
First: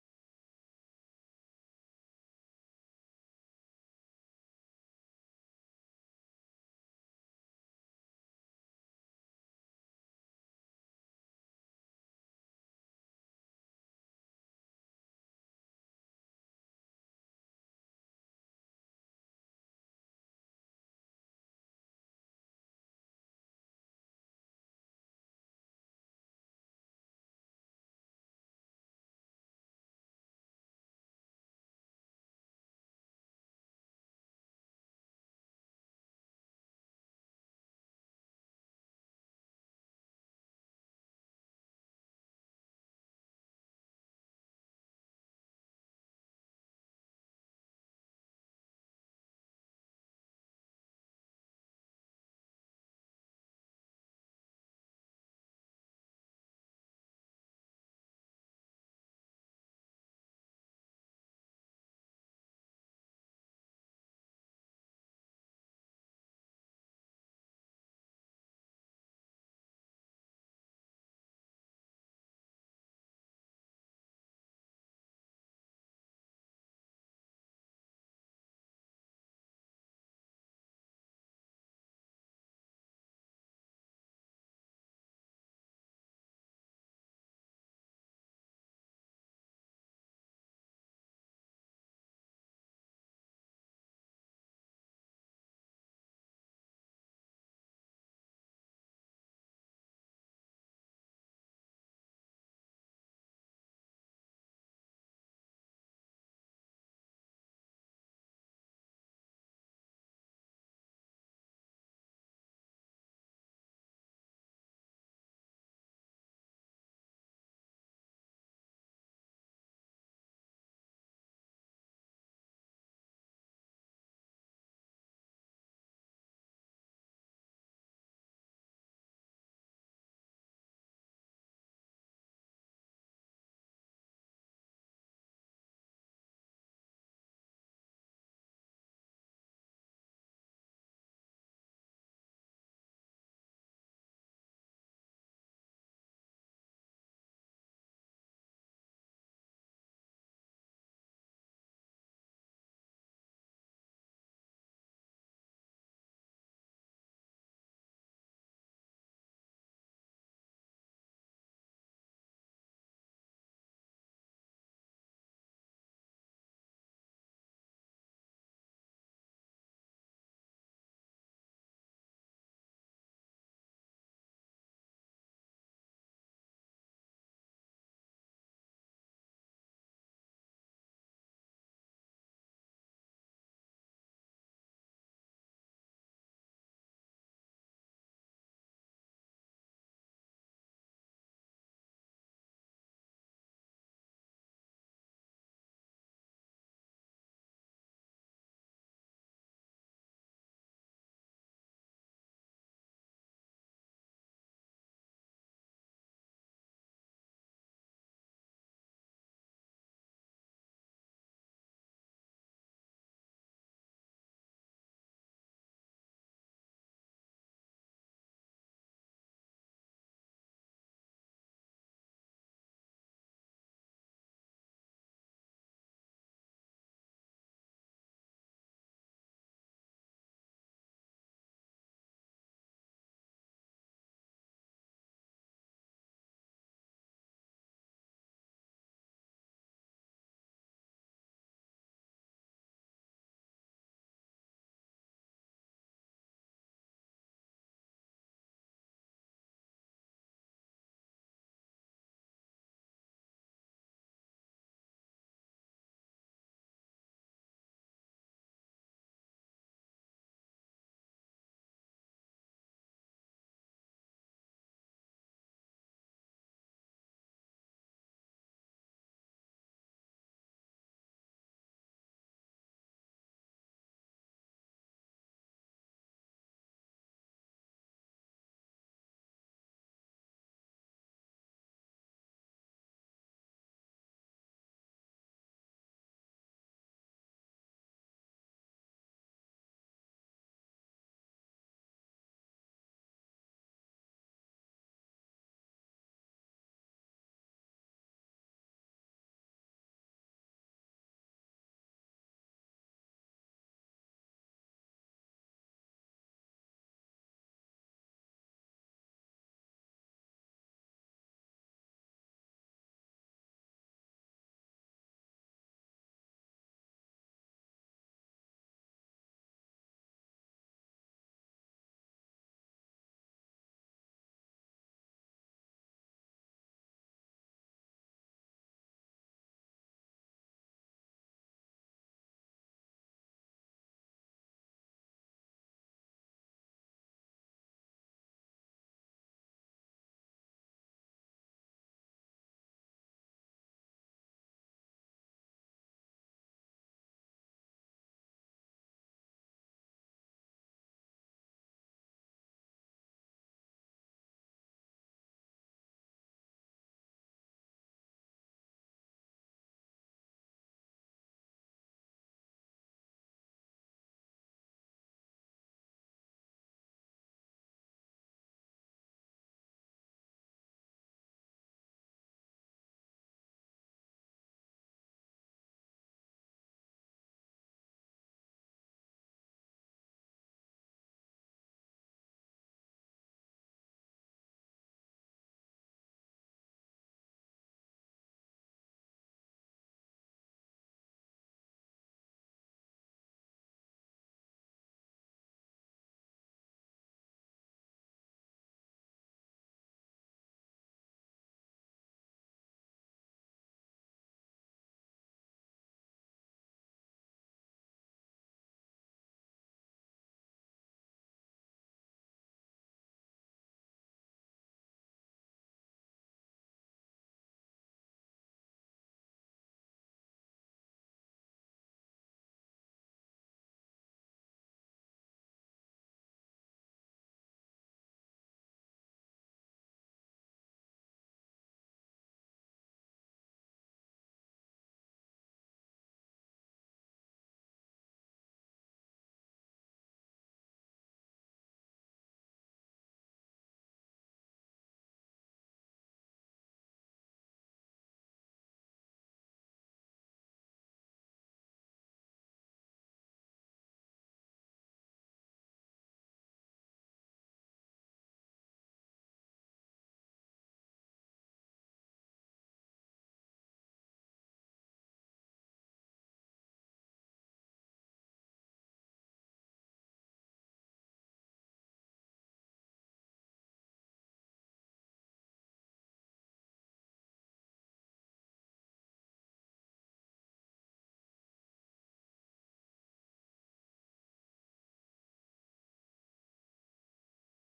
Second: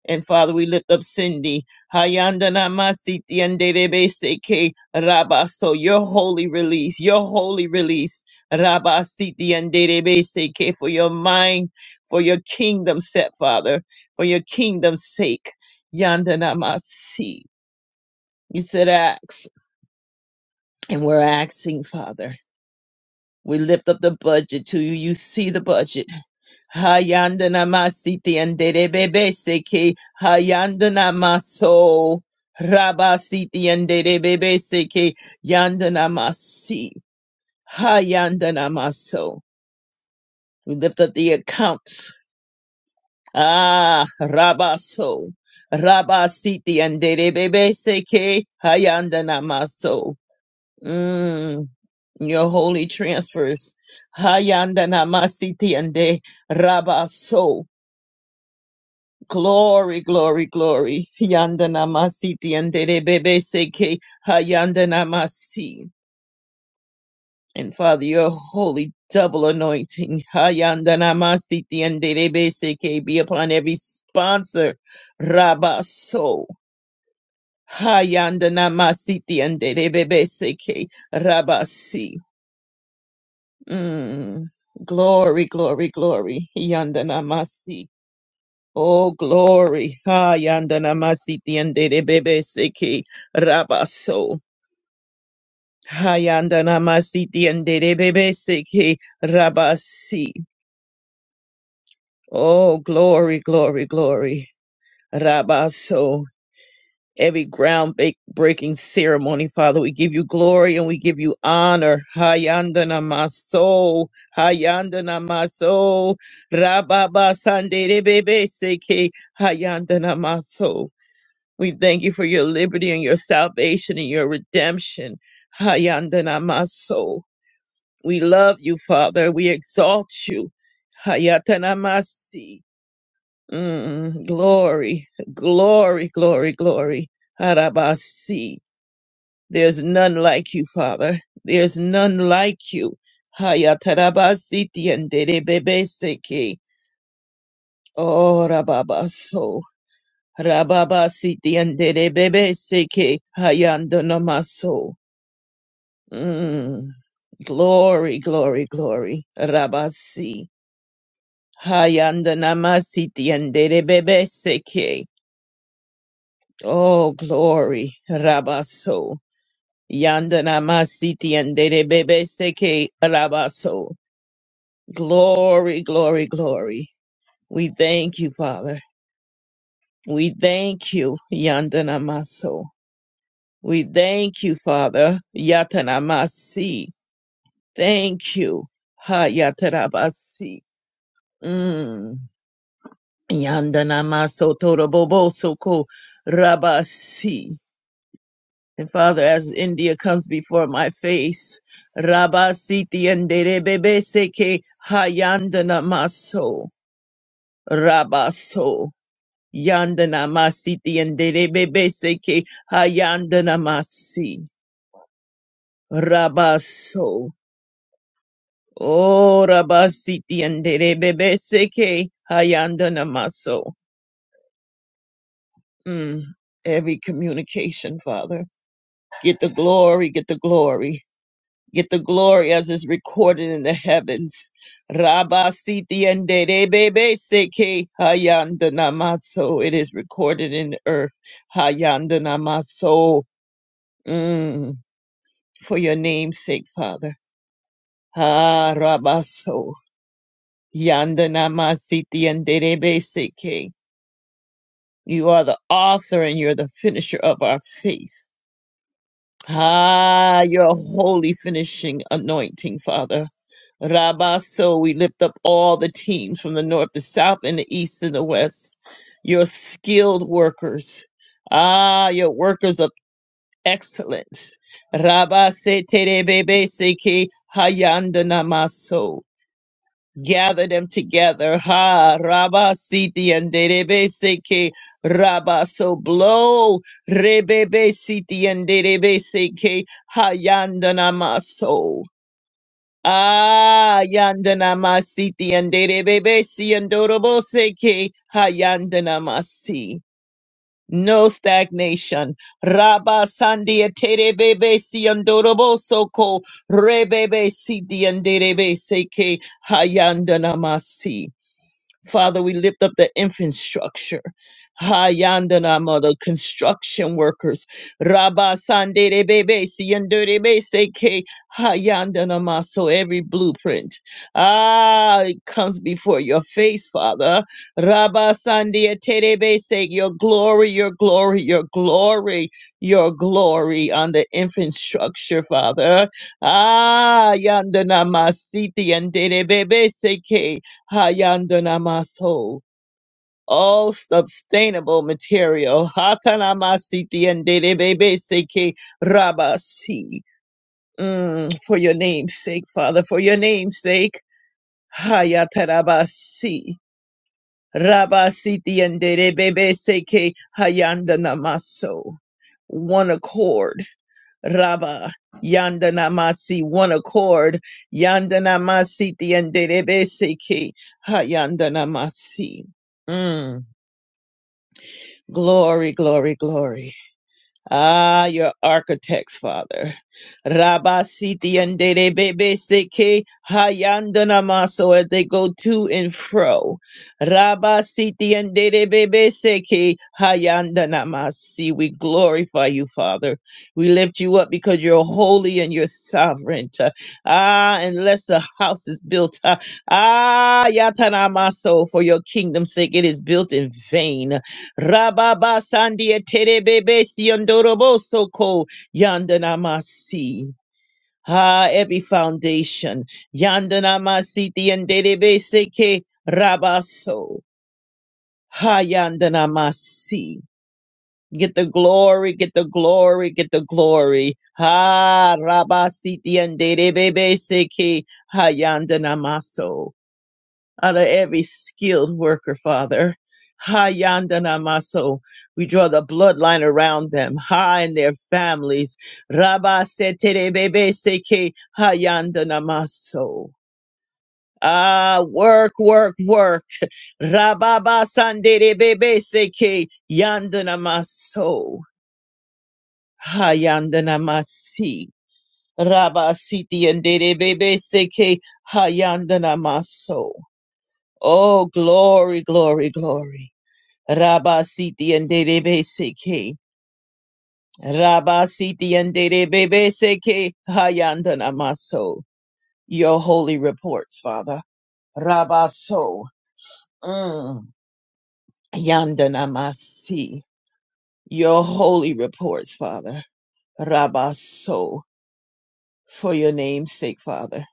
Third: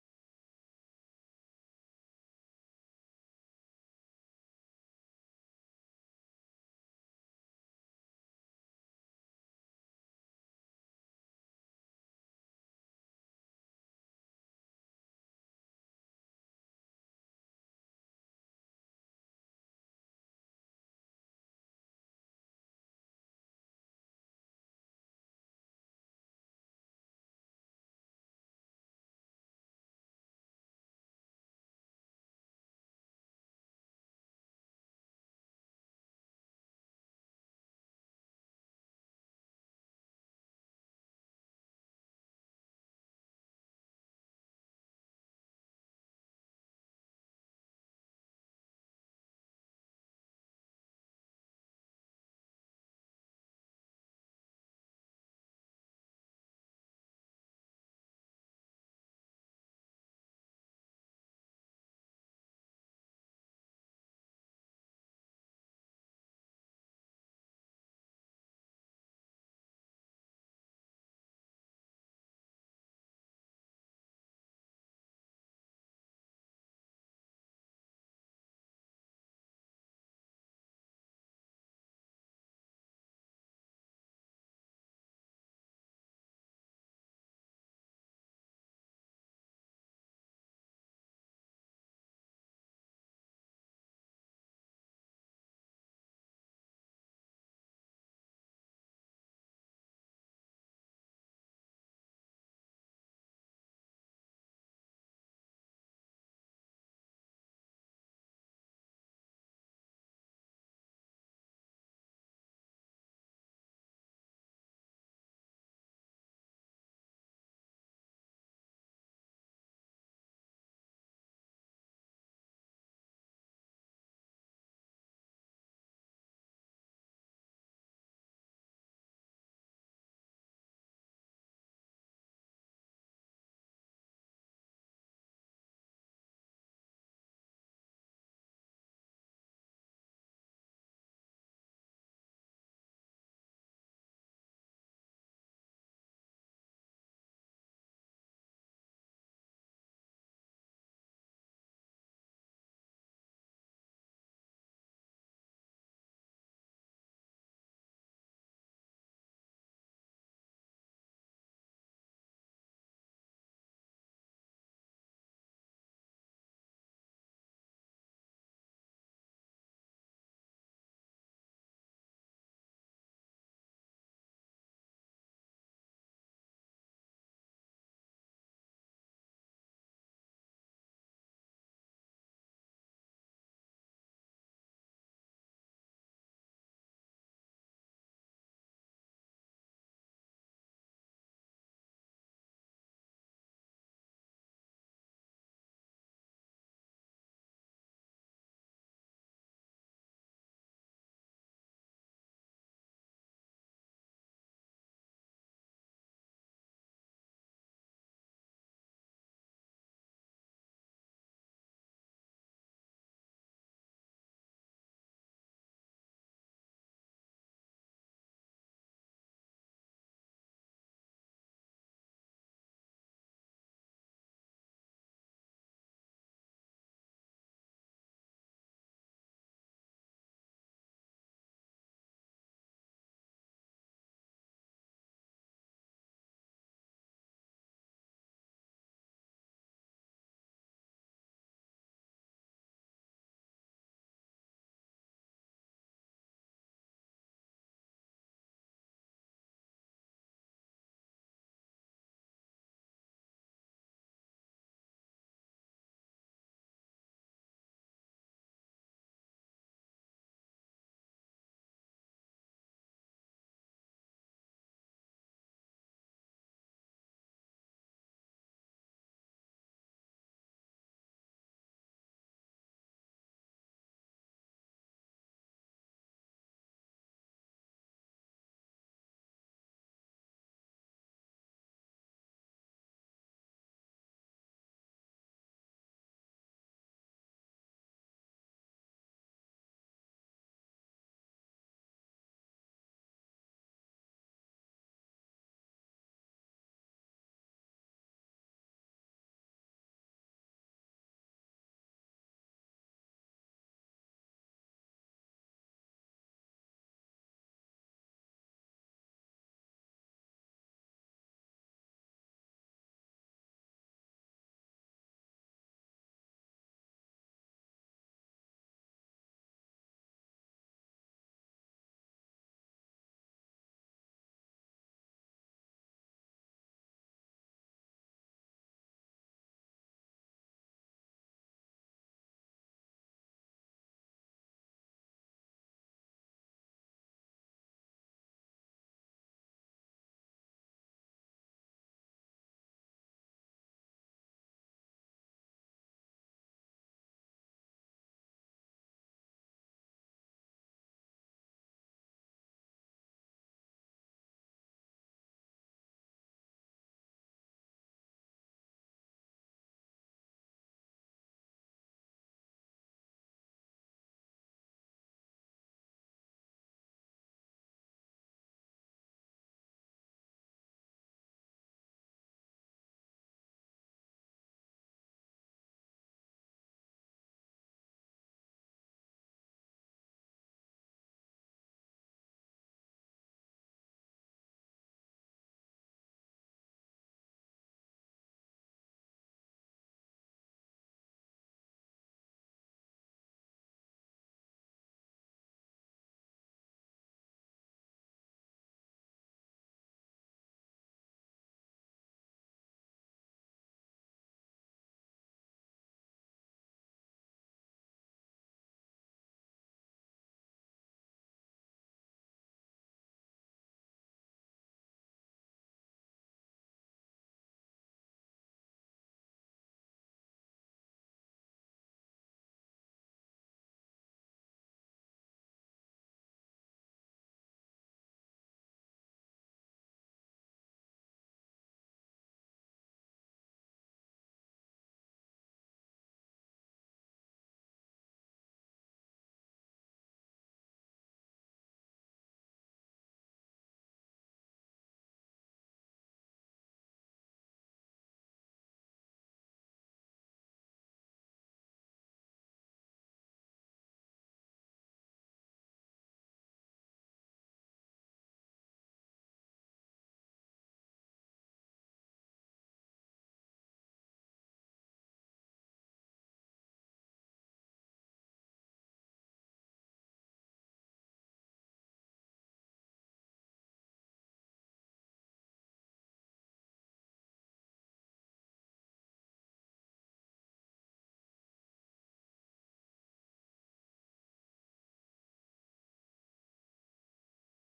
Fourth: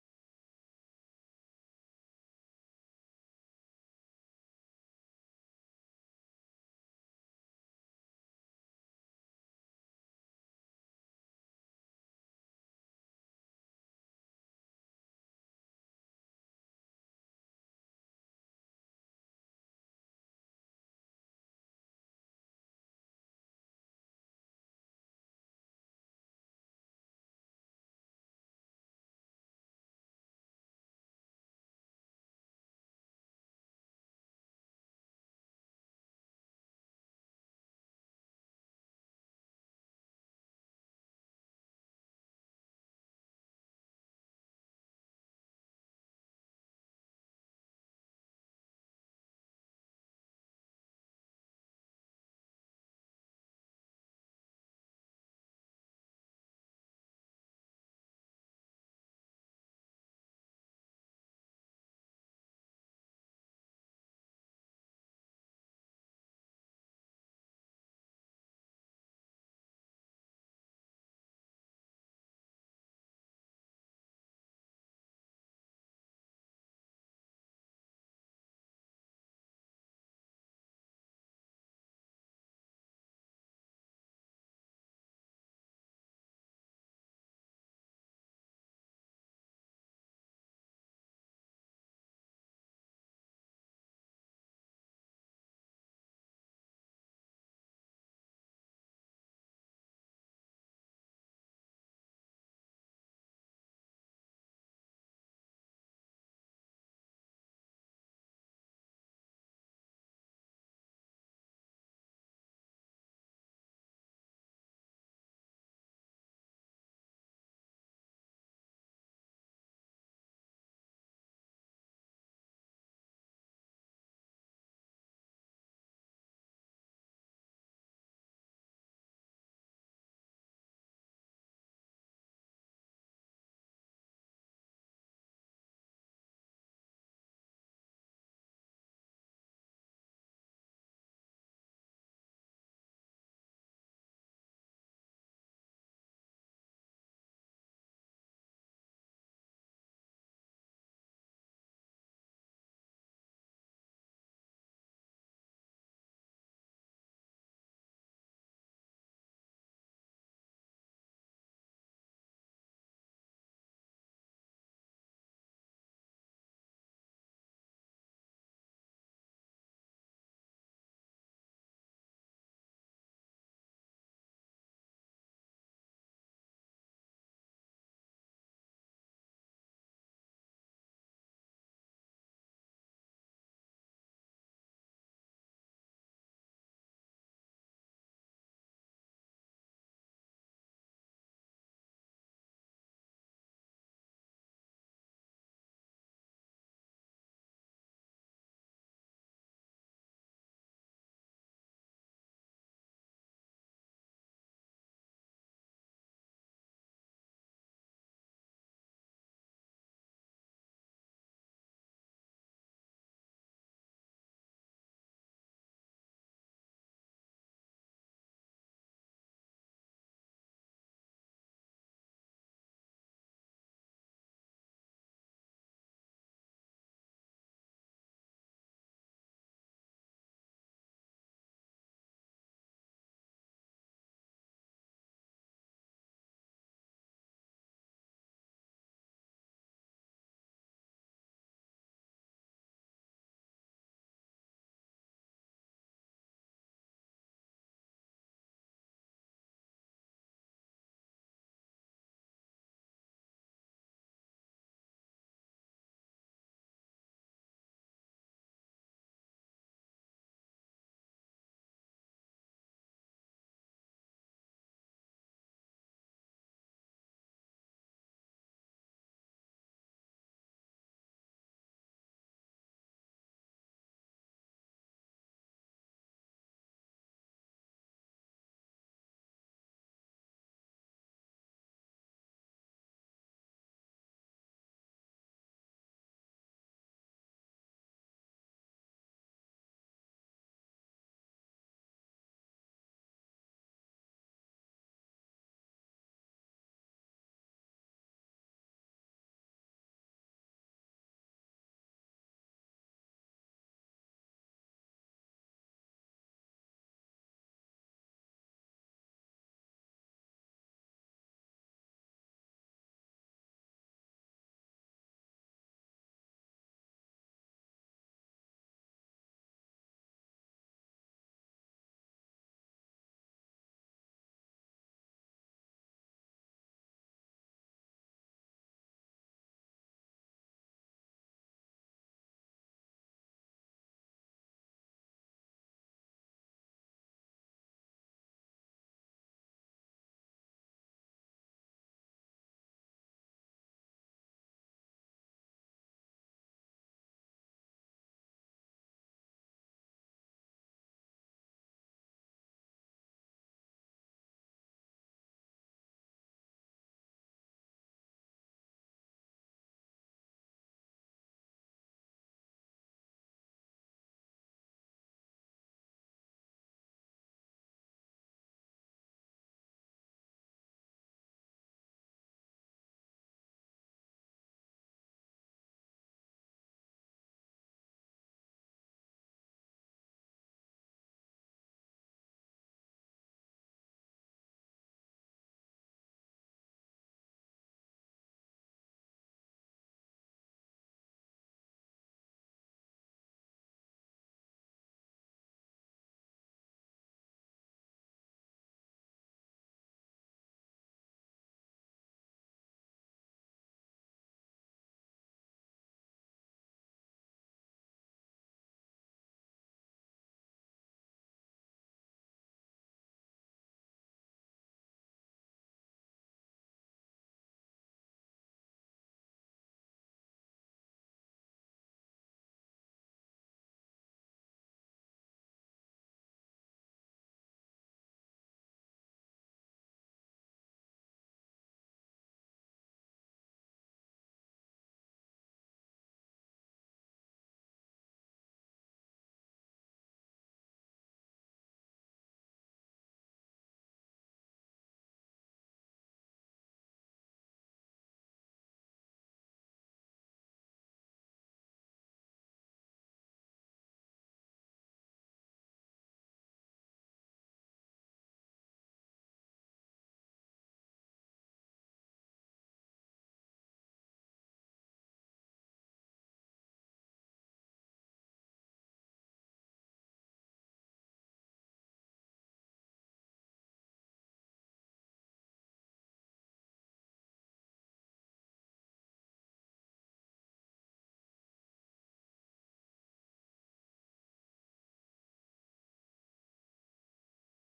And Father, we lift up Cindy. Hayandana masiti anderebe seke rabaso. your holy release, your holy release. Rabasiti siti anderebe seke for your mind, for your kingdom set, Father, for your kingdom's sake. Yandana masi. You said ask, and we're asking, Father. We lift up the budget to you. You see the budget. Hayandana masiti and derebebe seke hayandana maso rabasiti and derebebe seke yandana masi hayandana maso. We lift up the accounts. Ah, rabaso rabasiti and derebebe seke hayandana maso. Mm, your holy transfers. Hayandana masiti and de rabaso. Glory, glory, glory. Yandana masiti tiandere bebe seke hayandana masi. And Father, your holy double anointing, hayandana masiti tiandere bebe seke, be upon every sponsor, rabaso. Hayandana masiti tiandere bebe seke, rabasi. Mm. Glory, glory, glory. Yandana masi. Oh, glory. ha yandana masiti and de Bebe Siki Rabaso. ha yandana masiti and de Bebe Siki Rabasi. Oh, glory, glory, glory. Rabaso. Every ground ba- breaking ceremony, Father, we give you glory and we give you honor. Ha ha yandana maso, Ha yandana maso, Rababa Sande de Bebe seki. ha yandana maso. We thank you for your liberty and your salvation and your redemption. Hayandanamaso. We love you, Father. We exalt you. Hayatanamasi. Mm, glory, glory, glory, glory. Harabasi. There's none like you, Father. There's none like you. Hayatarabasi tiendere bebeseke. Oh, Rababa siti andere bebe seke hayando namaso. Mm. Glory, glory, glory. Rabasi. Hayando namasiti andere bebe seke. Oh, glory. Rabaso. Yanda namasiti andere bebe seke. Rabaso. Glory, glory, glory. We thank you, Father. We thank you, Yanda Namaso. We thank you, Father. Yatanamasi. Thank you. Ha yatanamasi. Mm. Yandanamaso torobobosoko rabasi. And Father, as India comes before my face, rabasi tienderebebeseke ha yandanamaso rabaso. Yandanamasi tienderebebeseke ha yandanamasi rabaso. Oh, Rabasiti and Seke Hayanda Namaso. Mm. Every communication, Father. Get the glory, get the glory. Get the glory as is recorded in the heavens. Rabasiti and Seke Hayanda Namaso. It is recorded in the earth. Hayanda Namaso. Mm. For your name's sake, Father. Ah, Rabaso. Yanda Namasiti and Seke. You are the author and you're the finisher of our faith. Ah, your holy finishing anointing, Father. Rabba, so we lift up all the teams from the north, the south, and the east, and the west. Your skilled workers. Ah, your workers of excellence. Rabba se te de bebe se ke hayanda namaso gather them together. Ha Rabba Siti and Derebe Seke Rabba so blow Rebebe Siti and Derebe Seke Hayandanama so. Ah Yandanama Siti and Derebe Si and Dorobo Seke Hayandanama Si. No stagnation. Rabba Sandia Terebebe Si and Dorobo Soko Rebebe Siti and Derebe Seke Hayandanama Si. Father, we lift up the infrastructure. Hayandana mother, construction workers. Rabba Sandere Bebe Siandere Seke Hayandana Maso, every blueprint. Ah, it comes before your face, Father. Rabba Sandia Terebe Seke, your glory, your glory, your glory, your glory on the infrastructure, Father. Ah, Yandana Masiti and Bebe Seke. Hayandanamaso, all sustainable material. Hatanamasiti and Dedebebeseke Rabasi. Mm, for your name's sake, Father, for your name's sake. Hayatarabasi. Rabasiti and Dedebebeseke Hayandanamaso. One accord Raba Yandanamasi one accord Yandanamasi Tiandebesiki Ha Yandanamasi. Mm. Glory, glory, glory. Ah, your architects, Father. Rabasiti and Dede Bebe Seke Hayandana Maso as they go to and fro. Rabasiti and Dede Bebe Seke Hayandana Masi. We glorify you, Father. We lift you up because you're holy and you're sovereign. Ah, unless the house is built. Ah, Yatana Maso, for your kingdom's sake, it is built in vain. Rababa Sandia Terebebe Siondorobosoko Yandanamasi. Ah, every foundation. Yandanamasi Tiandebe Seke Rabaso. Ha Yandanamasi. Get the glory, get the glory, get the glory. Ha Rabasiti and Derebebe Seke Ha Yandanamaso out of every skilled worker, Father. ha yandana maso, We draw the bloodline around them, ha, and their families. Rabba seterebebe seke ha yandana maso. Ah, work, work, work. Rababa sanderebebe seke yandana maso. Ha yandana masi. Rabba siti yanderebebe seke ha yandana maso. Oh, glory, glory, glory. Rabasiti and Derebe Seke. Rabasiti and Derebe Seke. Hayandana Maso. Your holy reports, Father. Rabaso. Mm. Yandana Masi. Your holy reports, Father. Rabaso. For your name's sake, Father.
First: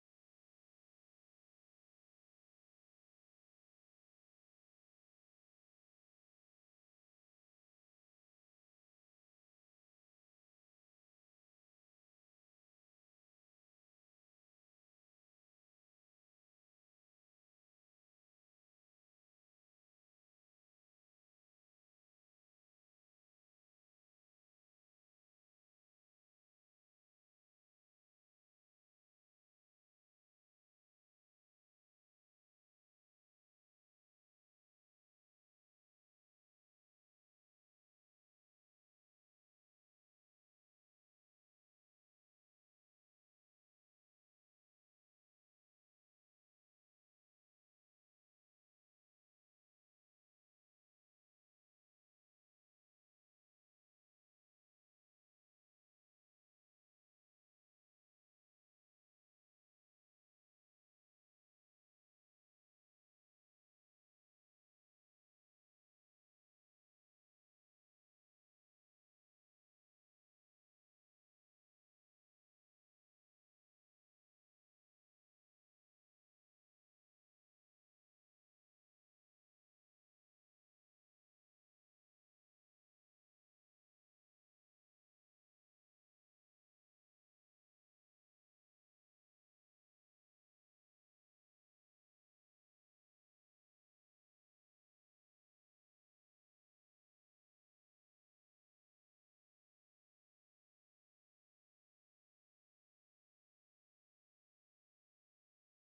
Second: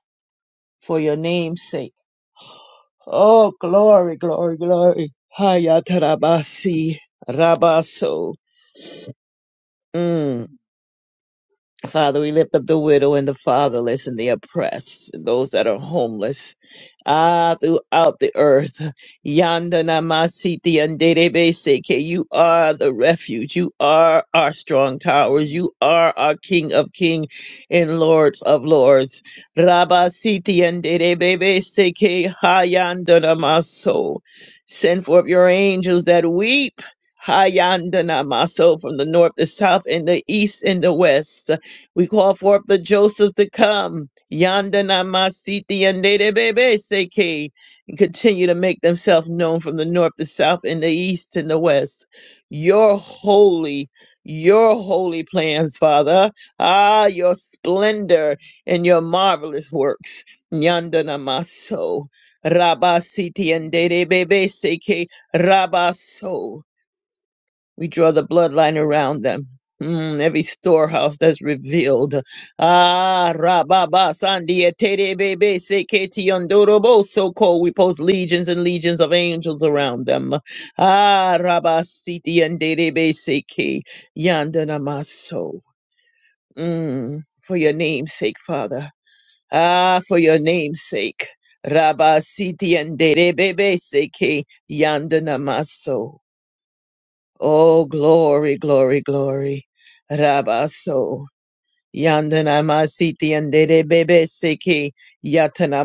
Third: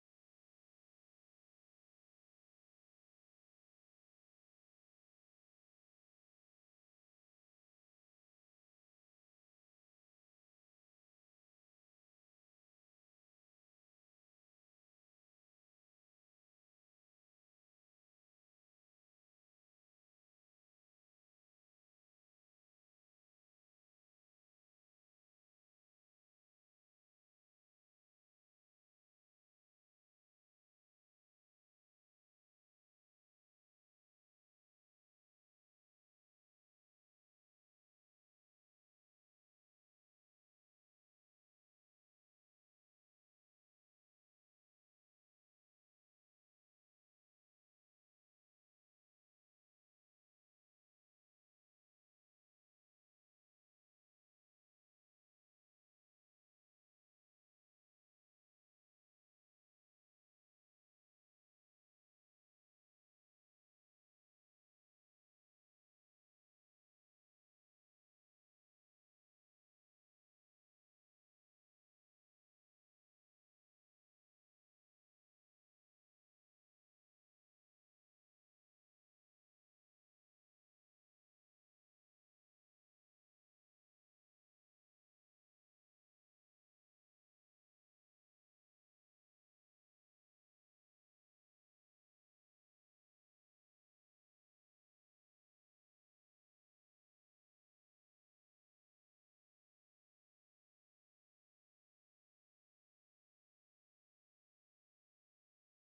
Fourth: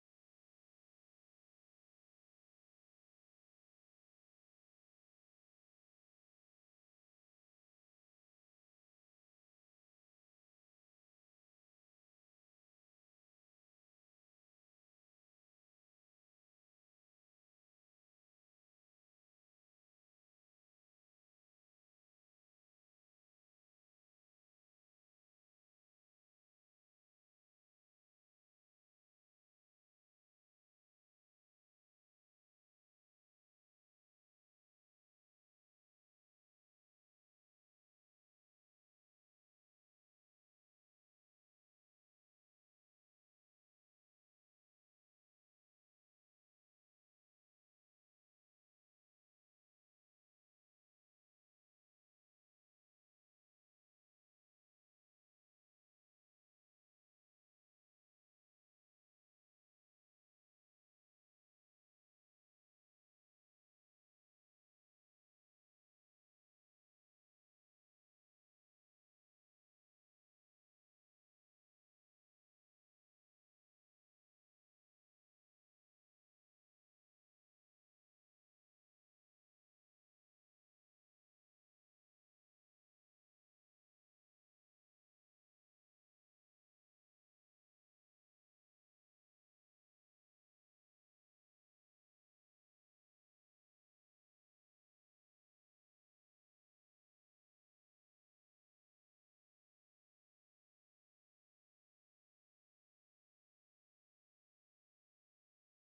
For your name's sake. Oh, glory, glory, glory. Hayatarabasi. Rabaso. Mm. Father, we lift up the widow and the fatherless and the oppressed, and those that are homeless. Ah, throughout the earth. Yanda namasiti anderebe seke. You are the refuge. You are our strong towers. You are our King of King and Lords of Lords. Rabasiti anderebeseke hayanda namaso. Send forth your angels that weep. Hayanda namaso from the north, the south, and the east, and the west. We call forth the Joseph to come. Yanda namasiti and bebe seke. And continue to make themselves known from the north, the south, and the east, and the west. Your holy, your holy plans, Father. Ah, your splendor and your marvelous works. Yanda namaso. Rabasiti and bebe seke. Rabaso. We draw the bloodline around them. Mm, every storehouse that's revealed. Ah, Rababa Sandia Tere Bebe Seketi Yondorobo Soko. We post legions and legions of angels around them. Ah, Rabasiti Yanderebe Seke Yandanamaso. Mm, for your name's sake, Father. Ah, for your name's sake. Rabasiti Yanderebebe Seke Yandanamaso. Oh, glory, glory, glory. Rabaso. yandanamasi masiti andere bebe seki yatana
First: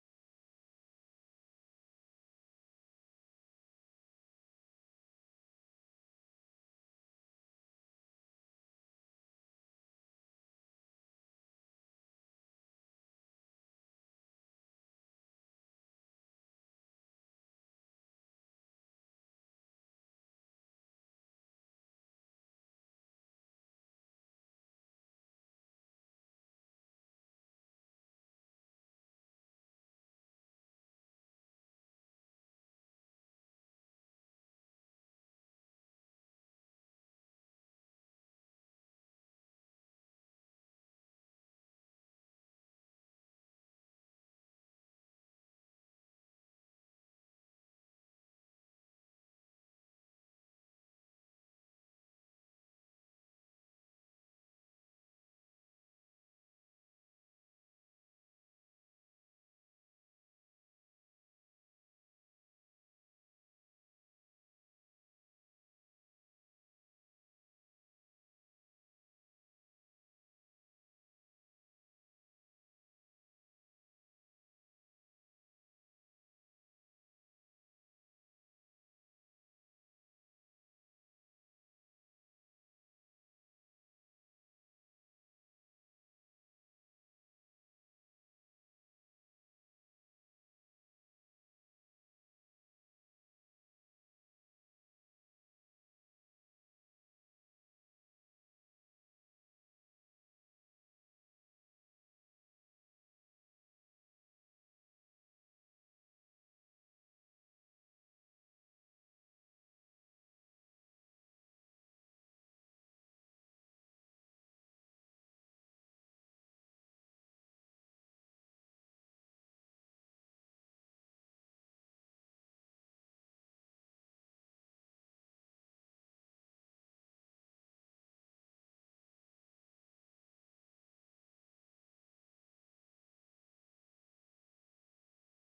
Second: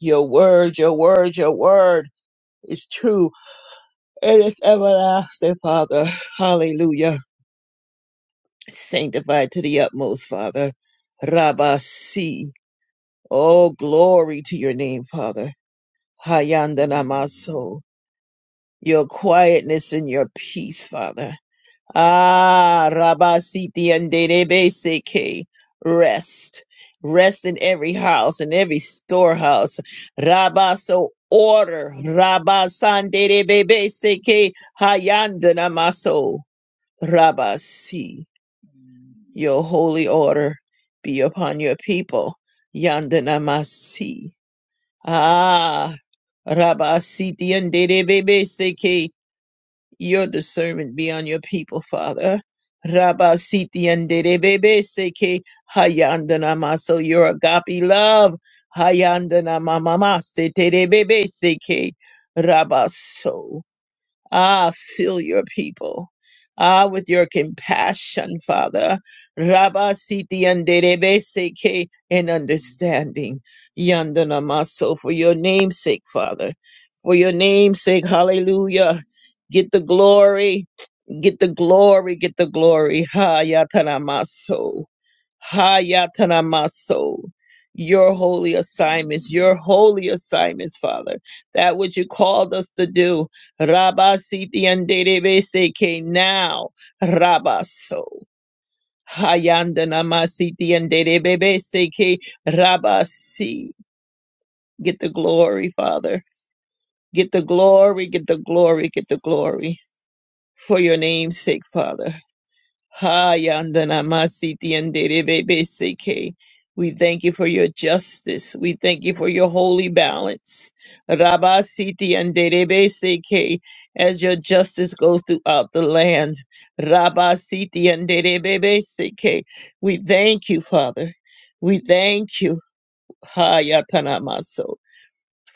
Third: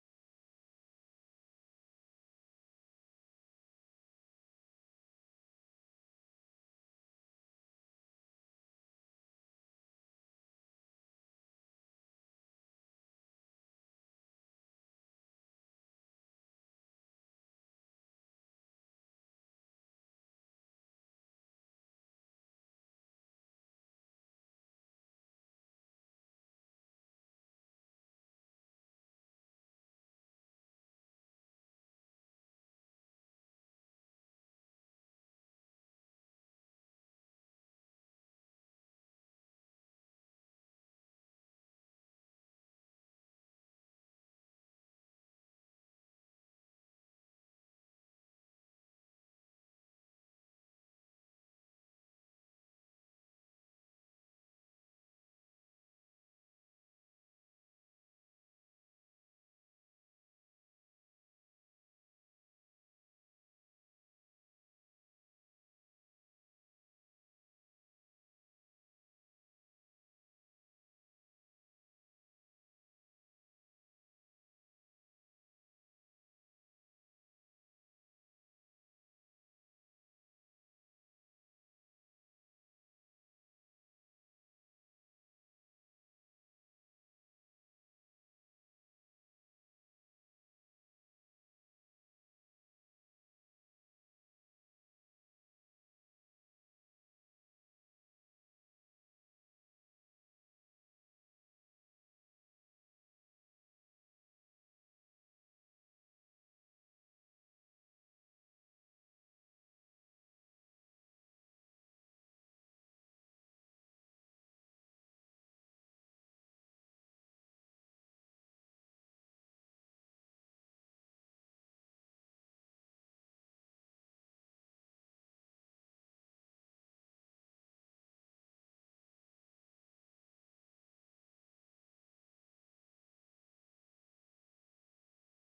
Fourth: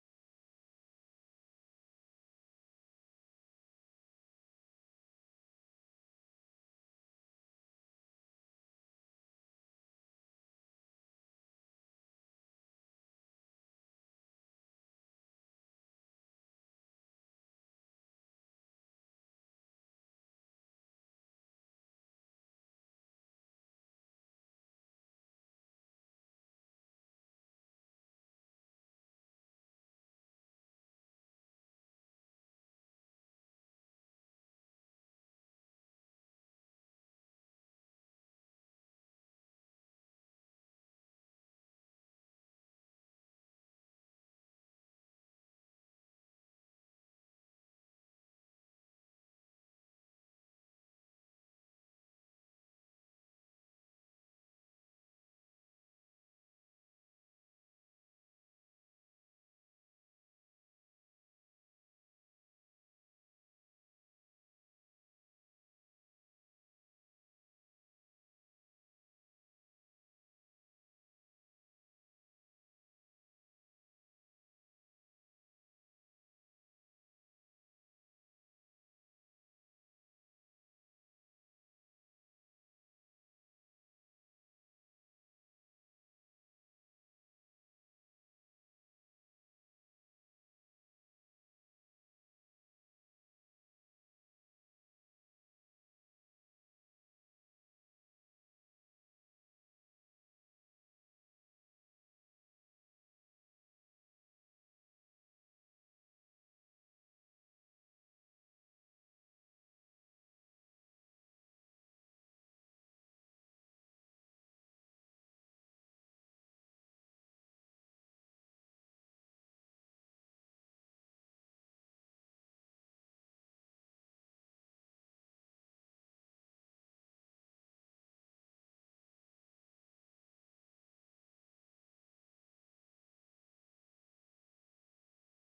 Your word, your word, your word is true. It is everlasting, Father. Hallelujah. Sanctified to the utmost, Father. Rabasi. Oh, glory to your name, Father. Hayandana Your quietness and your peace, Father. Ah, Rabasiti and Seke. Rest. Rest in every house, in every storehouse. Rabba, so order. Rabba Sanderebebe Seke Hayandanamaso. maso. Rabasi, Your holy order be upon your people. Yandana masi. Ah, Rabba Siti Seke. Your discernment be on your people, Father. Rabba siti anderebebe seke hayandana maso your agape love. Hayandana mamama seterebebe seke rabaso. Ah, fill your people. Ah, with your compassion, Father. Rabba siti anderebe seke and understanding. Yandana maso for your name's sake, Father. For your name's sake, hallelujah. Get the glory. Get the glory, get the glory. Hayatanamaso. Hayatanamaso. Your holy assignments, your holy assignments, Father. That which you called us to do. Rabba siti anderebe seke now. Rabba so. Hayandanama siti anderebe seke rabba si. Get the glory, Father. Get the glory, get the glory, get the glory. For your name's sake, Father. Hayandana Masiti and Seke. We thank you for your justice. We thank you for your holy balance. Rabba Siti and Seke. As your justice goes throughout the land. Rabba Siti and Seke. We thank you, Father. We thank you. Hayatana Maso.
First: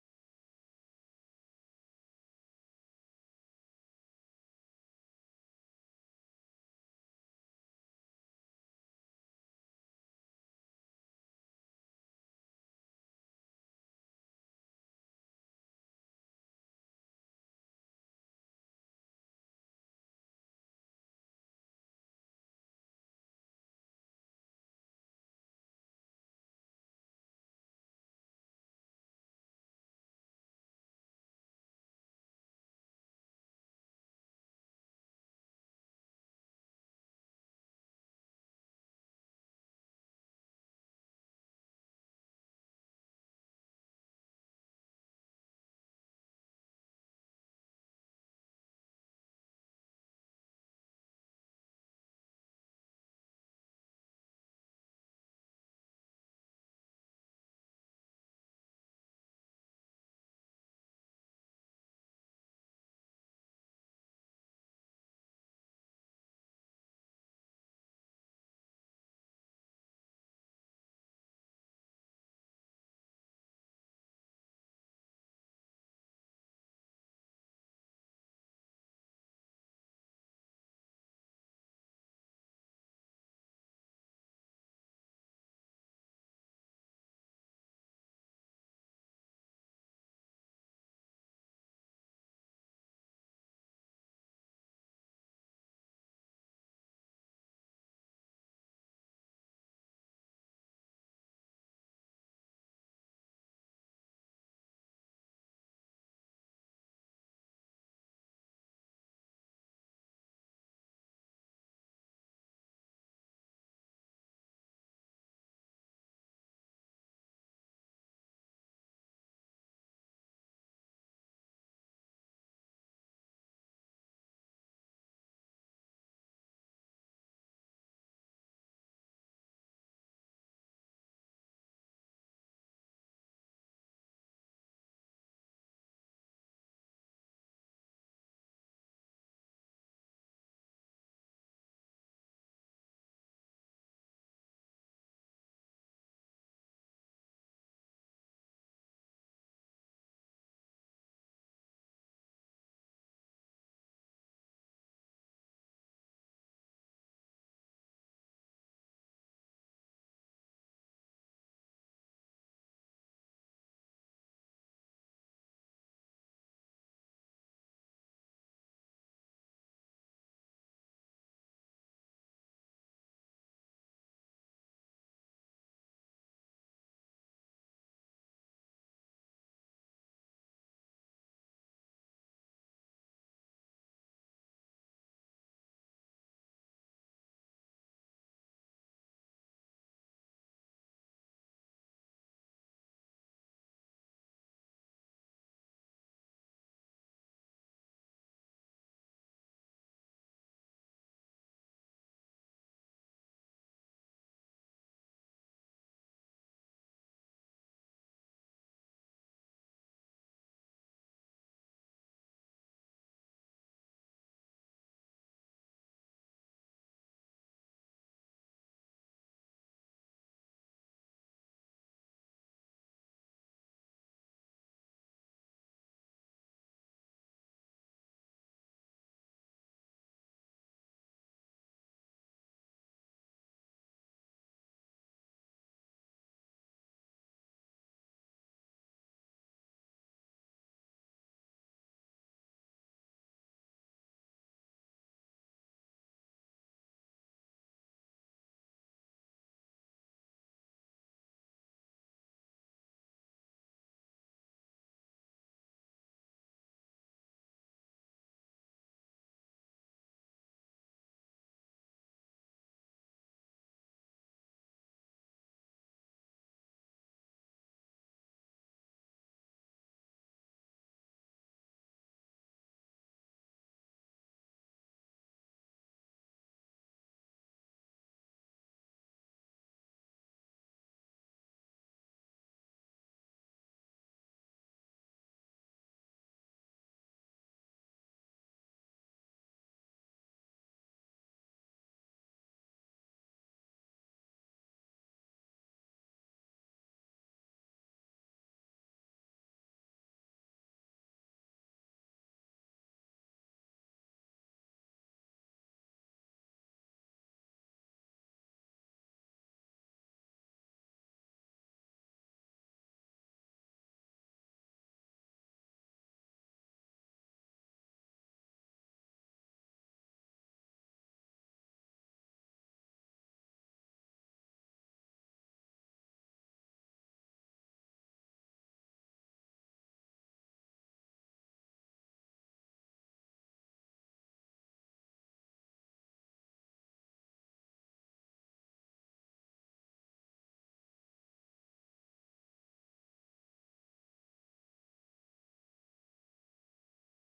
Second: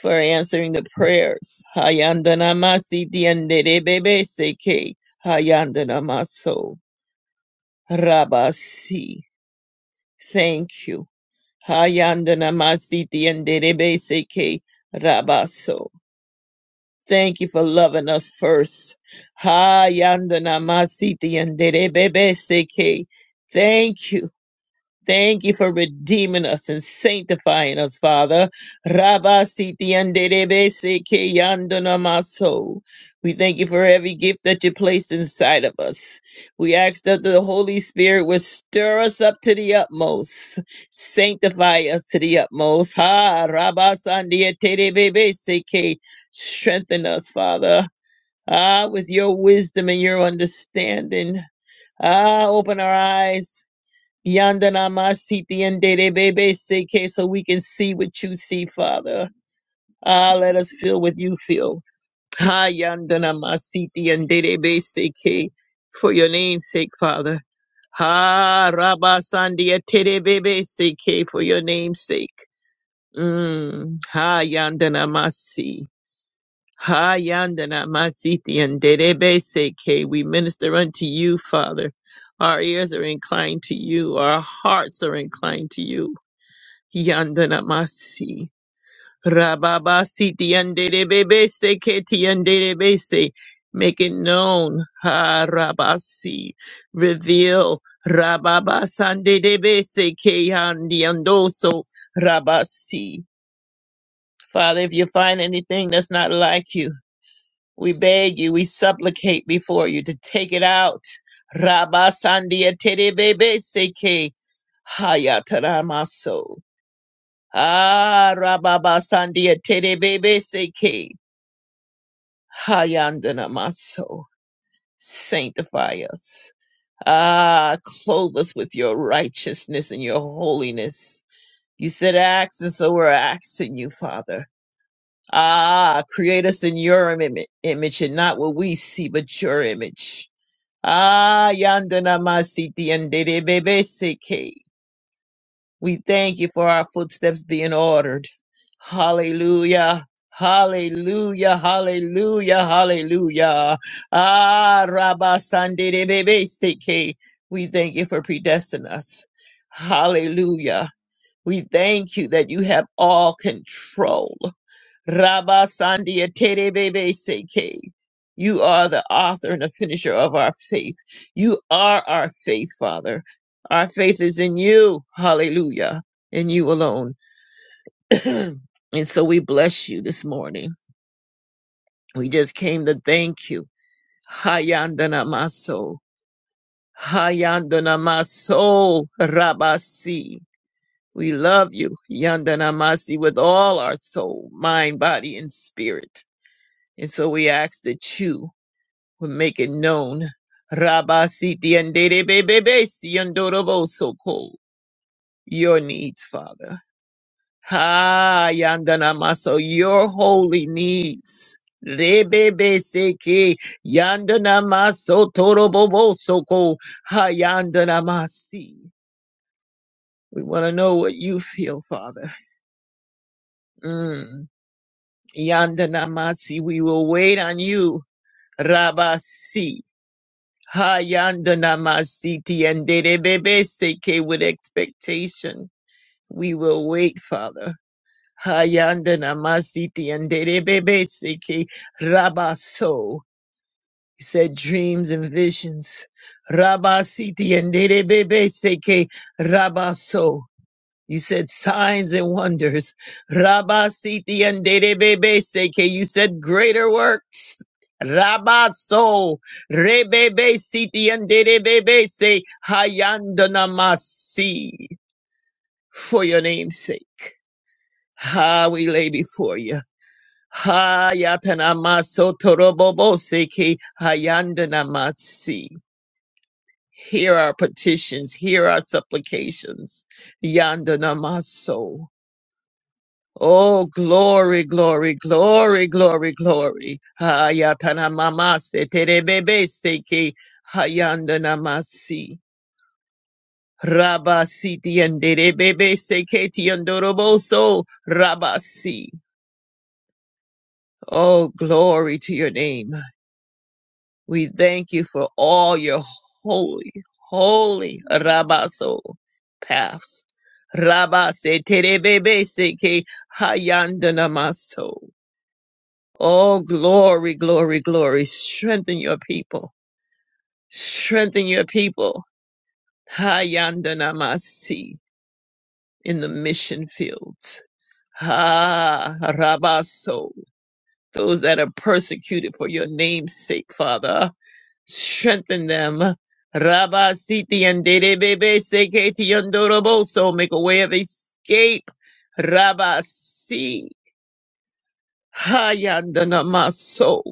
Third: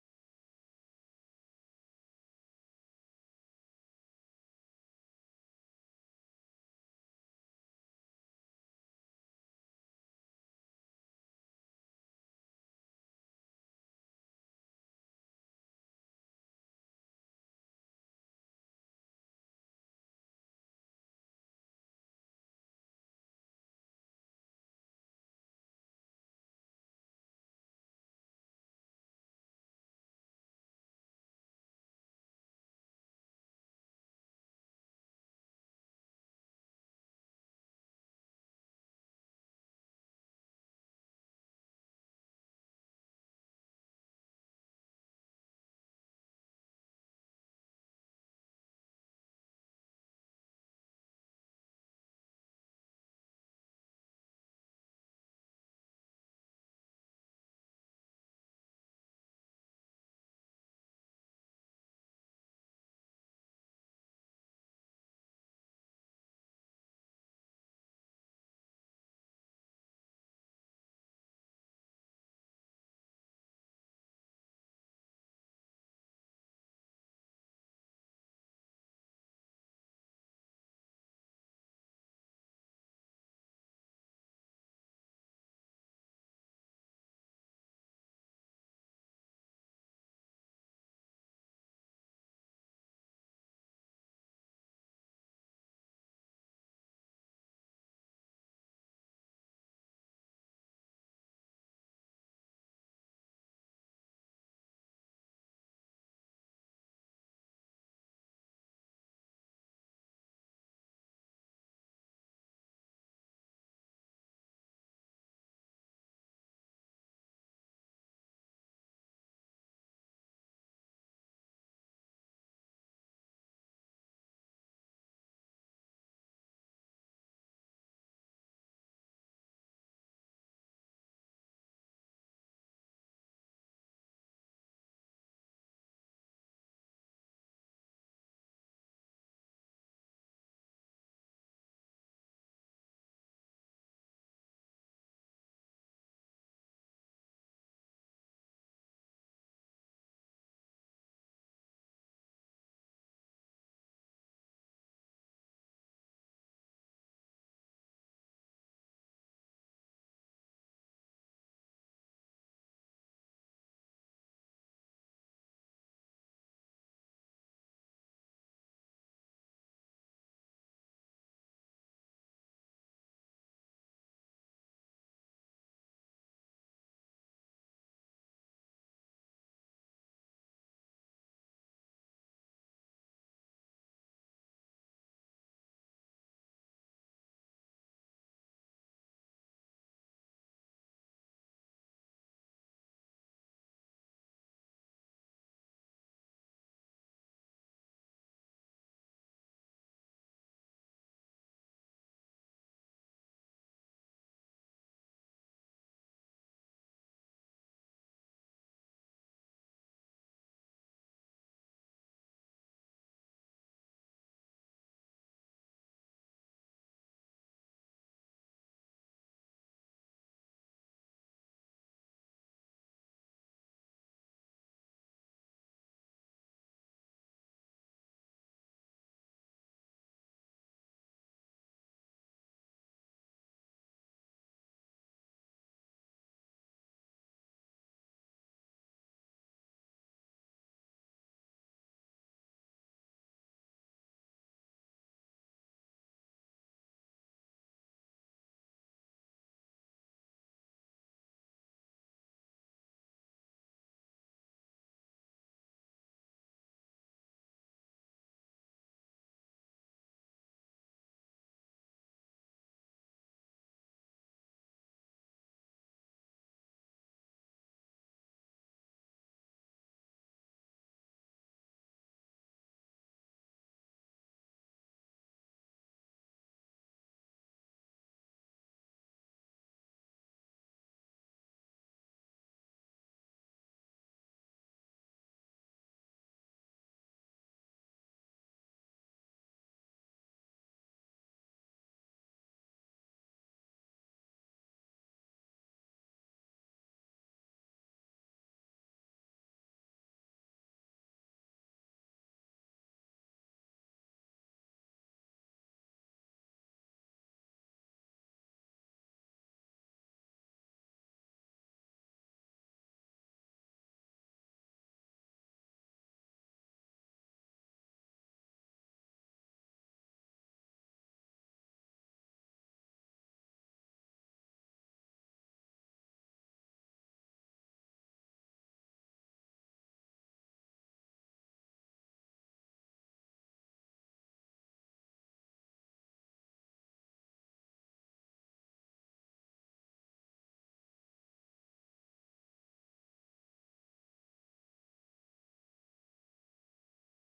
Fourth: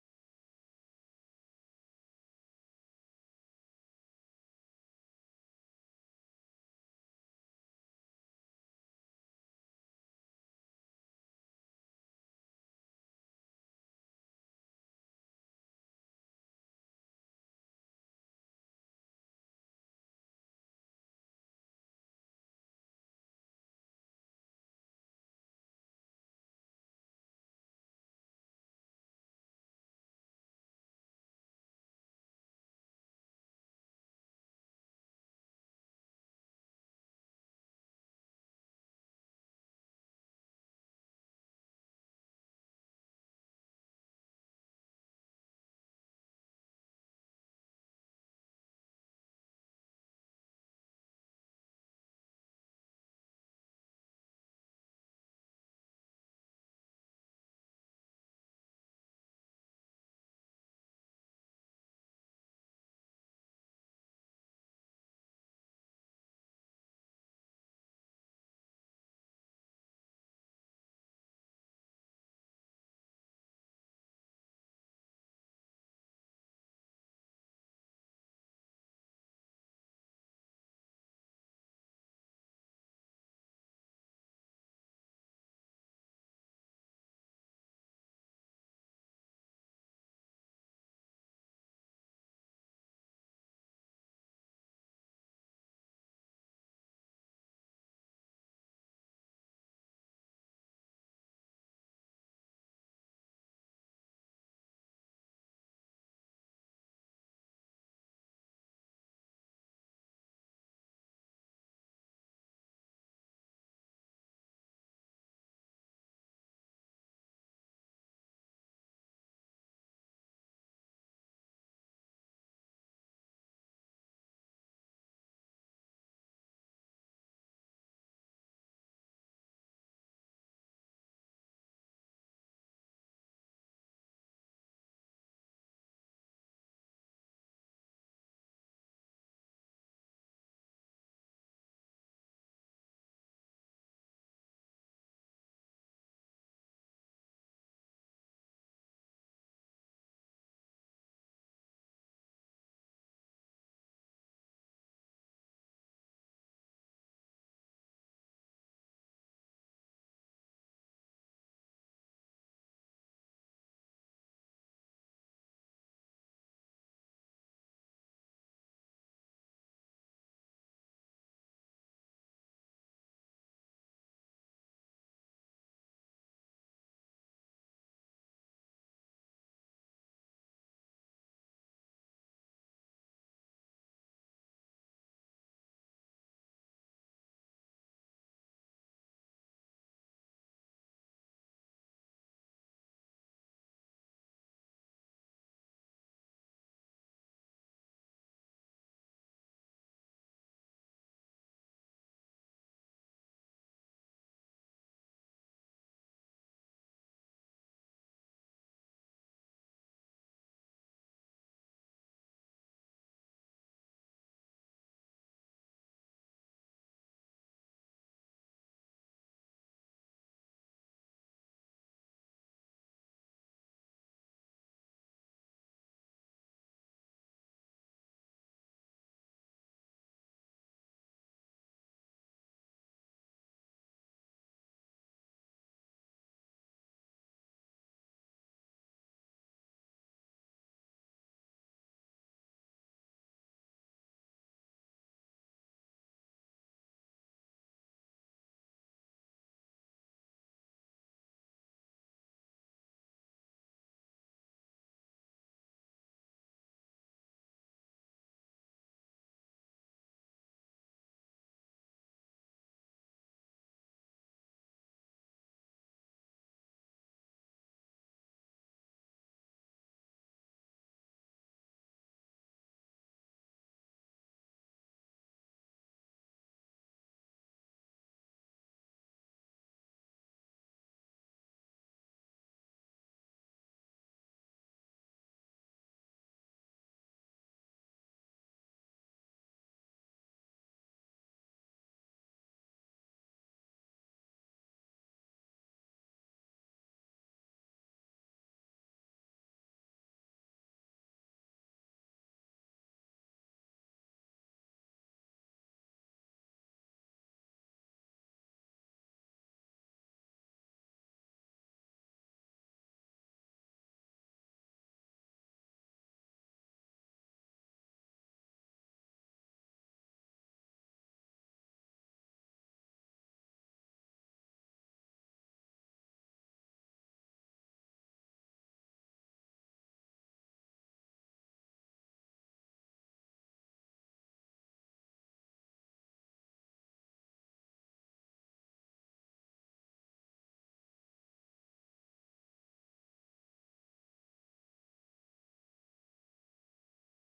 For answering the prayers. Hayandana Masiti and Seke. Hayandana Maso. Rabasi. Thank you. Hayandana Masiti and Derebeseke Rabaso. Thank you for loving us first. Hayandana Masiti and Derebeseke. Thank you. Thank you for redeeming us and sanctifying us, Father. Rabba siti anderebe seke yandana maso. We thank you for every gift that you place inside of us. We ask that the Holy Spirit would stir us up to the utmost, sanctify us to the utmost. Ha, Rabba sandia terebebe seke. Strengthen us, Father. Ah, with your wisdom and your understanding. Ah, open our eyes Yandanamasiti and Dede Bebe Seke, so we can see what you see, Father. Ah, let us feel what you feel. Ha Yandanamasiti and Dede Bebe Seke, for your name's sake, Father. Ha Rabba sandia, Tere Bebe Seke, for your name's sake. Mm, ha Yandanamasi. Ha yandana masiti and derebe seke. We minister unto you, Father. Our ears are inclined to you. Our hearts are inclined to you. Yandana masi. Rababa siti and derebe seke ti and derebe se. Make it known. Ha rabasi. Reveal. Rababa sande debe seke yandi andoso. Rabasi. Father, if you find anything that's not like you, we beg you, we supplicate before you to take it out. Rabba Sandia Terebebe Seke Hayataramaso. Ah Rabba Sandia Terebebe Seke Hayandanamaso. Sanctify us. Ah, clothe us with your righteousness and your holiness. You said axe, and so we're asking you, Father. Ah, create us in your Im- image and not what we see, but your image. Ah, yandana masiti and Dedebebeseke. We thank you for our footsteps being ordered. Hallelujah. Hallelujah, hallelujah, hallelujah. Ah, Rabba Sandedebebeseke. We thank you for predestining us. Hallelujah. We thank you that you have all control. Rabba Sandia Tere Bebe Seke. You are the author and the finisher of our faith. You are our faith, Father. Our faith is in you. Hallelujah. In you alone. and so we bless you this morning. We just came to thank you. Hayandana Maso. Hayandana Maso Rabasi. We love you, Yandanamasi with all our soul, mind, body, and spirit. And so we ask that you would make it known. Rabba Siti and Dede Bebe Siandoroboso your needs, Father. Ha Yandana Maso, your holy needs. Rebebe Seki Yandana Maso Torobobo soko. Ha Yandana Masi. We want to know what you feel, Father. Mm. Yandana Masi, we will wait on you. Rabasi. Hayandanamasiti and Dedebebe seke with expectation. We will wait, Father. Hayandanamasiti and Dedebebe seke Rabaso. You said dreams and visions. Rabasiti and Dedebebe seke Rabaso. You said signs and wonders. Rabba Siti and Derebebe Seke. You said greater works. Rabba so Rebebe Siti and Derebebe Se Hayandanamasi. For your name's sake. Ha, we lay before you. Ha Yatanamaso Torobobo Seke Hayandanamasi. Hear our petitions, hear our supplications. Yandanamaso. Oh, glory, glory, glory, glory, glory. Hayatana mamase terebebe seke hayandana masi. Rabasi tienderebebe seke tiendoroboso rabasi. Oh, glory to your name. We thank you for all your holy, holy rabaso paths. Rabase terebebe seke hayandana maso. Oh, glory, glory, glory. Strengthen your people. Strengthen your people. Hayandanamasi in the mission fields. Ha Rabaso. Those that are persecuted for your name's sake, Father. Strengthen them. Rabasiti and Derebebe Seketi Yondoroboso. Make a way of escape. Rabasi. Hayandanamaso.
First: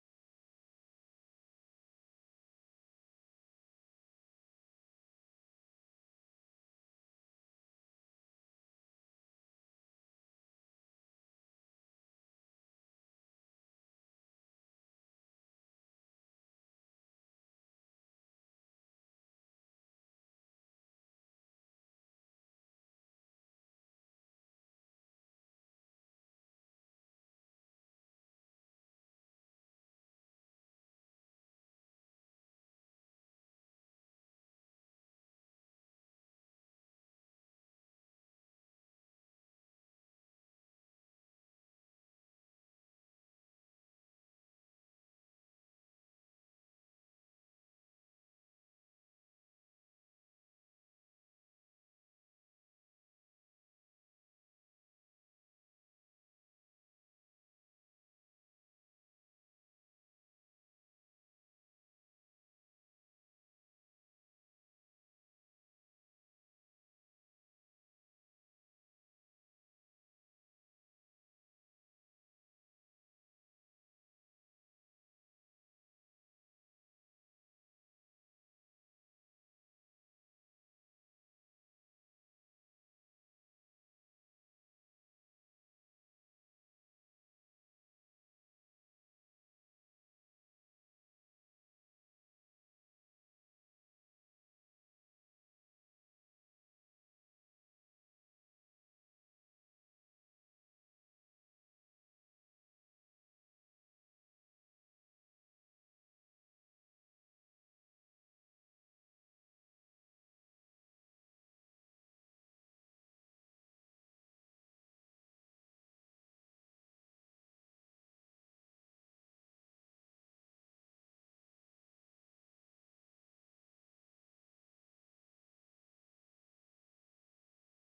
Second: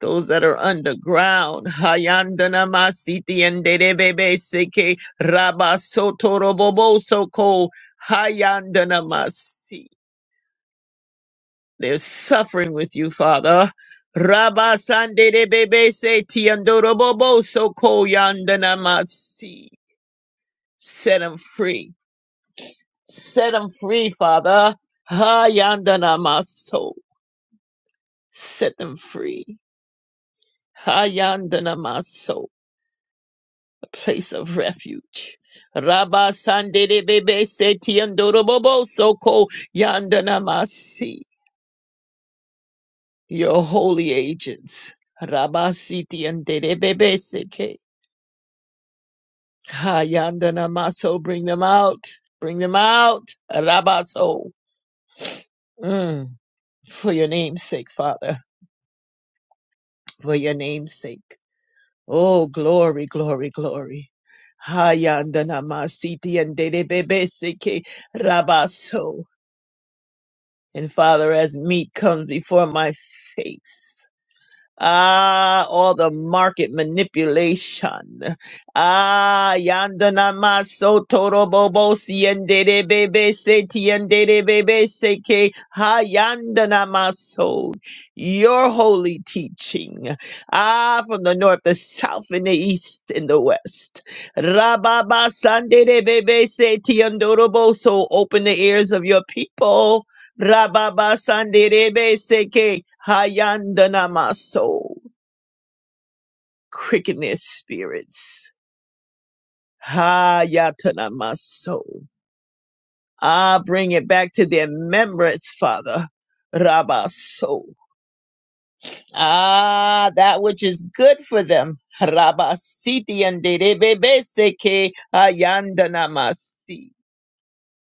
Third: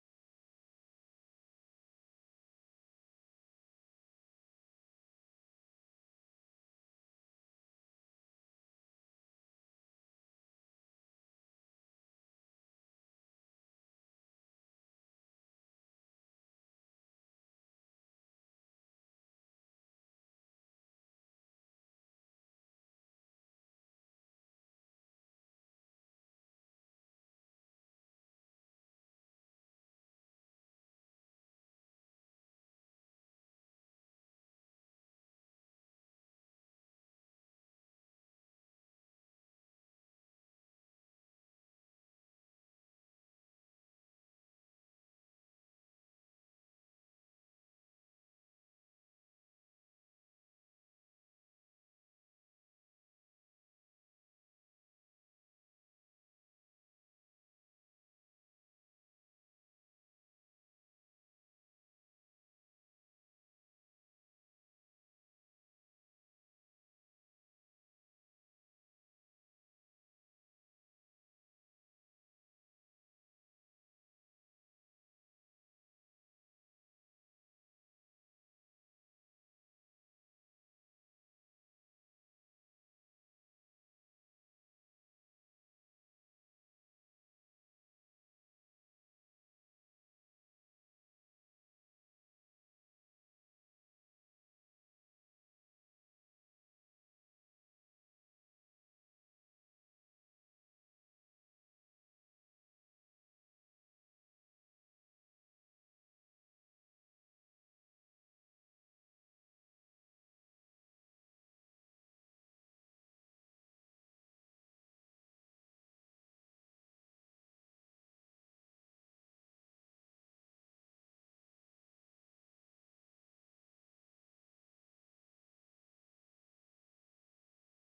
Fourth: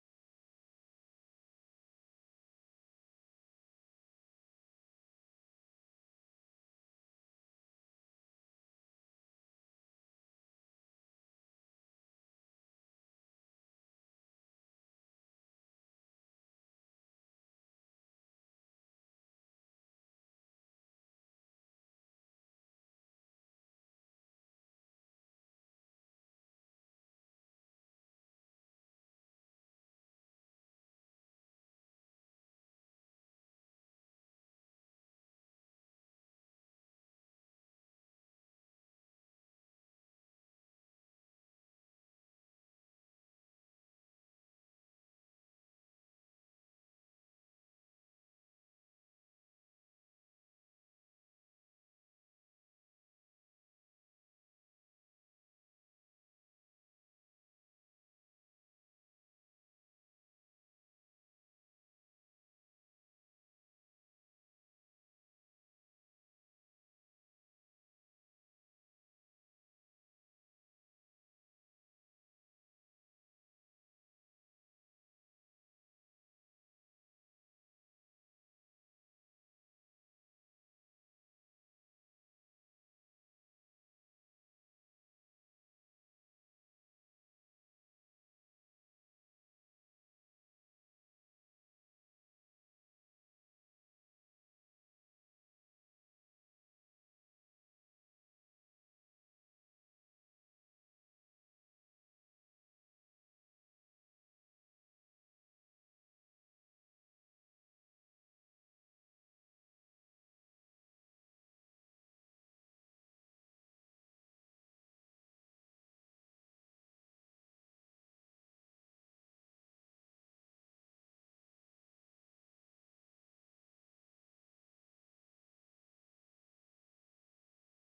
those that are underground. Hayandana masiti and derebebe seke rabasotoroboboso ko hayandana masi. They're suffering with you, Father. Rabasanderebebe se tiandoroboboso ko yandana masi. Set them free. Set them free, Father. Hayandana maso. Set them free. Hayandana maso. place of refuge. Rabba Sandede Bebe Setiandorobobo Soko Yandanamasi, your holy agents. Rabba Siti and Dede Bebe Seke. Ha Yandanamaso, bring them out. Bring them out. Rabaso. Mm. For your name's sake, Father. For your name's sake. Oh, glory, glory, glory. Ha Yandanama Siti and Dede Bebe Seke Rabaso. And Father, as meat comes before my face. Ah, all the market manipulation. Ah, yandana maso toro bobo siende de bebe se tiende de bebe se ke ha yandana maso Your holy teaching. Ah, from the north, the south, and the east, and the west. Rababa sande de bebe se tiendo robo. So open the ears of your people Rababa Sanderebe Seke Hayandanamaso. Quicken their spirits. Hayatanamaso. Ah, bring it back to their remembrance, Father. Rabaso. Ah, that which is good for them. Rabasiti and Derebe Seke Hayandanamasi.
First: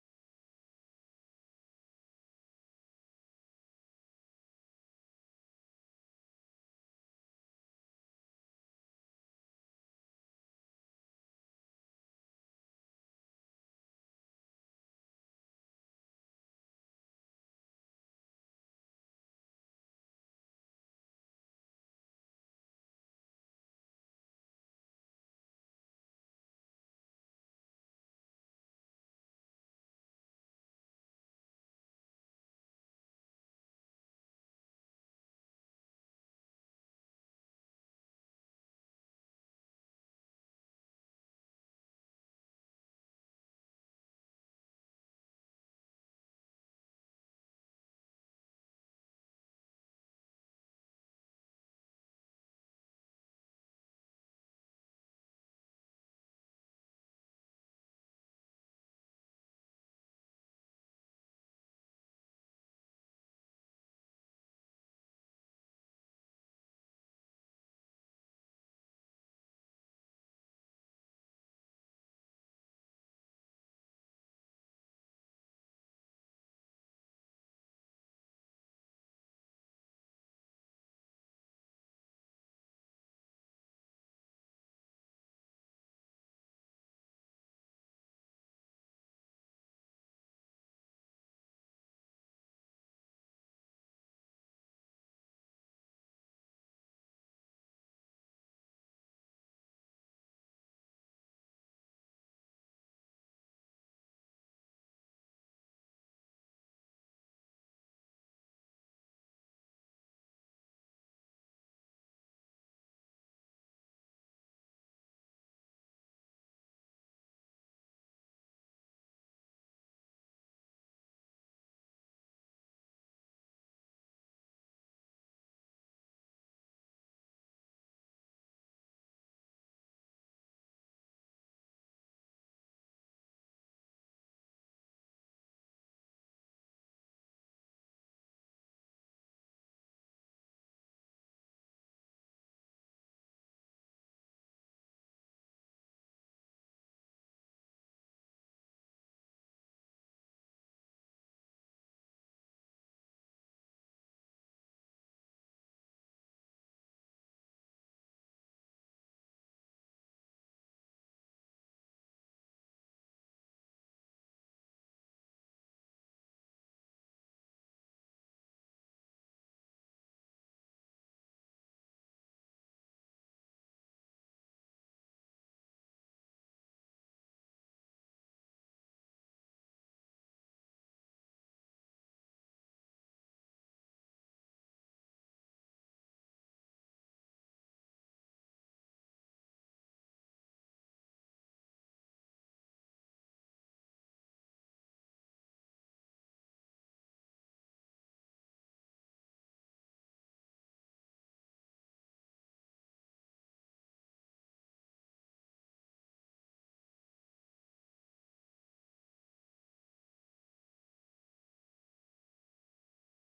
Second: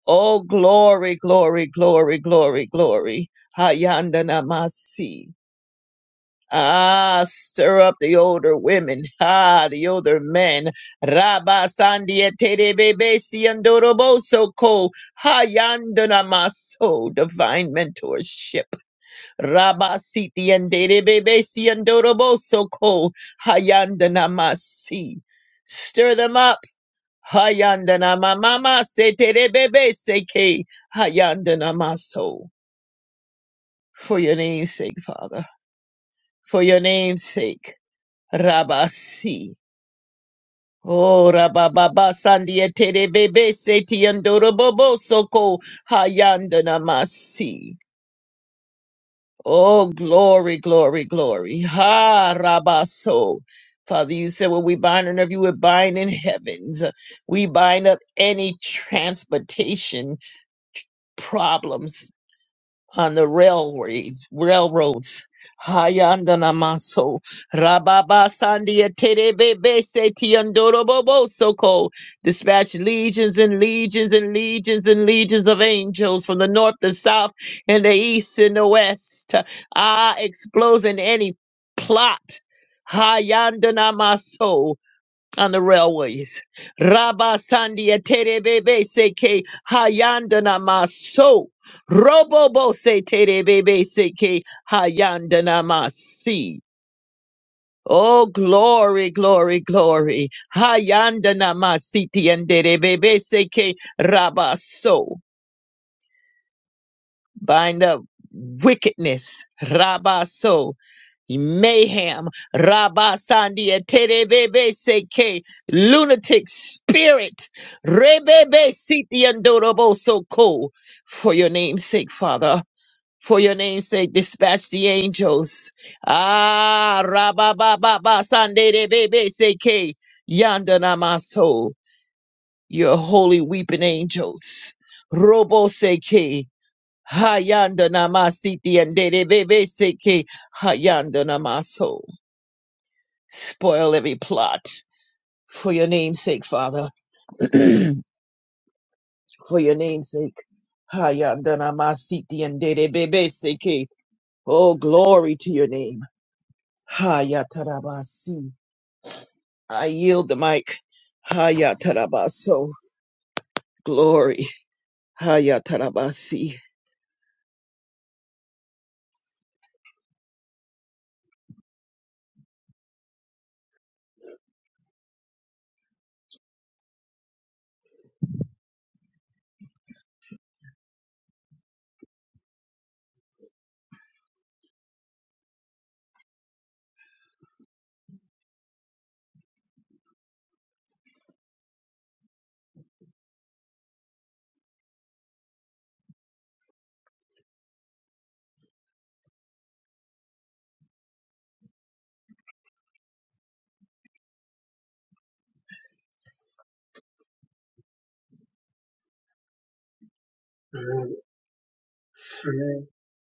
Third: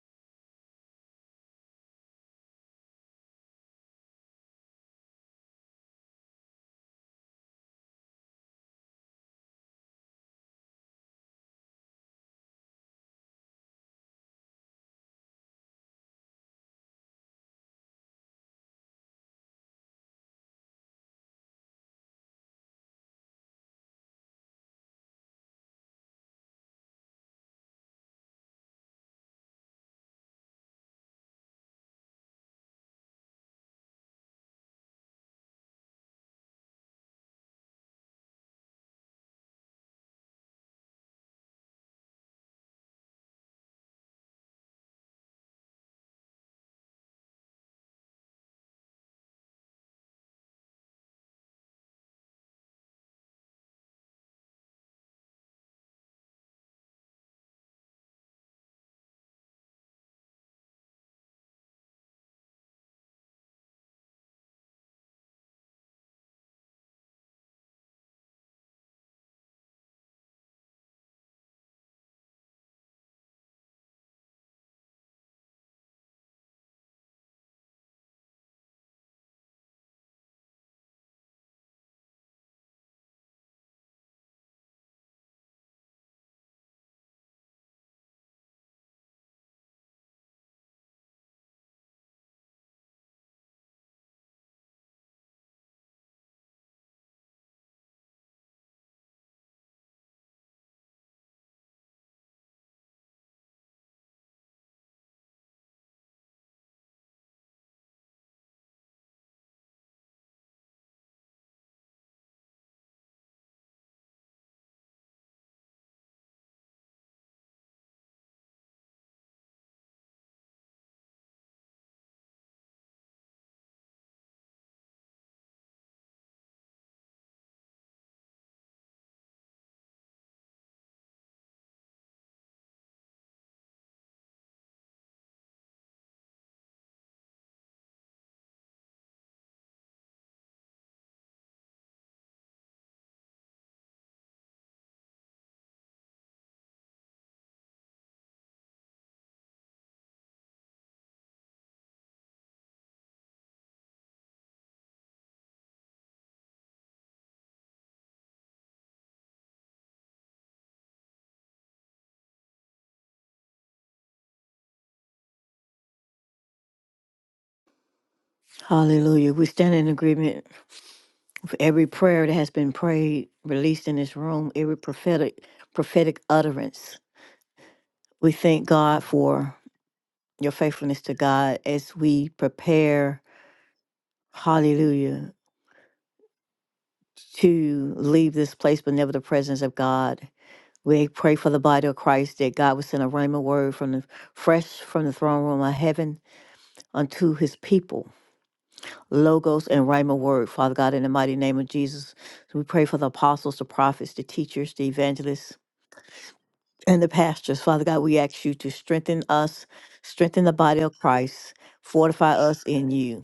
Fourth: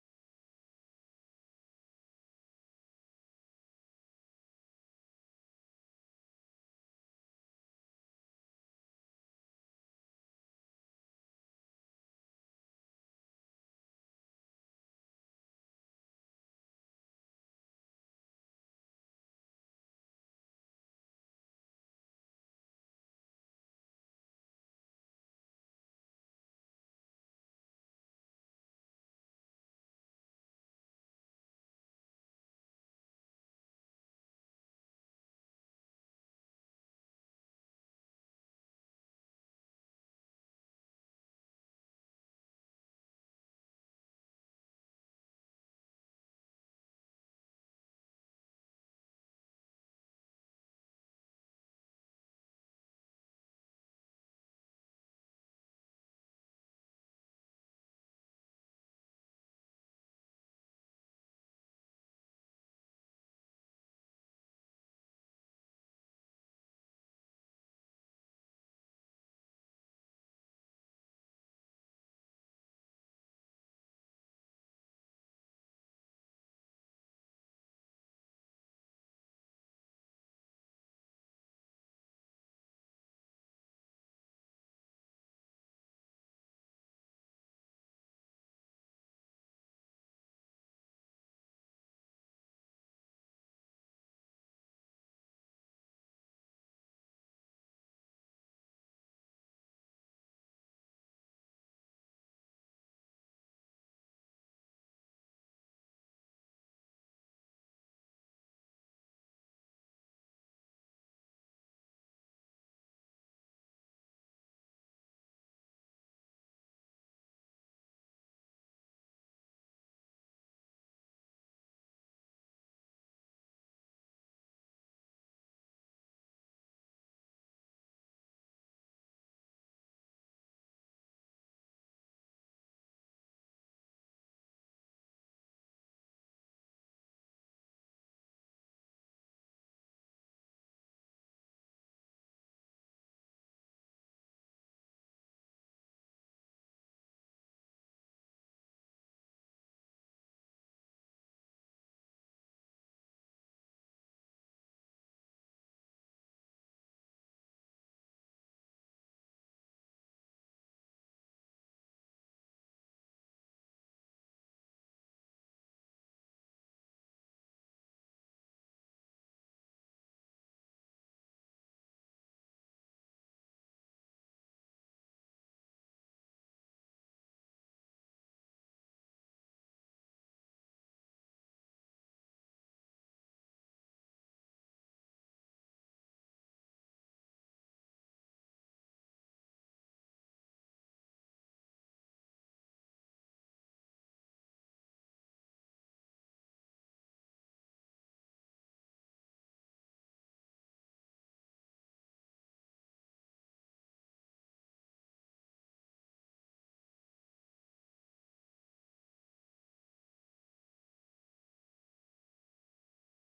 Oh, glory, glory, glory, glory, glory. Hayandanamasi. Ah, stir up the older women. Ah, the older men. Rabba sandiete bebe siandoroboso ko hayandana maso. Divine mentorship. Rabba siti andere bebe siandoroboso ko hayandana masi. Stir them up. Hayandana mama se tere bebe seke hayandana maso. For your name's sake, Father. For your name's sake. Rabasi. Oh, rabababa sandiete de bebe seti andorobobo soko hayandana masi. Oh, glory, glory, glory. Ha, rabaso. Father, you said what we bind on earth, you would bind in heavens. We bind up any transportation problems on the railways, railroads. Hayandanamaso, Rababa Sandia Terebebe Setiandorobobo Soko, dispatch legions and legions and legions and legions of angels from the north, the south, and the east and the west. Ah, exposing any plot. Hayandanamaso, on the railways. Rabba Sandia Terebebe Seke Hayandana Maso. Robobo Se Terebebe Seke Hayandana Masi. Oh, glory, glory, glory. Hayandana Masiti and Terebebe Seke Rabaso. Bind up wickedness. Rabaso. mayhem, rabba rabasandia, terebebe seke, lunatic spirit, rebebe siti andorobo soko. For your name's sake, Father. For your name's sake, dispatch the angels. Ah, rabba rabababa sanderebebe seke, yandanamaso. Your holy weeping angels. Robo seke. Hayanda namasiti and Rebebe seke hayanda namaso. Spoil every plot for your name's sake, Father. for your name's sake. Hayandana masiti and Dede Bebe Seke. Oh, glory to your name. Hayatarabasi. I yield the mic. Hayatarabaso. Glory. Hayatarabasi.
Hallelujah. We stand in agreement with every prayer that has been prayed, released in this room, every prophetic prophetic utterance. We thank God for your faithfulness to God as we prepare, hallelujah, to leave this place, but never the presence of God. We pray for the body of Christ that God would send a rhema word from the fresh from the throne room of heaven unto his people. Logos and rhema word, Father God, in the mighty name of Jesus. We pray for the apostles, the prophets, the teachers, the evangelists, and the pastors. Father God, we ask you to strengthen us, strengthen the body of Christ, fortify us in you.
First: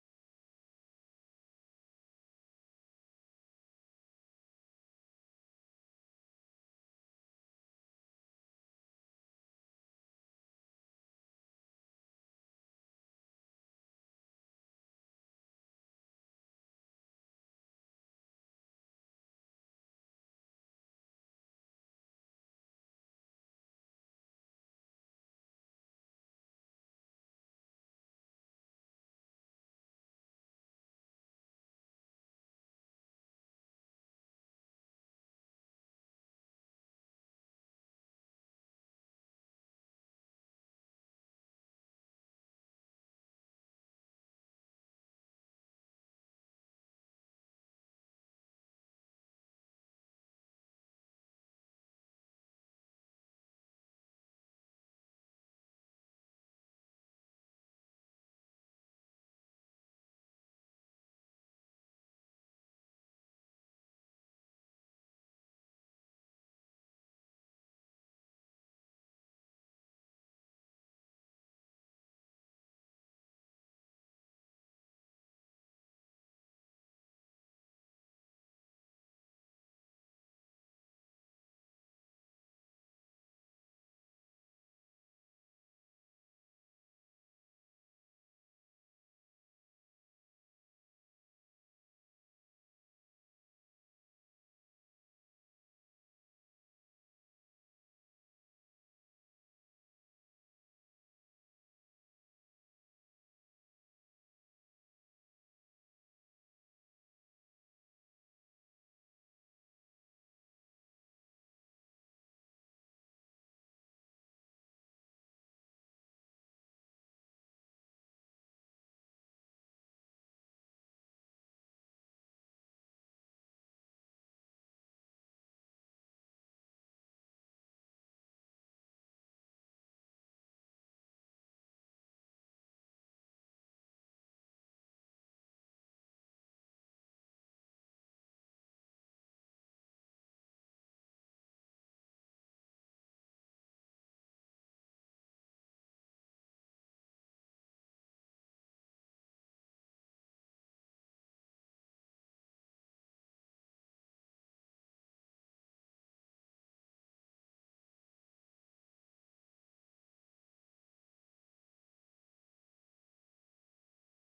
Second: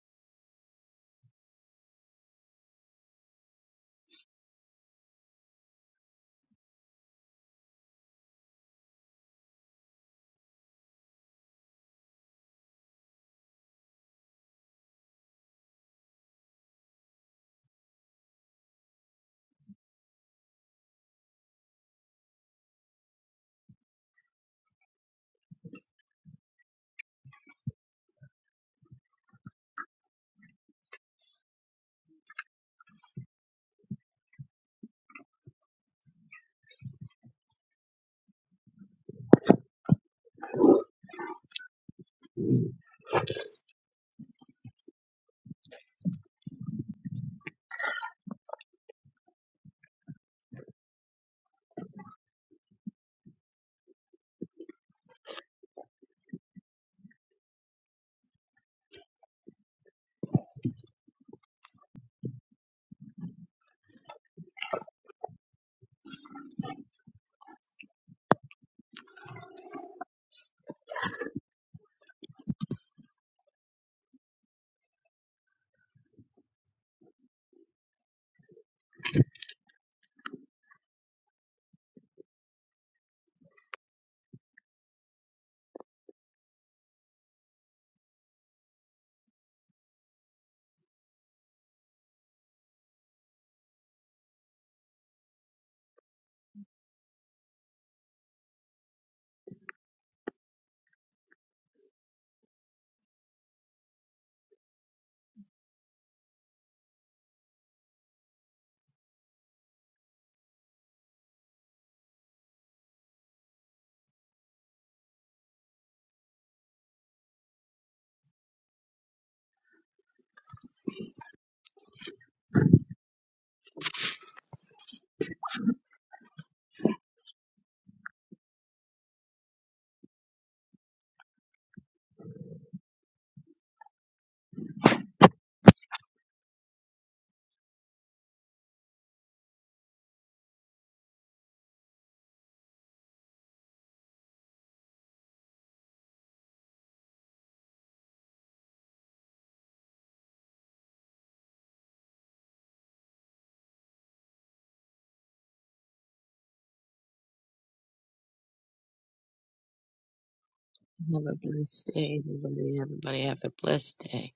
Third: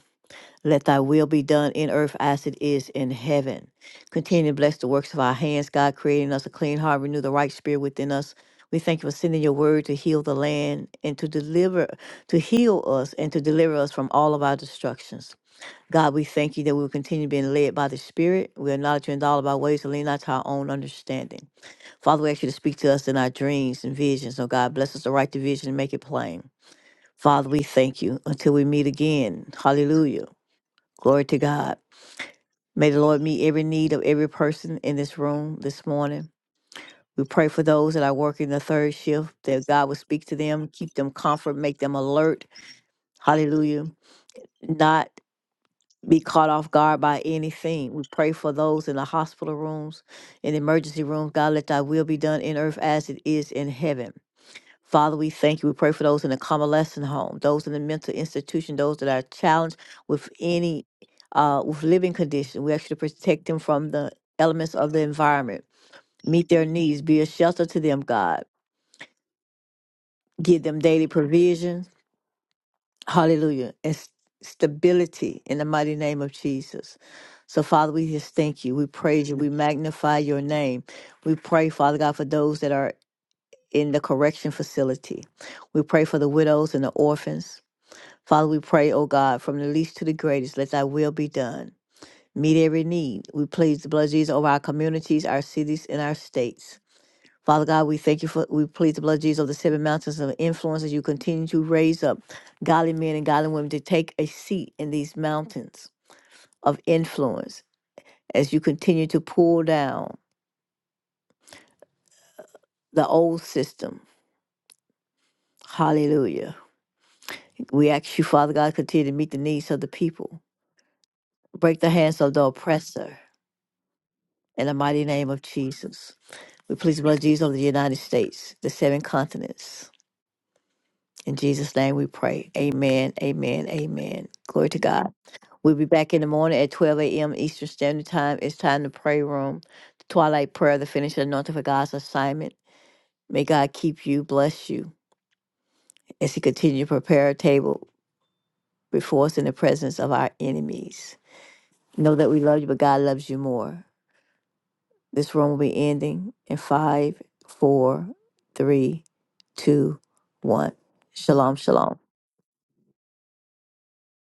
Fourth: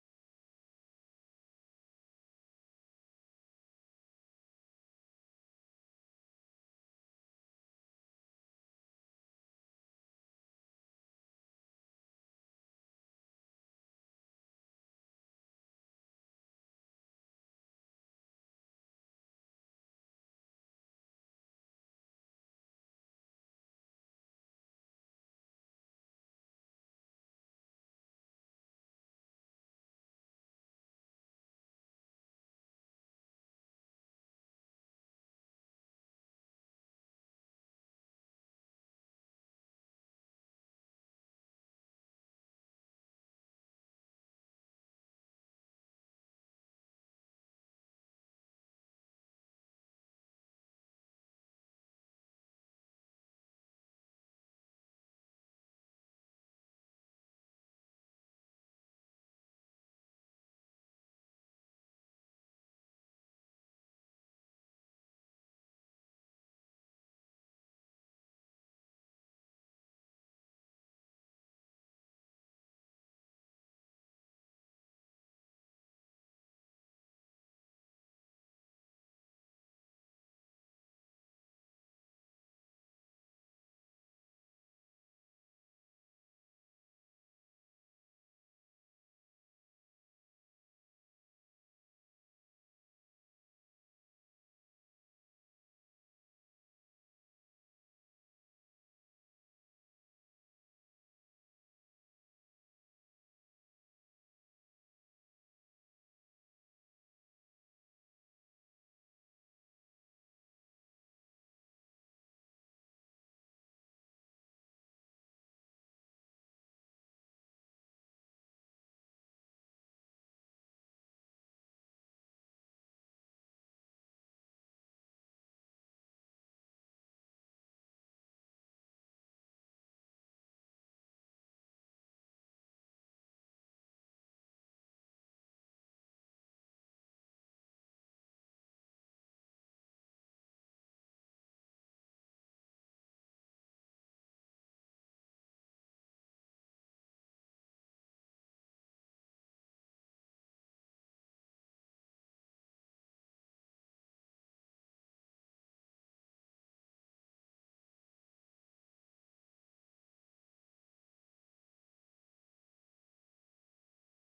Let thy will be done in earth as it is in heaven. Continue to bless the works of our hands, God, creating us a clean heart, renew the right spirit within us. We thank you for sending your word to heal the land and to deliver, to heal us and to deliver us from all of our destructions. God, we thank you that we will continue being led by the Spirit. We acknowledge you in all of our ways and lean not to our own understanding. Father, we ask you to speak to us in our dreams and visions. Oh God, bless us to write the vision and make it plain. Father, we thank you until we meet again. Hallelujah. Glory to God. May the Lord meet every need of every person in this room this morning. We pray for those that are working the third shift, that God will speak to them, keep them comfort, make them alert. Hallelujah. Not be caught off guard by anything. We pray for those in the hospital rooms, in the emergency rooms. God, let thy will be done in earth as it is in heaven. Father, we thank you. We pray for those in the convalescent home, those in the mental institution, those that are challenged with any uh, with living condition. We ask you to protect them from the elements of the environment. Meet their needs. Be a shelter to them, God. Give them daily provision. Hallelujah. And s- stability in the mighty name of Jesus. So, Father, we just thank you. We praise you. We magnify your name. We pray, Father God, for those that are in the correction facility. We pray for the widows and the orphans. Father, we pray, O God, from the least to the greatest, let thy will be done. Meet every need. We plead the blood of Jesus over our communities, our cities, and our states. Father God, we thank you for, we plead the blood of Jesus over the seven mountains of influence as you continue to raise up godly men and godly women to take a seat in these mountains of influence as you continue to pull down the old system. Hallelujah. We ask you, Father God, continue to meet the needs of the people. Break the hands of the oppressor in the mighty name of Jesus. We please the blood of Jesus over the United States, the seven continents. In Jesus' name we pray. Amen, amen, amen. Glory to God. We'll be back in the morning at 12 a.m. Eastern Standard Time. It's time to pray room, the twilight prayer, the finished anointing for God's assignment. May God keep you, bless you, as He continue to prepare a table before us in the presence of our enemies. Know that we love you, but God loves you more. This room will be ending in five, four, three, two, one.
Have a
Shalom,
blessed
shalom.
day, everybody. Everybody have a blessed day.